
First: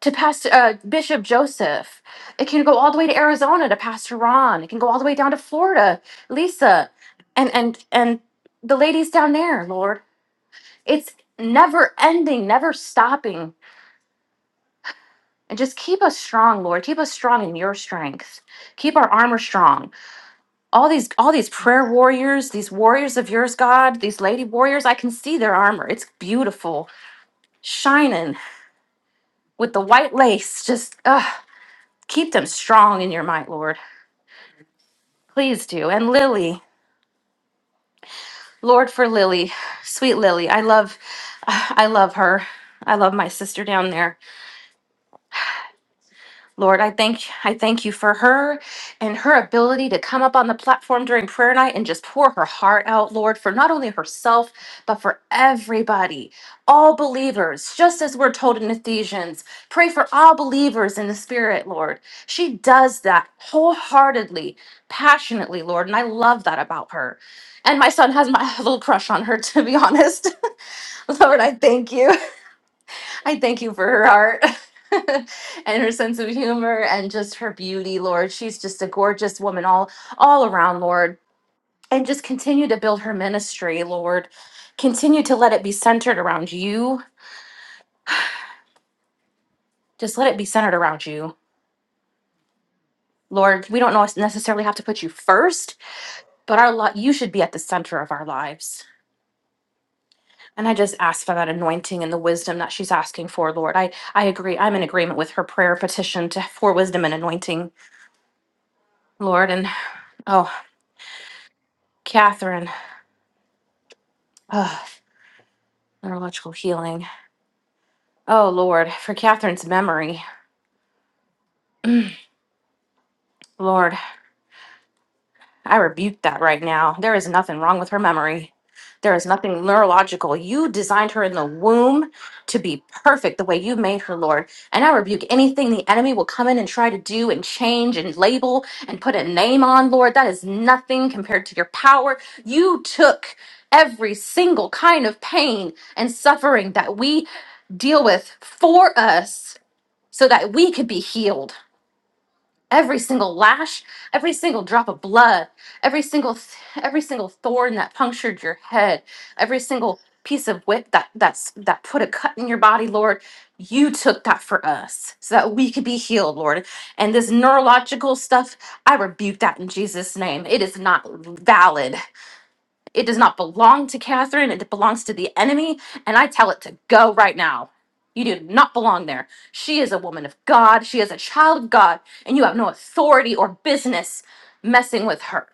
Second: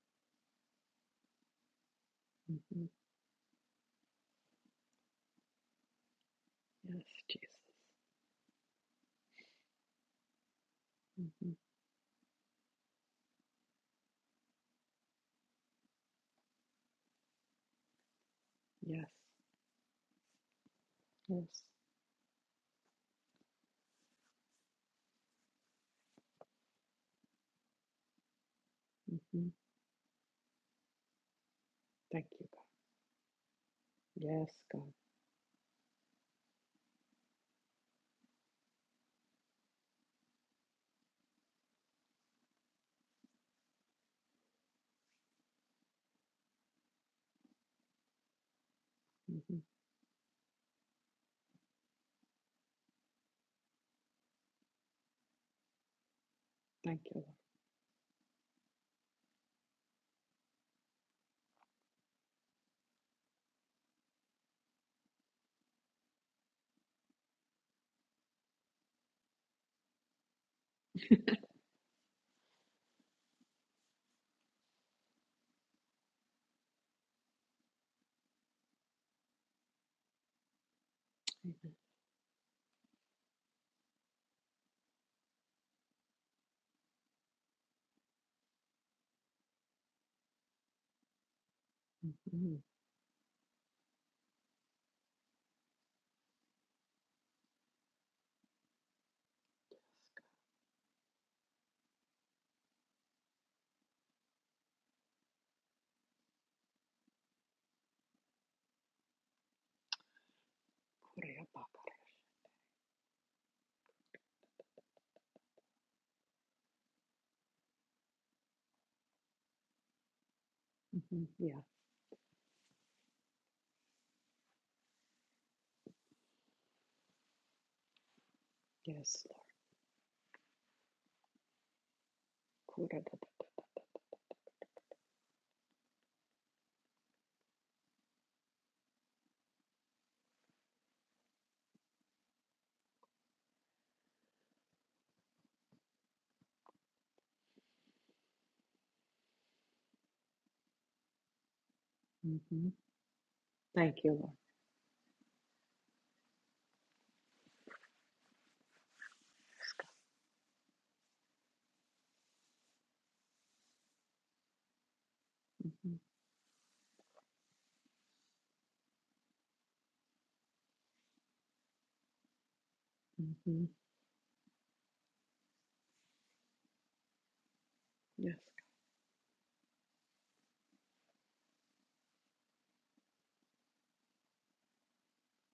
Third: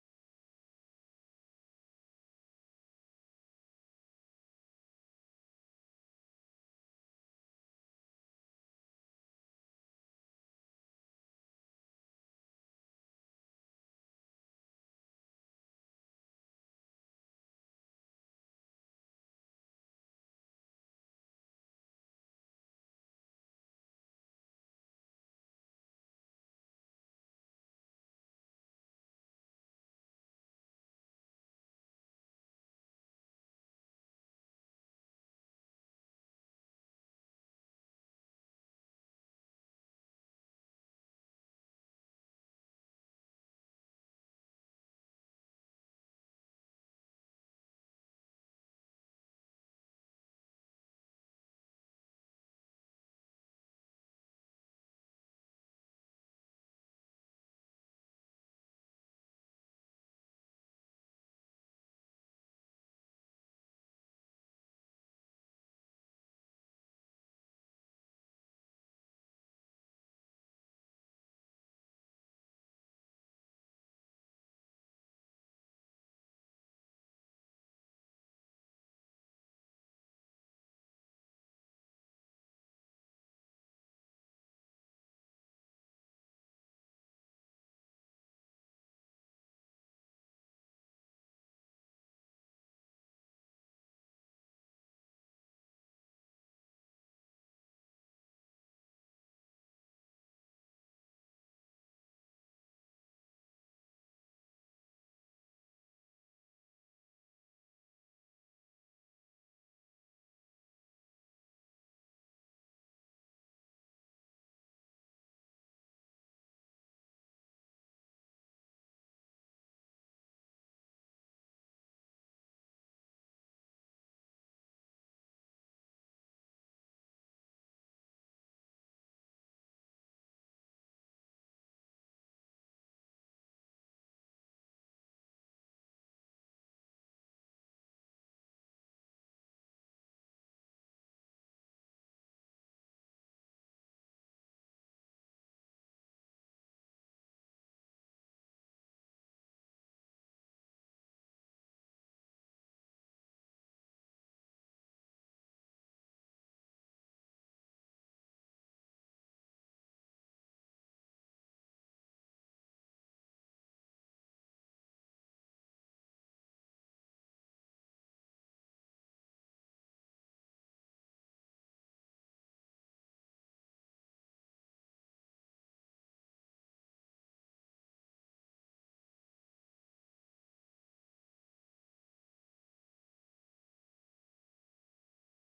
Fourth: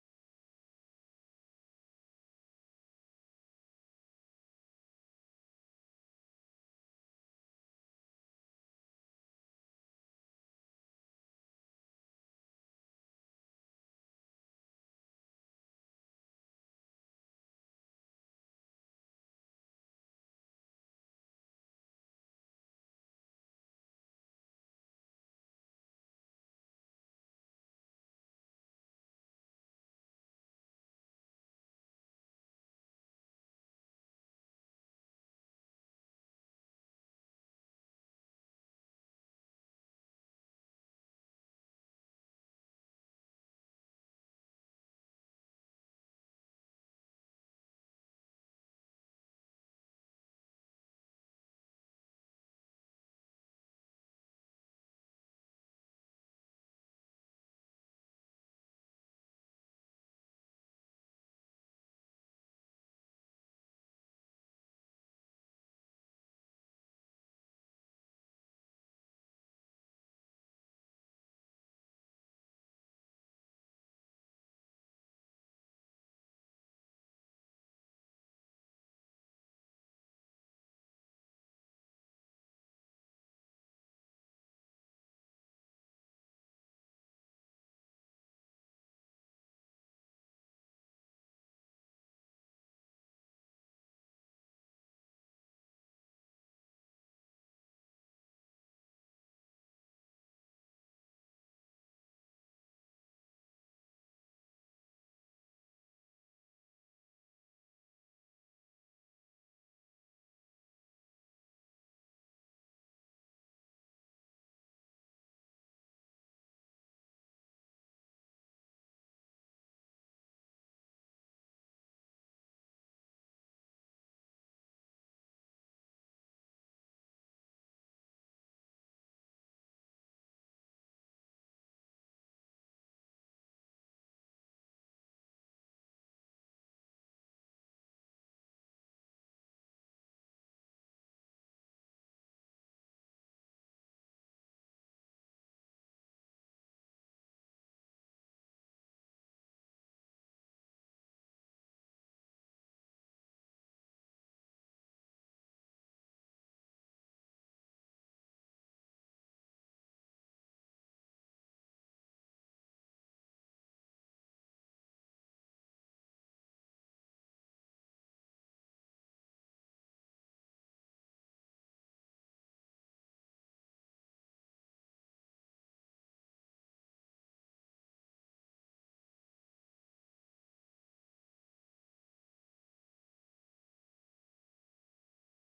Speaker 4: to pastor uh, bishop joseph it
Speaker 1: God.
Speaker 4: can go
Speaker 1: hmm
Speaker 4: all the way to arizona to pastor ron it can go all the way down to florida lisa
Speaker 1: Yes,
Speaker 4: and
Speaker 1: Jesus.
Speaker 4: and and the ladies down there lord it's
Speaker 1: hmm
Speaker 4: never ending, never stopping. And just keep us strong, Lord. Keep us strong in your strength. Keep
Speaker 1: Yes,
Speaker 4: our armor strong. All these all these
Speaker 1: yes.
Speaker 4: prayer warriors, these warriors of yours, God, these lady warriors, I can see their armor. It's beautiful, shining
Speaker 1: hmm
Speaker 4: with the white lace. Just uh,
Speaker 1: Thank
Speaker 4: keep them
Speaker 1: you,
Speaker 4: strong in your might, Lord.
Speaker 1: God. Yes, God.
Speaker 4: Please do. And Lily, Lord for Lily, sweet Lily. I love I love her. I love my sister down there. Lord, I thank I thank you for her and her
Speaker 1: hmm
Speaker 4: ability to come up on the platform during prayer night and just pour her heart out, Lord, for not only herself, but for everybody, all
Speaker 1: Thank you, Lord.
Speaker 4: believers, just as we're told in Ephesians, pray for all believers in the spirit, Lord. She does that wholeheartedly, passionately, Lord, and I love that about her. And my son has my little crush on her, to be honest. Lord, I thank you. I thank you for her heart and her sense of humor and just her beauty, Lord. She's just a gorgeous woman all all around, Lord.
Speaker 1: Amen.
Speaker 4: And just continue to build her ministry, Lord. Continue to let it be centered around you. Just let it be centered around you.
Speaker 1: hmm
Speaker 4: Lord, we don't nos- necessarily have to put you first, but our lot you should be at the center of our lives. And I just ask for that anointing and the wisdom that she's asking for, Lord. I I agree. I'm in agreement with her prayer petition to for wisdom and anointing, Lord. And oh, Catherine, ugh, neurological healing. Oh Lord, for Catherine's memory.
Speaker 1: hmm Yeah,
Speaker 4: Lord, I rebuke that right now. There is nothing wrong with her memory. There is
Speaker 1: yes,
Speaker 4: nothing neurological. You designed her in the womb to be
Speaker 1: Lord.
Speaker 4: perfect the way you made her, Lord. And I rebuke anything the enemy will come in and try to do and change and label and put a name on, Lord. That is nothing compared to your power. You took every single kind of pain and suffering that we deal with for us so that we could be healed.
Speaker 1: hmm
Speaker 4: Every single lash,
Speaker 1: Thank you,
Speaker 4: every
Speaker 1: Lord.
Speaker 4: single drop of blood, every single th- every single thorn that punctured your head, every single piece of whip that that's that put a cut in your body, Lord, you took that for us so that we could be
Speaker 1: hmm
Speaker 4: healed, Lord. And this neurological stuff, I rebuke that in Jesus name. It is not valid. It does not
Speaker 1: hmm
Speaker 4: belong to Catherine. It belongs to the enemy. And I tell it to go right now. You
Speaker 1: Yes,
Speaker 4: do not belong there. She is a woman of God. She is a child of God. And you have no authority or business messing with her.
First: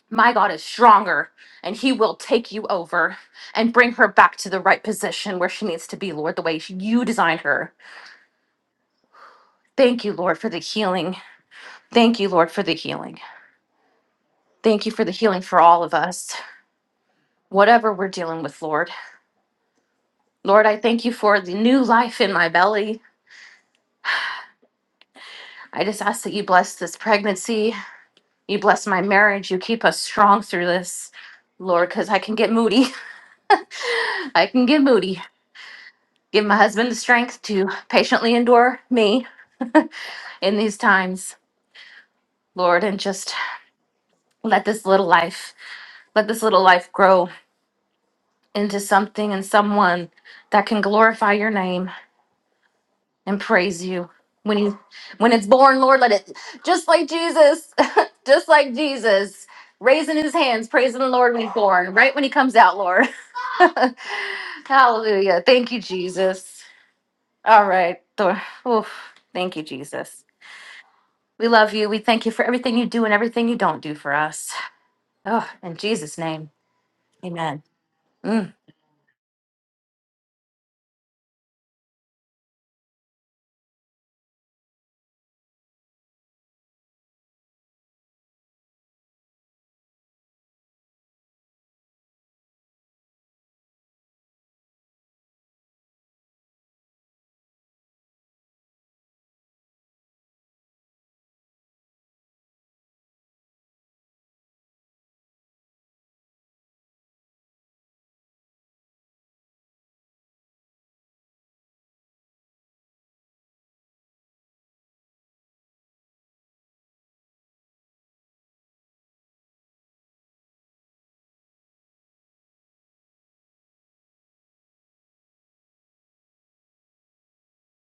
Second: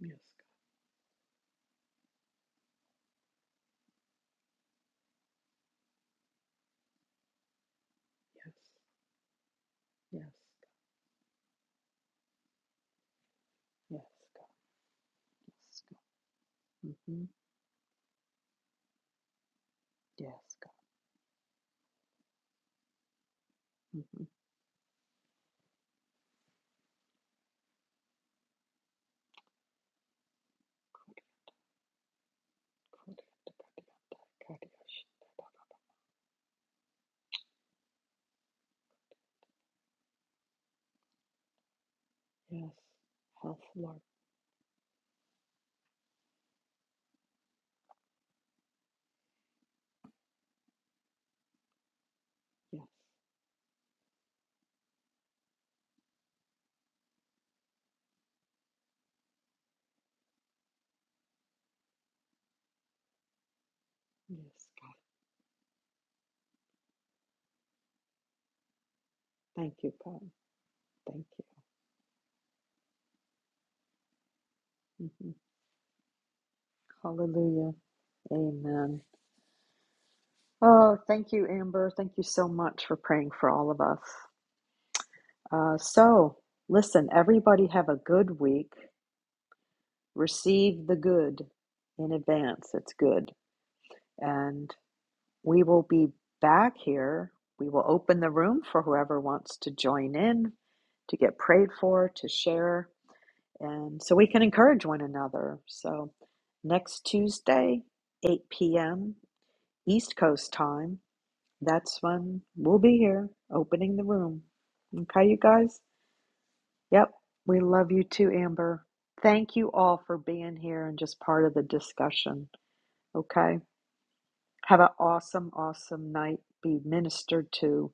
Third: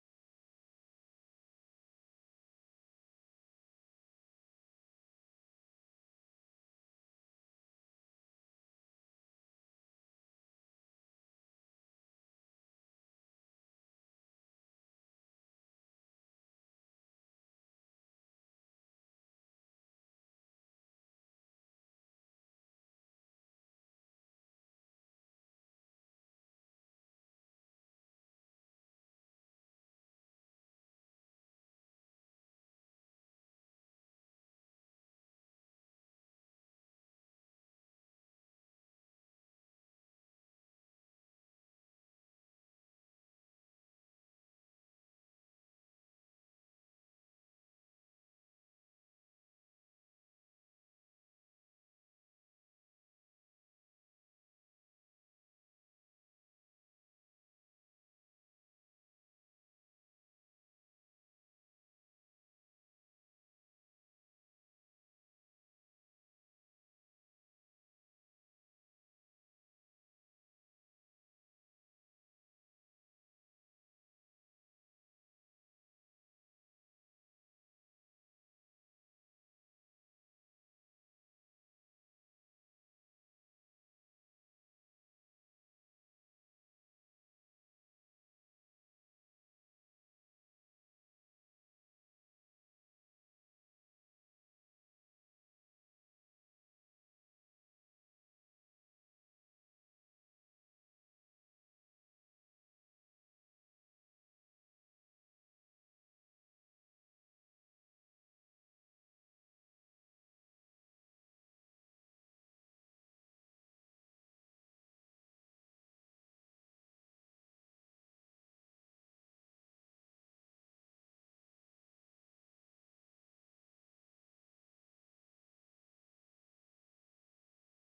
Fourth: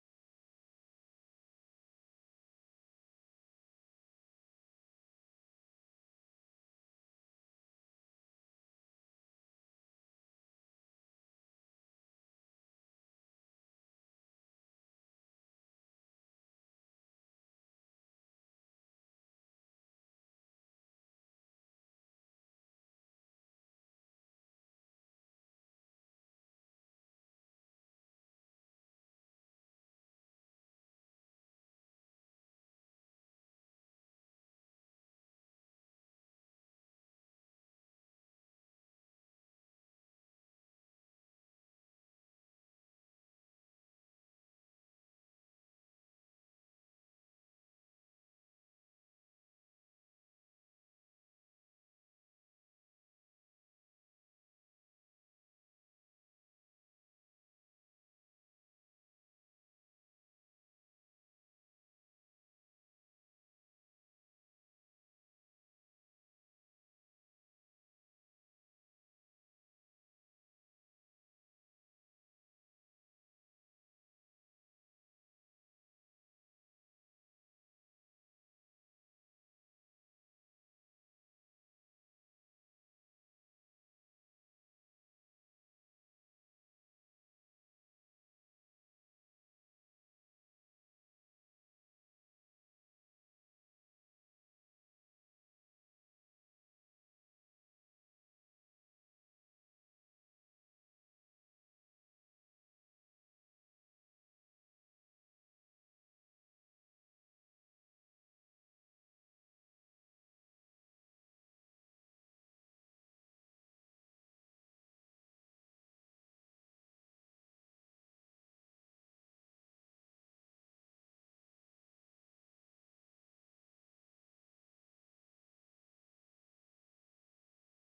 Speaker 1: yes,
Speaker 4: My God is stronger, and he will take you over and bring her back to the right position where she needs to be, Lord, the way you designed her.
Speaker 1: God.
Speaker 4: Thank you,
Speaker 1: Yes,
Speaker 4: Lord, for the healing. Thank you, Lord, for the healing.
Speaker 1: yes, God.
Speaker 4: Thank you for the healing for
Speaker 1: Yes,
Speaker 4: all of
Speaker 1: God.
Speaker 4: us,
Speaker 1: Yes, God. hmm
Speaker 4: whatever we're dealing with, Lord.
Speaker 1: Yes,
Speaker 4: Lord,
Speaker 1: God.
Speaker 4: I thank you for the new life in my belly.
Speaker 1: hmm
Speaker 4: I just ask that you bless this pregnancy. You bless my marriage. You keep us strong through this, Lord, because I can get moody. I
Speaker 1: God,
Speaker 4: can get
Speaker 1: yes.
Speaker 4: moody. Give my husband the strength to patiently endure me in these times,
Speaker 1: Yes.
Speaker 4: Lord, and just
Speaker 1: Health, Lord.
Speaker 4: let this little life, let this little life grow into something and someone that can glorify your name.
Speaker 1: Yes,
Speaker 4: and praise you. When you when it's born, Lord, let it just like Jesus, just like Jesus, raising his hands, praising the Lord when he's born, right when he comes out, Lord.
Speaker 1: yes, God.
Speaker 4: Hallelujah. Thank you, Jesus. All right. Lord. Oof. Thank you,
Speaker 1: Thank you, God.
Speaker 4: Jesus.
Speaker 1: Thank
Speaker 4: We love you. We thank you for everything you do and everything you don't do for us.
Speaker 1: you. hmm
Speaker 4: Oh, in Jesus' name. Amen.
Speaker 1: Hallelujah.
Speaker 4: Mm.
Speaker 1: Amen. Oh, thank you, Amber. Thank you so much for praying for all of us. Uh, so, listen, everybody have a good week. Receive the good in advance. It's good. And we will be back here. We will open the room for whoever wants to join in, to get prayed for, to share, and so we can encourage one another. So, next Tuesday, 8 p.m. East Coast time. That's fun. We'll be here opening the room. Okay, you guys? Yep. We love you too, Amber. Thank you all for being here and just part of the discussion. Okay. Have an awesome, awesome night. Be ministered to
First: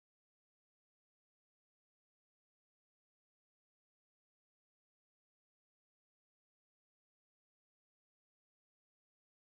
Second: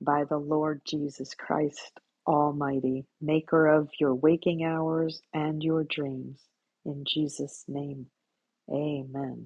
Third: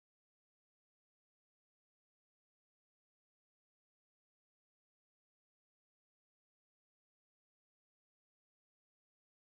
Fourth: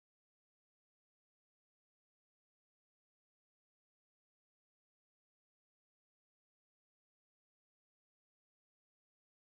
Speaker 1: by the Lord Jesus Christ Almighty, maker of your waking hours and your dreams. In Jesus' name, amen.